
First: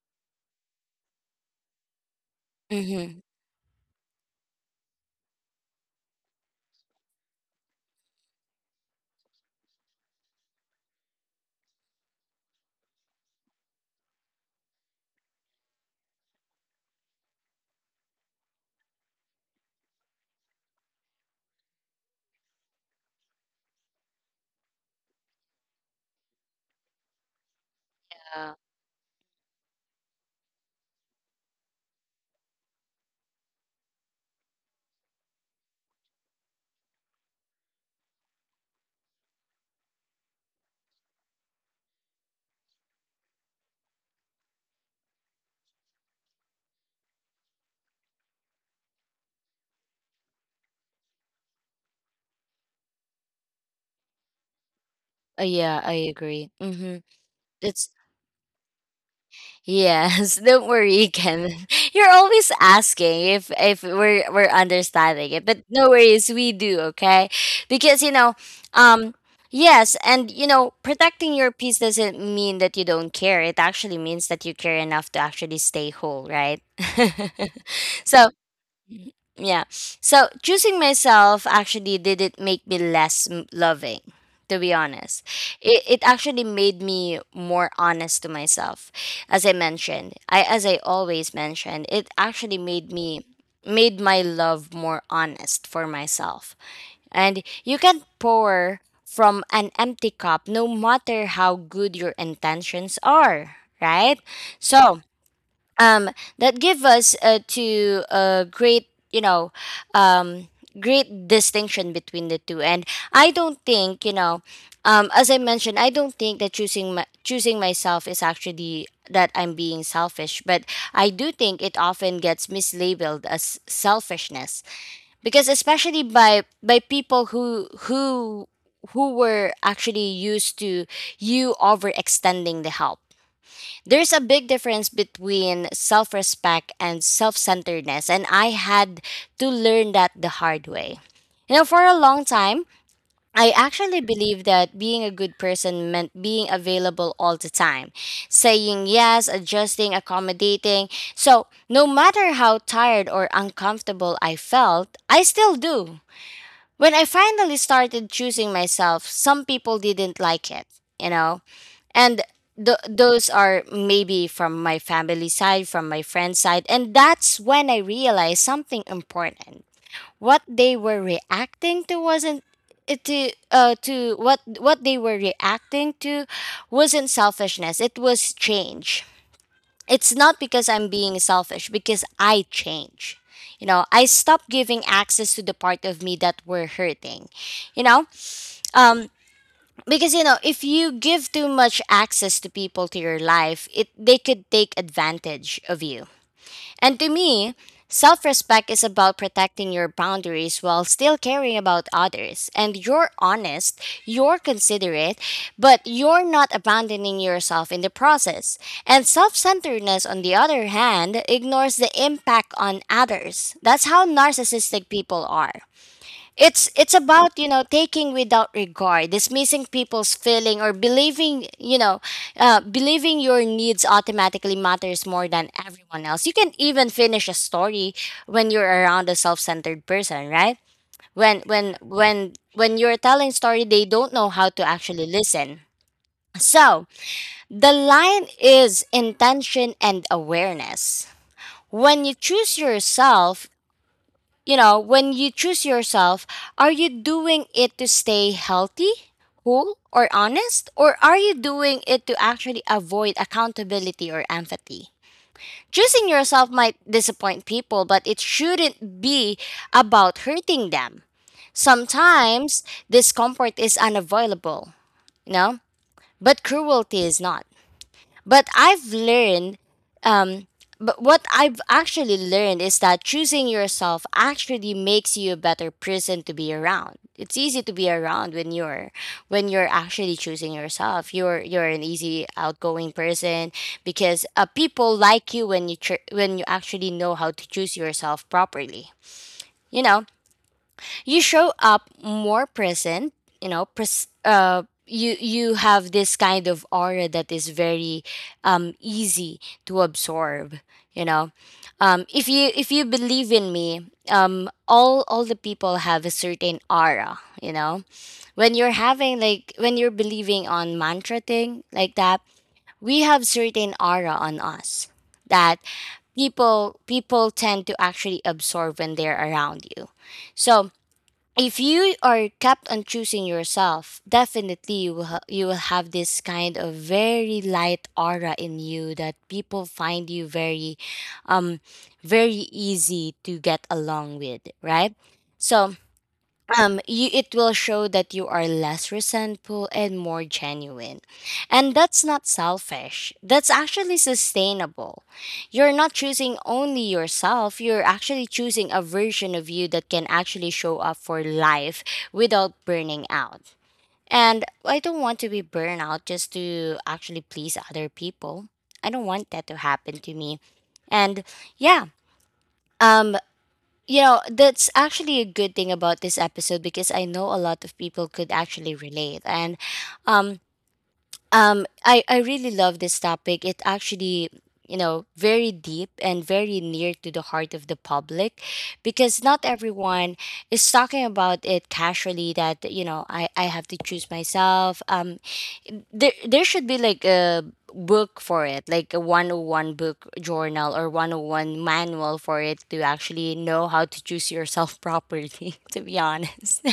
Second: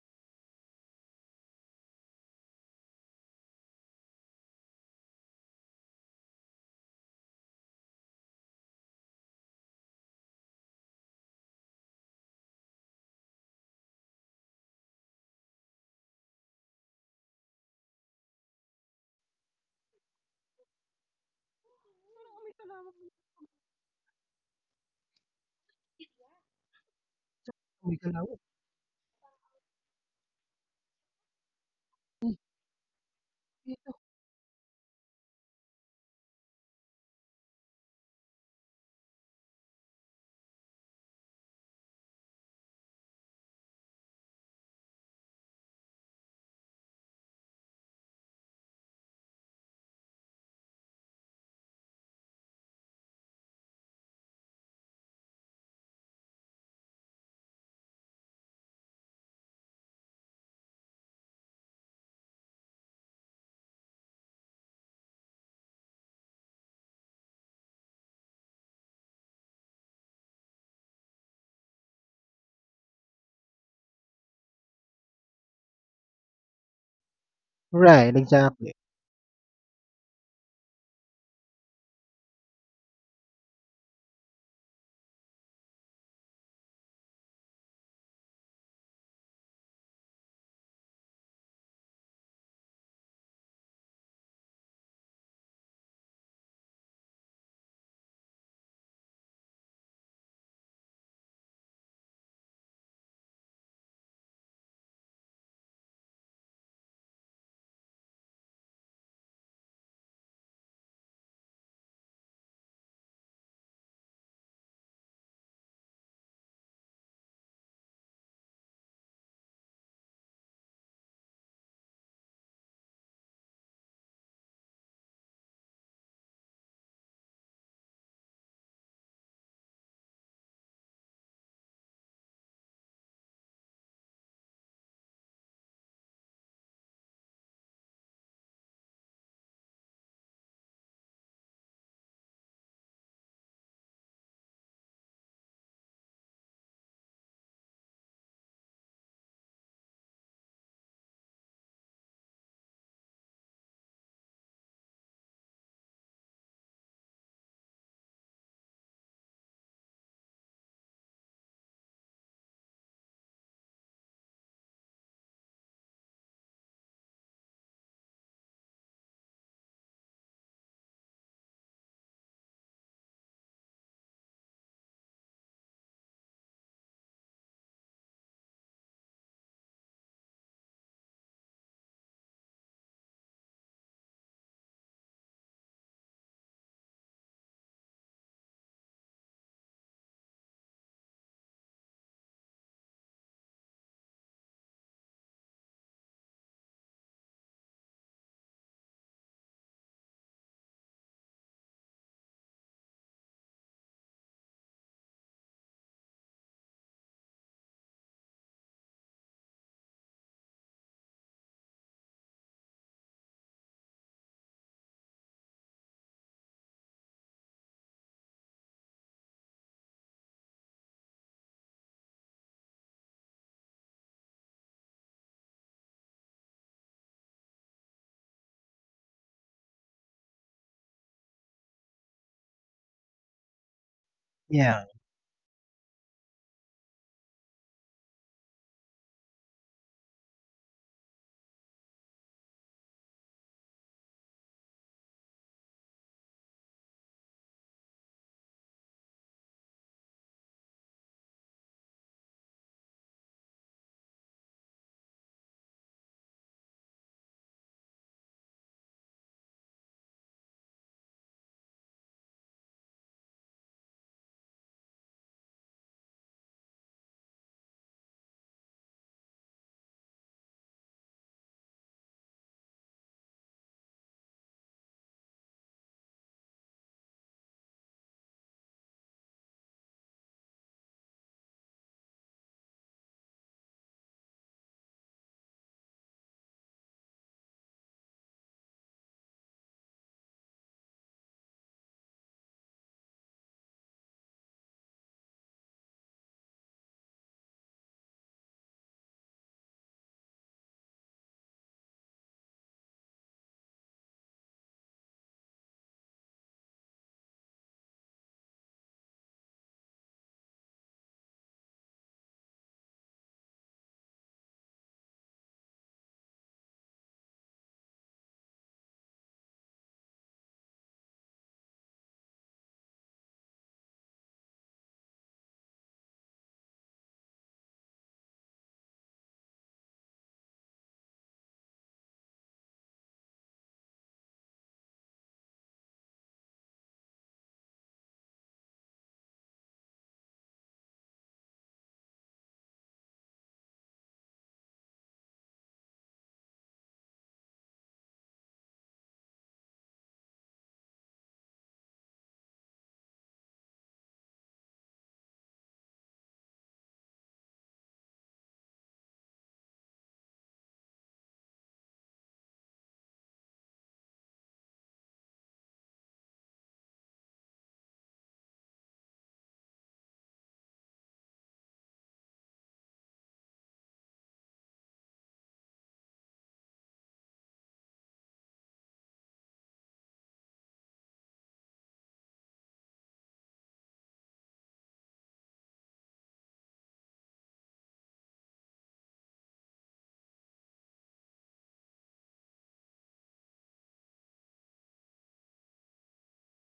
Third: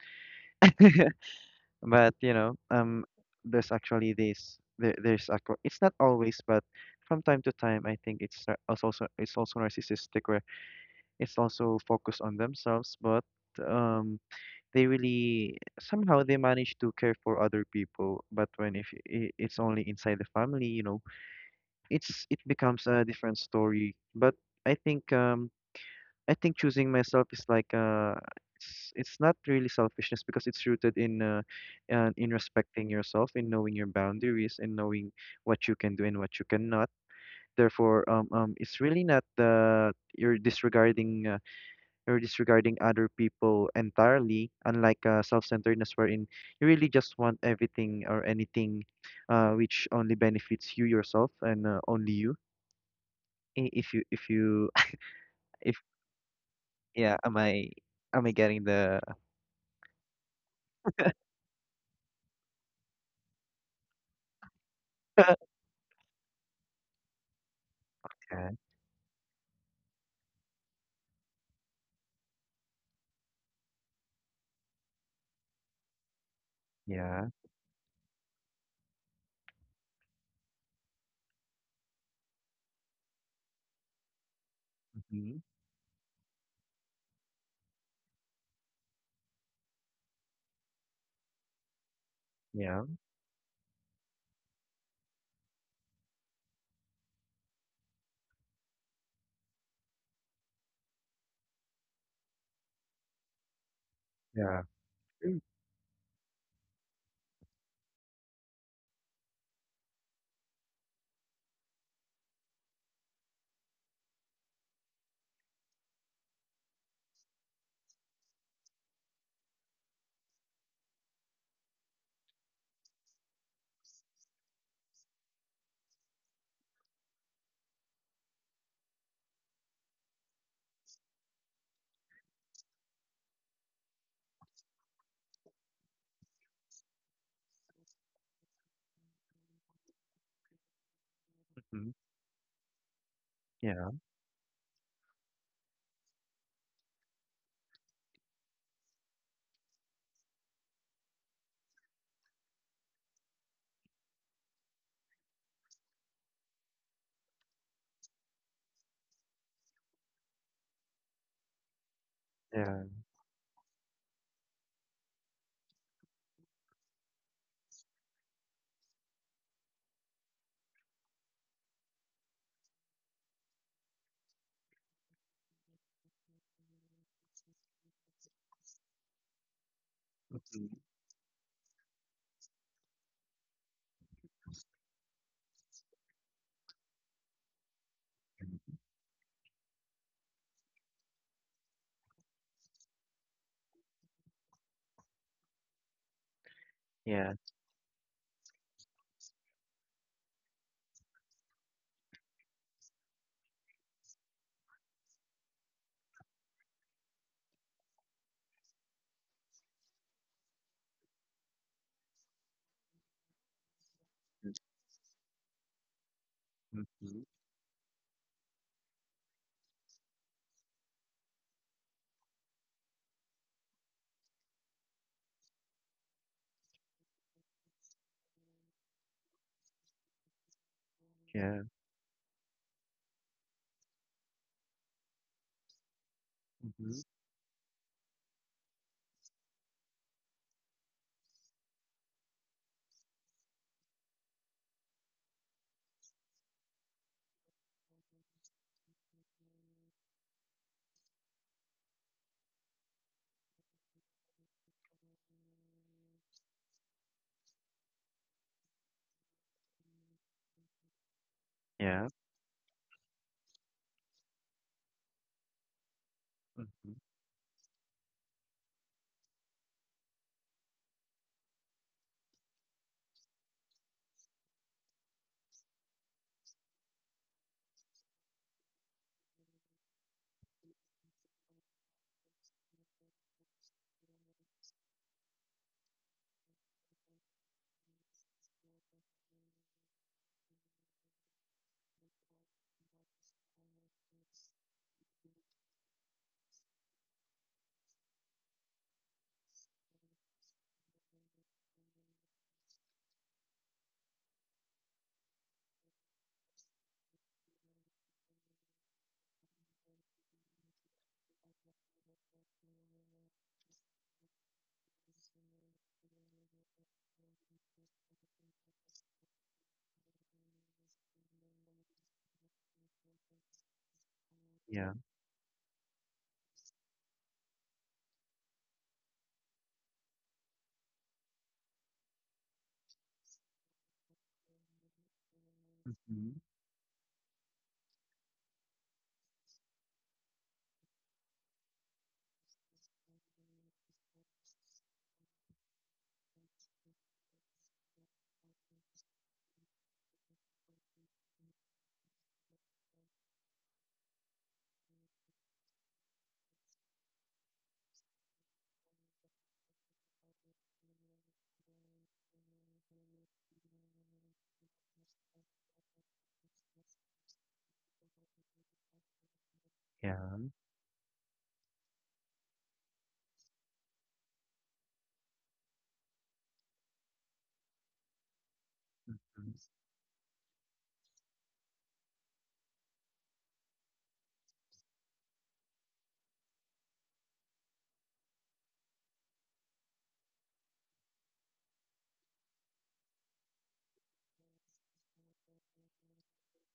Speaker 2: but you know
Speaker 1: Mm-hmm.
Speaker 2: there's actually there's a, it's not always but from time to time I think it's also narcissistic where it's also focused on themselves, but um. they really somehow they manage to care for other people, but when if I- it's only inside the family you know it's it becomes a different story. But i think um I think choosing myself is like
Speaker 1: Uh,
Speaker 2: it's not really selfishness because it's rooted in respecting yourself, in knowing your boundaries and knowing what you can do and what you cannot. Therefore, it's really not that you're disregarding or disregarding other people entirely, unlike self-centeredness wherein you really just want everything or anything which only benefits you yourself and only you. If you, if,
Speaker 1: Yeah, I agree. Mm-hmm.
Speaker 2: yeah,
Speaker 1: It's
Speaker 2: am I getting the,
Speaker 1: Yes, don't worry, Ken. You're always asking if we're we're understanding it, but no worries, we do, okay? Because you know,
Speaker 2: Yeah.
Speaker 1: um, yes, and you know, protecting your peace doesn't mean that you don't care. It actually means that you care enough to actually stay whole, right?
Speaker 2: Yeah.
Speaker 3: Right,
Speaker 1: So
Speaker 3: exactly.
Speaker 1: Mhm. Yeah. So choosing myself actually didn't make me less loving, to be honest.
Speaker 2: Mhm.
Speaker 1: It actually made me more honest to myself. As I mentioned, I as I always mentioned, it actually
Speaker 2: Yeah.
Speaker 1: made me made my love more honest for myself. And you can pour from an empty cup no matter how good your intentions are, right?
Speaker 2: Yeah.
Speaker 1: So,
Speaker 2: Mm.
Speaker 1: um, that give us to a great, you know, um, great distinction between the two. And I don't think, you know, as I mentioned, I don't think that choosing myself is actually that I'm being selfish, but I do think it often gets mislabeled as selfishness, because especially by people who were actually used to you overextending the help. There's a big difference between self respect and self centeredness, and I had to learn that the hard way. You know, for
Speaker 2: Mhm.
Speaker 1: a long time, I
Speaker 2: Yeah.
Speaker 1: actually believed that being a good person meant being available all the time, saying yes, adjusting, accommodating. So, no matter how tired or uncomfortable I felt, I still do. When I finally started choosing myself, some people didn't like it, you know? And
Speaker 2: Yeah.
Speaker 1: those are maybe from my family side, from my friend's side, and that's when I realized something important. What they were reacting to wasn't to what they were reacting to wasn't selfishness, it was change. It's not because
Speaker 2: Mhm.
Speaker 1: I'm being selfish because I change, you know. I stopped giving access to the part of me that were hurting, you know. um because, you know, if you give too much access to people to your life, it they could take advantage of you. And to
Speaker 2: Yeah.
Speaker 1: me, self-respect is about protecting your boundaries while still caring about others, and you're honest, you're considerate, but you're not abandoning yourself in the process. And self-centeredness on the other hand ignores the impact on others. That's how narcissistic people are. It's
Speaker 2: Mhm.
Speaker 1: about, you know, taking without regard, dismissing people's feeling or believing, you know, believing your needs automatically matters more than everyone else. You can even finish a story when you're around a self-centered person, right? when
Speaker 2: Yeah.
Speaker 1: when when when you're telling story, they don't know how to
Speaker 3: Yeah,
Speaker 1: actually listen. So
Speaker 2: Mhm.
Speaker 1: the line is intention and awareness. when you choose yourself when you choose yourself, are you doing it to stay healthy, cool, or honest? Or are you doing it to actually avoid accountability or empathy? Choosing yourself might disappoint people, but it shouldn't be about hurting them.
Speaker 2: Yeah.
Speaker 1: Sometimes discomfort is unavoidable, you know, but
Speaker 2: Mhm.
Speaker 1: cruelty is not. But I've learned um, but what I've actually learned is that choosing yourself actually makes you a better person to be around. It's easy to be around when you're actually choosing yourself. You're an easy outgoing person because, people like you when you when you actually know how to choose yourself properly. You know, you show up more present. You you have this kind of aura that is very easy to absorb, you know if you believe in me, all the people have a certain aura, you know, when you're having, like, when you're believing on mantra thing like that, we have certain aura on us that people tend to actually absorb when they're around you. So if you are kept on choosing yourself, definitely
Speaker 2: Yeah.
Speaker 1: you will, you will have this kind of very light aura in you that people find you very, um, very easy to get along with, right? So
Speaker 2: Mhm.
Speaker 1: you, it will show that you are less resentful and more genuine, and that's not selfish, that's actually sustainable. You're not choosing only yourself, you're actually choosing a version of you that can actually show up for life without burning out. And I don't want to be burned out just to actually please other people. I don't want that to happen to me. And yeah, um you know, that's actually a good thing about this episode, because I know a lot of people could actually relate. And
Speaker 2: Yeah.
Speaker 1: um I really love this topic. It actually, you know, very deep and very near to the heart of the public, because not
Speaker 2: Mhm.
Speaker 1: everyone is talking about it casually that, you know, I have to choose myself. There should be like a book for it, like a 101 book journal or 101 manual for it to actually know how to choose yourself properly, to be honest.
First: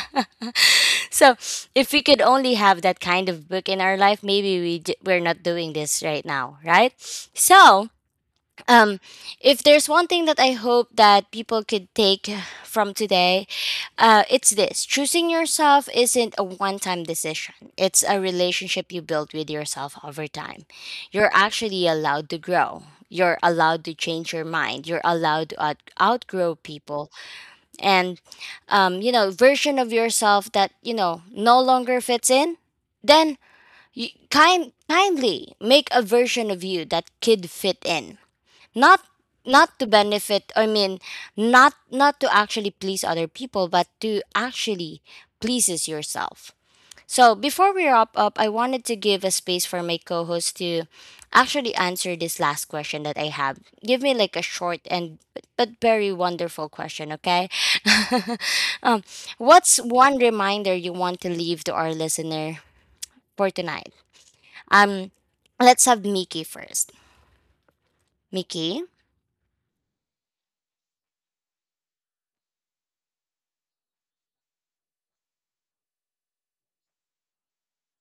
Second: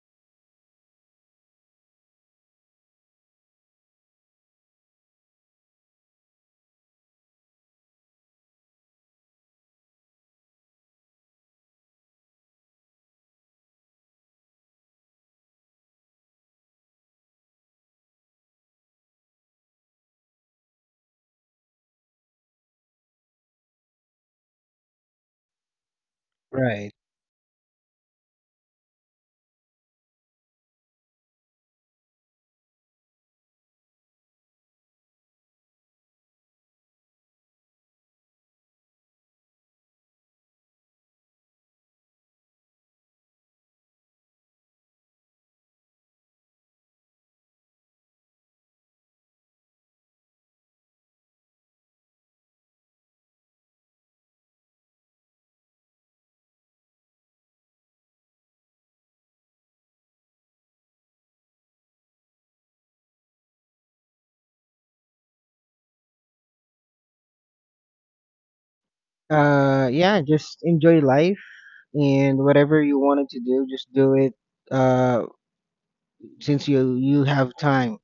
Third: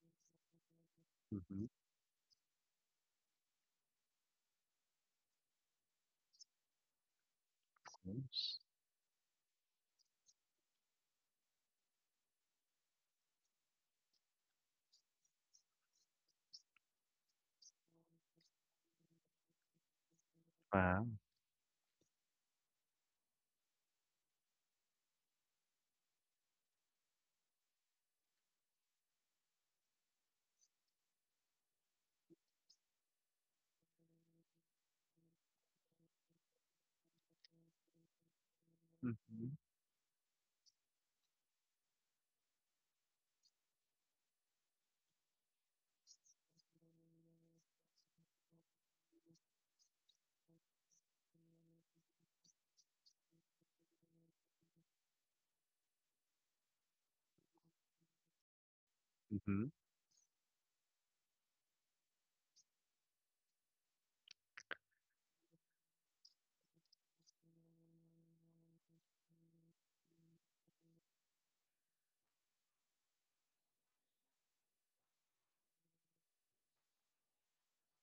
Speaker 1: So
Speaker 2: Mhm.
Speaker 1: if we could only have that kind of book in our life, maybe we're not doing this right now, right? So
Speaker 2: Mhm.
Speaker 1: um, if there's one thing that I hope that people could take from today, it's this: choosing yourself isn't a one time decision, it's a relationship you build with yourself over time.
Speaker 2: Wow.
Speaker 1: You're actually allowed to grow, you're allowed to change your mind, you're allowed to outgrow
Speaker 3: right.
Speaker 1: people, and you know, version of yourself that you know no longer fits in, then you kindly make a version of you that could fit in. not
Speaker 2: Mhm.
Speaker 1: not to benefit, I mean, not to actually please other people, but to actually pleases yourself. So before we wrap up, I wanted to give a space for my co-host to actually answer this last question that I have. Give me like a short and but very wonderful question, okay? um,
Speaker 2: Mhm.
Speaker 1: what's one reminder you want to leave to our listener for tonight? um let's have Mickey first. Mickey.
Speaker 3: Yeah, just enjoy life, and whatever you wanted to do, just do it, uh since you have time,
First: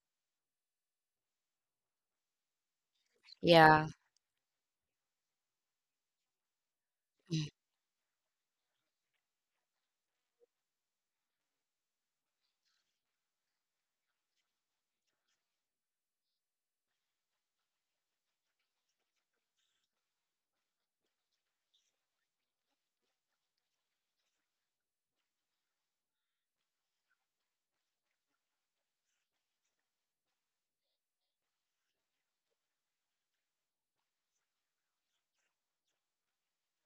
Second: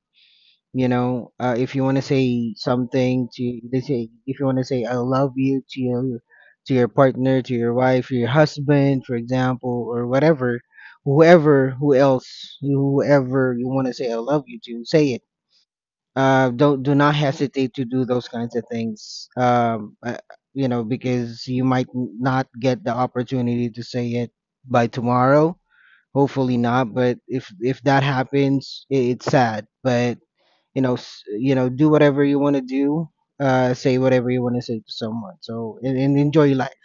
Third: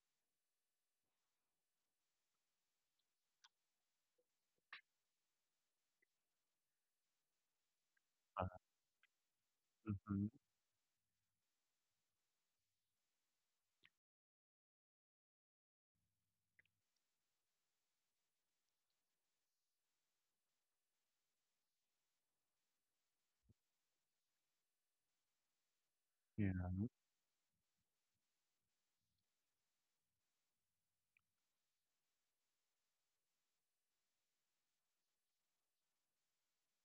Speaker 3: you know. If you want to say something to, they
Speaker 1: Yeah.
Speaker 3: say, if you want to say I love you to your, partner, to your wife, your husband, for example, or
Speaker 2: Mhm.
Speaker 3: whatever, whoever, who else, whoever you want to say I love you to, say it. Don't Do not hesitate to do those kinds of things. Because you might not get the opportunity to say it by tomorrow. Hopefully
Speaker 2: Yeah.
Speaker 3: not, but if that happens, I it's sad. But do whatever you want to do. Say whatever you want to say to someone. So, and enjoy your life,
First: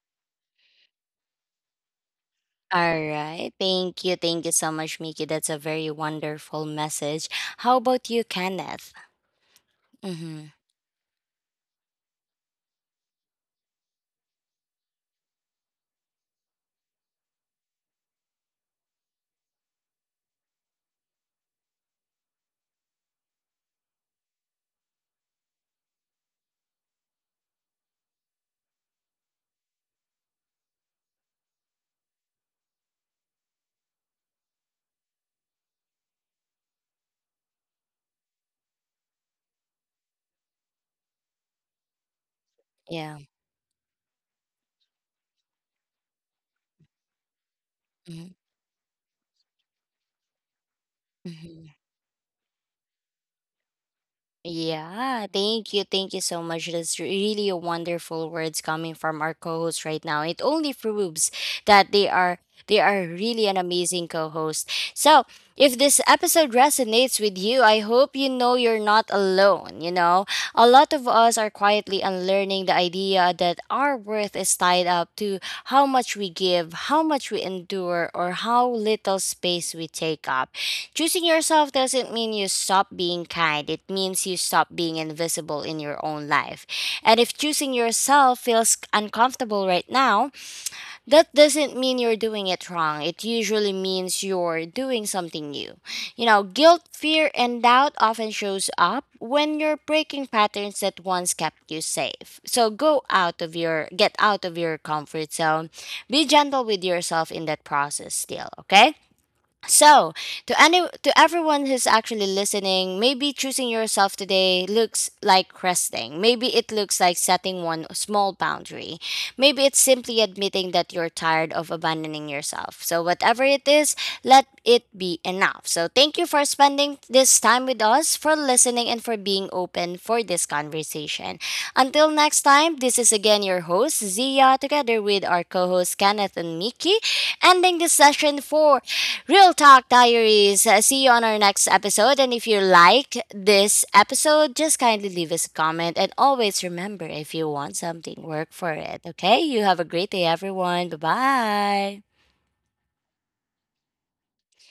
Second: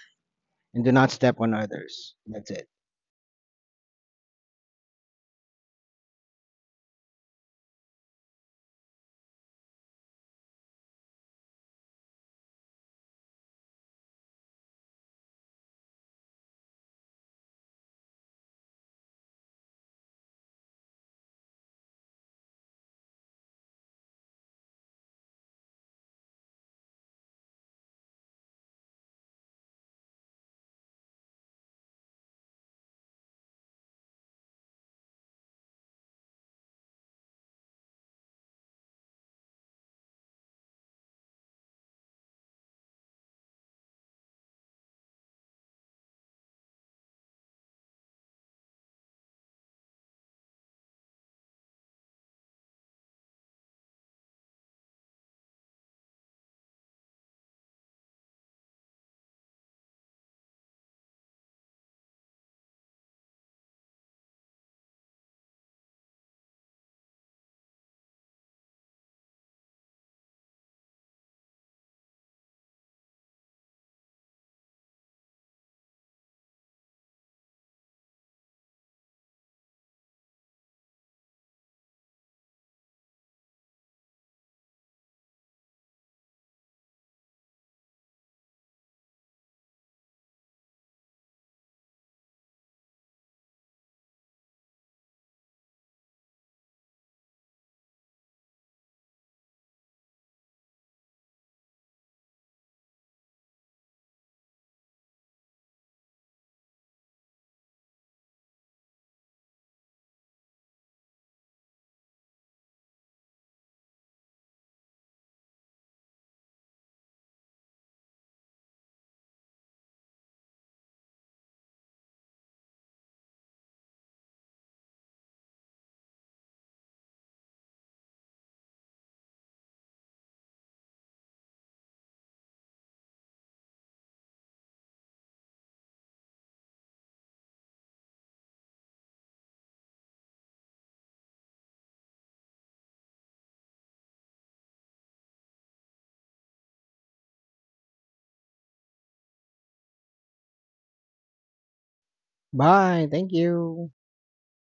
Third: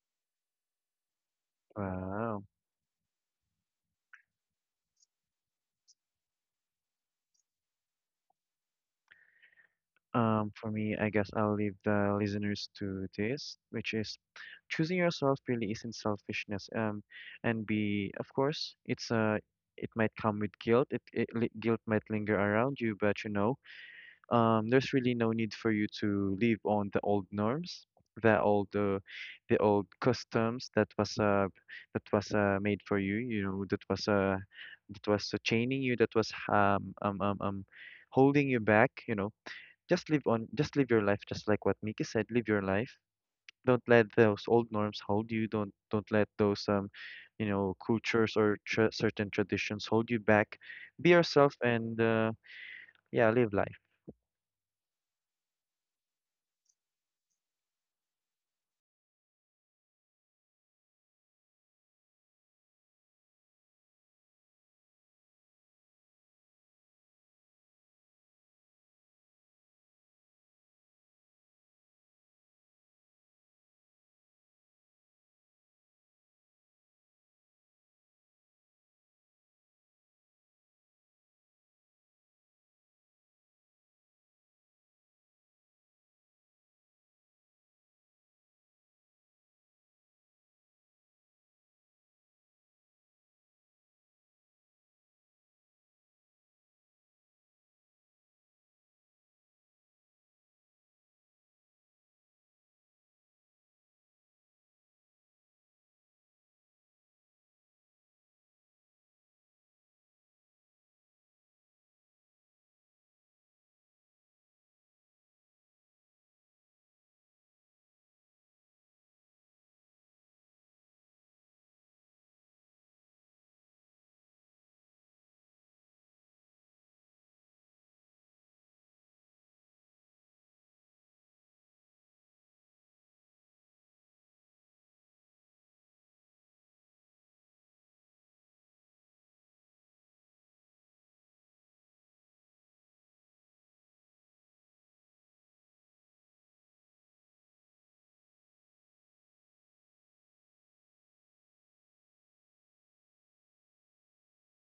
Speaker 3: and do not step on others.
Speaker 2: Wow.
Speaker 3: That's it.
Speaker 1: All right. Thank you. Thank you so much, Mickey. That's a very wonderful message. How about you, Kenneth? Mm-hmm.
Speaker 2: For me, I guess I'll leave the listeners to this, which is choosing yourself really isn't selfishness. And be, of course, it's it might come with guilt. Guilt might linger around you, but you know, there's really no need for you to live on the old norms, the old uh, the old customs that was made for you. You know that was chaining you, that was holding you back. You know, just live on, just live your life, just like what Miki said, live your life.
Speaker 1: Yeah.
Speaker 2: Don't let those old norms hold you. Don't let those you know,
Speaker 1: Mm-hmm.
Speaker 2: cultures or tra certain traditions hold you back. Be yourself,
Speaker 1: Mm-hmm.
Speaker 2: and yeah, live life.
Speaker 1: Yeah, thank you. Thank you so much. That's really a wonderful words coming from our co-host right now. It only proves that they are really an amazing co-host. So, if this episode resonates with you, I hope you know you're not alone, you know. A lot of us are quietly unlearning the idea that our worth is tied up to how much we give, how much we endure, or how little space we take up. Choosing yourself doesn't mean you stop being kind. It means you stop being invisible in your own life. And if choosing yourself feels uncomfortable right now, that doesn't mean you're doing it wrong. It usually means you're doing something new. You know, guilt, fear, and doubt often shows up when you're breaking patterns that once kept you safe. So go out of your get out of your comfort zone. Be gentle with yourself in that process still, okay? So, to everyone who's actually listening, maybe choosing yourself today looks like resting. Maybe it looks like setting one small boundary. Maybe it's simply admitting that you're tired of abandoning yourself. So, whatever it is, let it be enough. So, thank you for spending this time with us, for listening and for being open for this conversation. Until next time, this is again your host Zia together with our co-host Kenneth and Mickey, ending this session for Real Talk Diaries. See you on our next episode. And if you like this episode, just kindly leave us a comment. And always remember, if you want something, work for it. Okay? You have a great day, everyone. Bye bye.
Speaker 3: Bye. Thank you.